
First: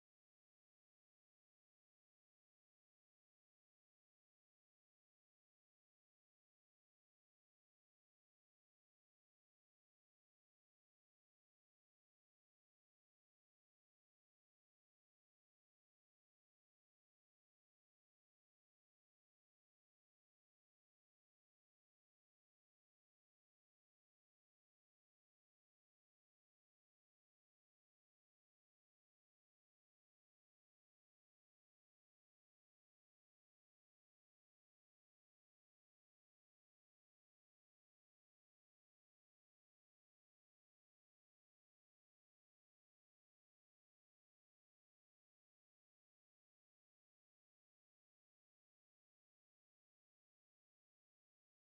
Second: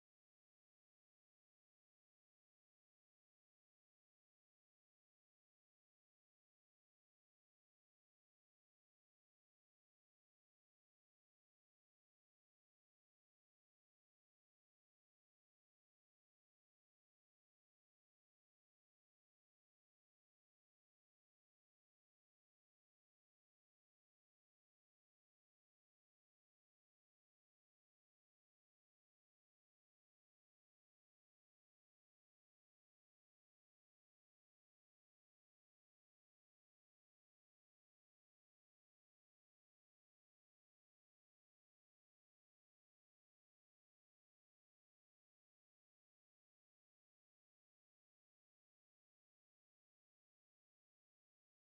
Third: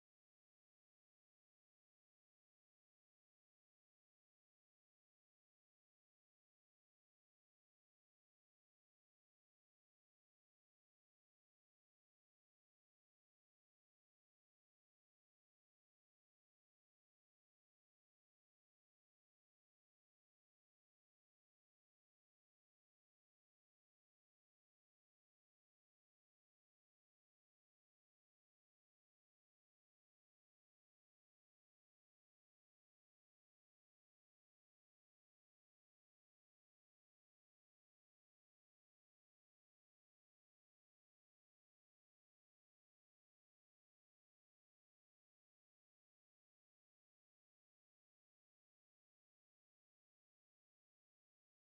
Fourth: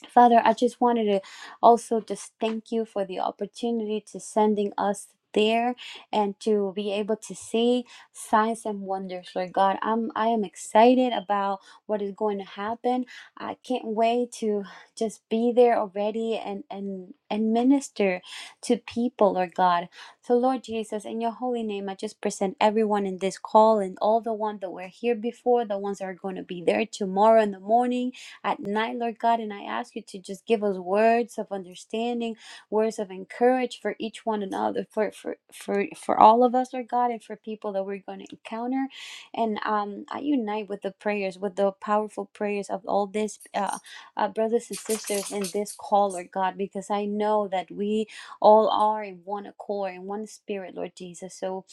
Speaker 4: Father, I just wanted to also just thank you for the opportunity to sending us there and to be able to see signs and wonders lord god i'm i am excited about what is going to happen i can't wait to just be there already and and and minister to people lord god so lord jesus in your holy name i just present everyone in this call and all the ones that were here before the ones that are going to be there tomorrow in the morning at night, Lord God. And I ask you to just give us words of understanding, words of encourage for each one another, for for for, for all of us, Lord God, and for people that we're going to encounter. And um, I unite with the prayers, with the powerful prayers of all these uh, uh, brothers and sisters in this call, Lord God, because I know that we all are in one accord, in one spirit, Lord Jesus. So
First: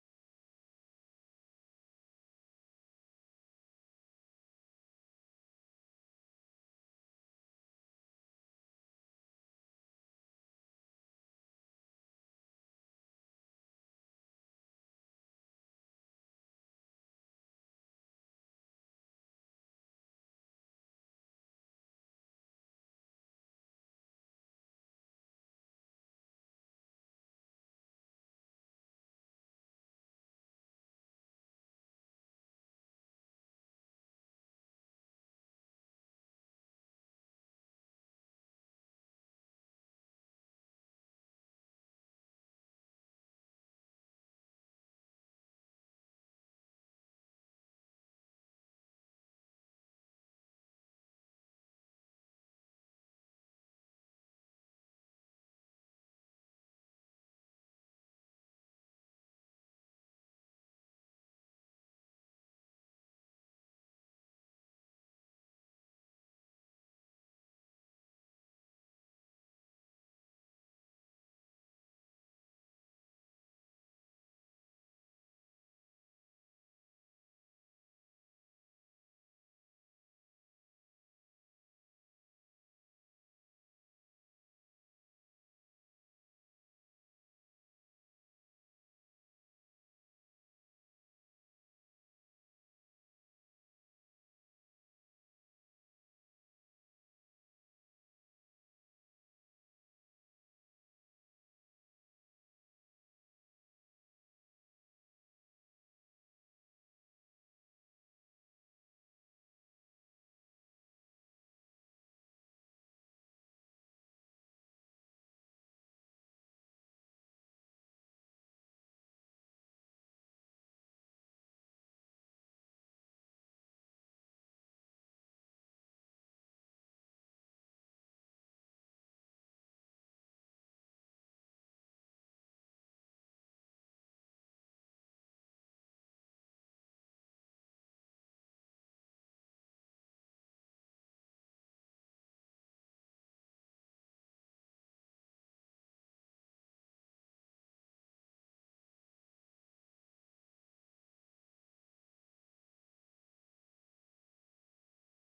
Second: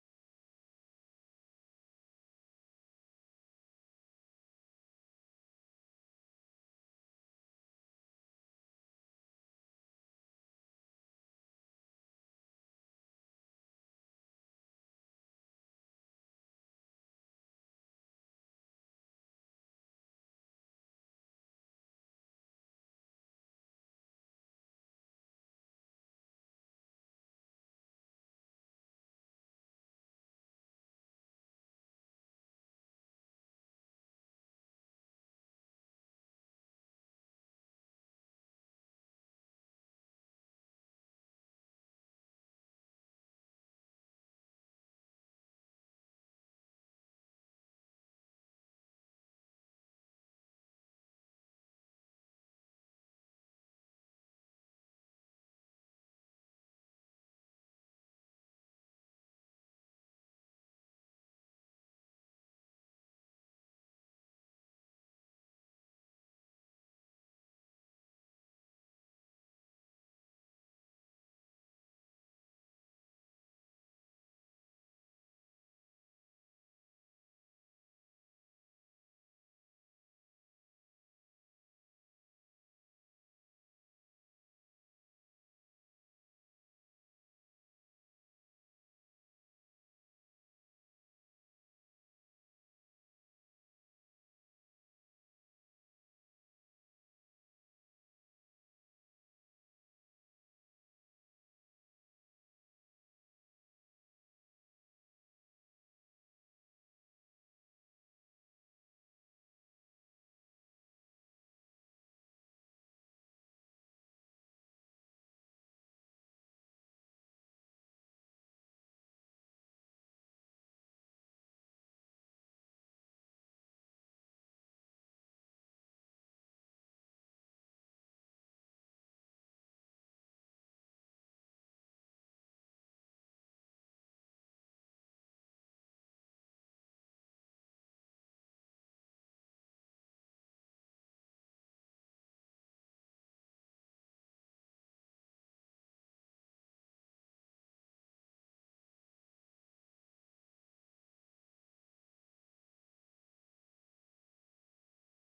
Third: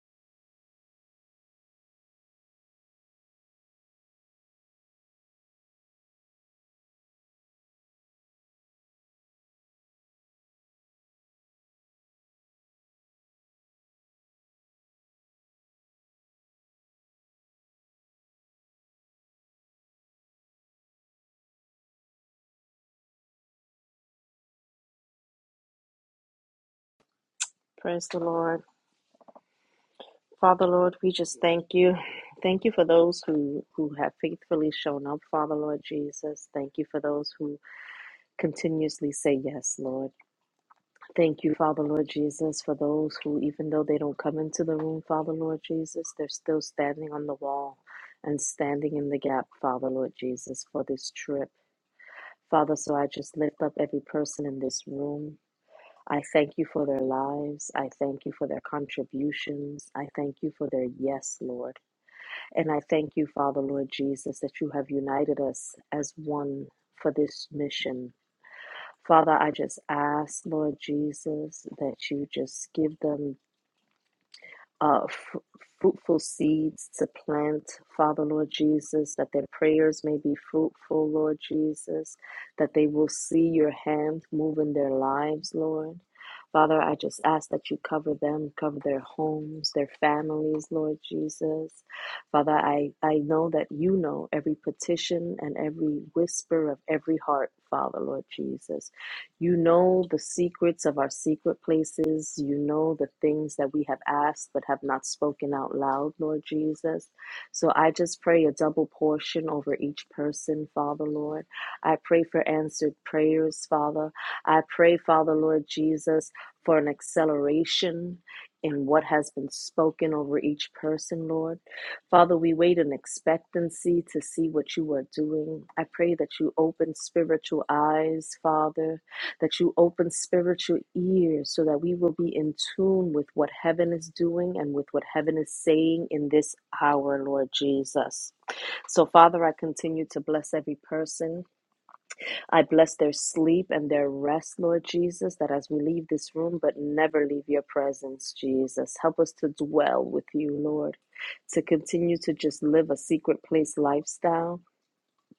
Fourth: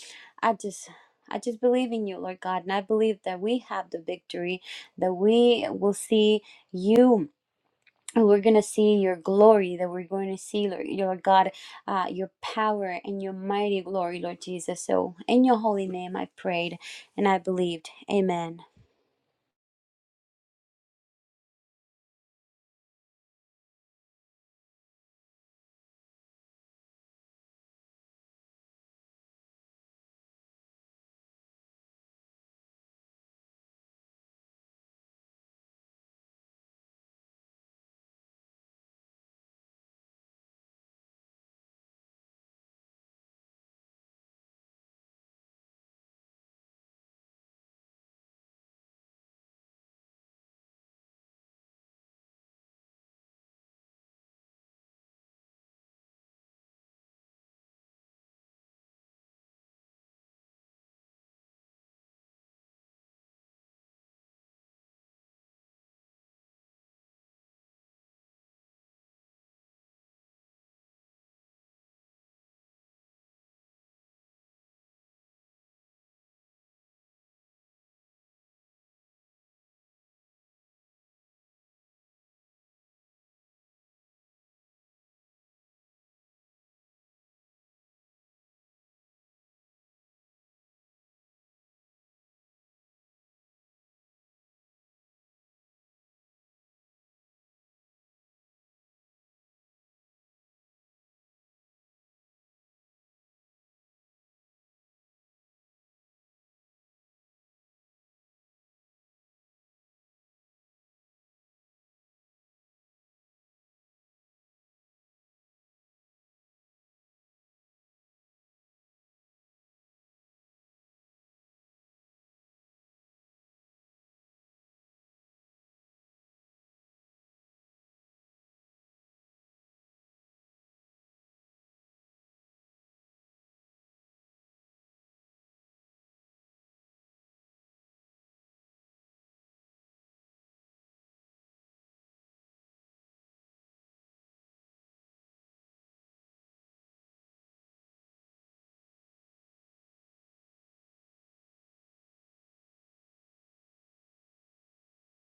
Speaker 4: I just. I just believe in you, Lord God, and I believe that we have the victory, that we will see you we're going to see your glory that we're going to see lord your god uh, your power and your mighty glory lord jesus so in your holy name i prayed and i believed amen
Speaker 1: Praise the Lord. Father Lord, we just thank you. Thank you for those who, who have faithfully shown up, Father Lord Jesus. Thank you for those who continuously say yes, Lord. Thank you, Father Lord Jesus, for those who, even though they don't come into the room, Father Lord Jesus, they're still standing on the wall and standing in the gap, Father Lord Jesus, for this trip. Father, so I just lift up every person in this room. I thank you for their lives. I thank you for their contributions. I thank you for their yes, Lord. And I thank you, Father Lord Jesus, that you have united us as one for this mission. Father, I just ask, Lord Jesus, that you just give them uh, fr- fruitful seeds to plant, Father, Lord Jesus, that their prayers may be fruitful, Lord Jesus, that they will see your hand move in their lives, Lord. Father, I just ask that you cover them, cover their homes, their families, Lord Jesus. Father, I, I know that you know every petition and every whisper of every heart, Father, Lord Jesus. You know the secrets of our secret places. You know the things that we have asked but have not spoken out loud, Lord Jesus. So I just pray a double portion over each person, Father, Lord. I pray for answered prayers, Father. I pray, Father, Lord Jesus, for an acceleration in what has been spoken over each person, Lord. Father, we wait in expectancy to see what you are doing. I pray that you open spiritual eyes, Father that you open spiritual ears so that we will be in tune with what heaven is doing and with what heaven is saying in this hour, Lord Jesus. So, Father, I continue to bless every person. I bless their sleep and their rest, Lord Jesus, that as we leave this room, but never leave your presence, Jesus. Help us to dwell with you, Lord, to continue to just live a secret place lifestyle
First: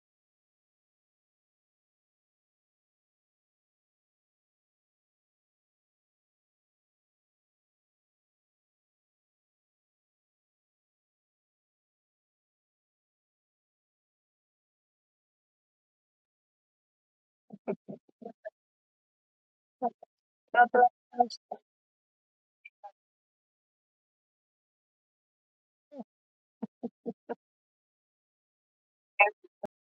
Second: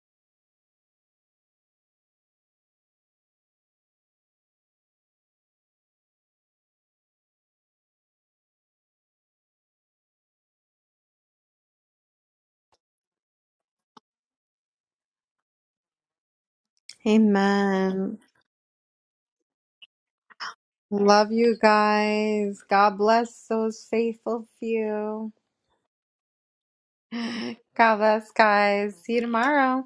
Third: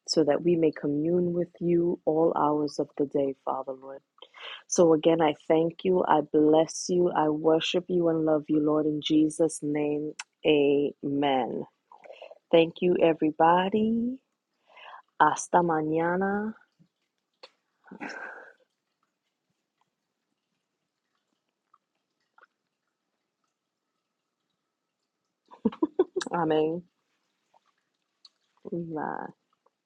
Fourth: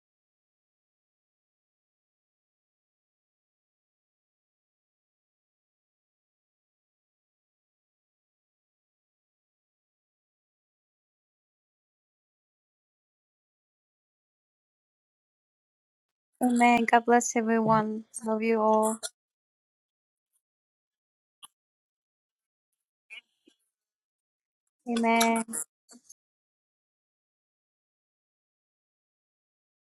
Speaker 1: so that we may commune with you all hours of the day, Father, Lord. So again, I thank you. I bless you. I worship you and love you, Lord, in Jesus' name. Amen. Thank you, everybody. Hasta mañana.
Speaker 4: Amen. God bless everyone.
Speaker 3: Amen.
Speaker 4: Love you all.
Speaker 3: Love you guys. God bless those faithful few.
Speaker 4: Amen.
Speaker 1: Amen.
Speaker 3: God bless, guys. See you
Speaker 1: Bye.
Speaker 3: tomorrow.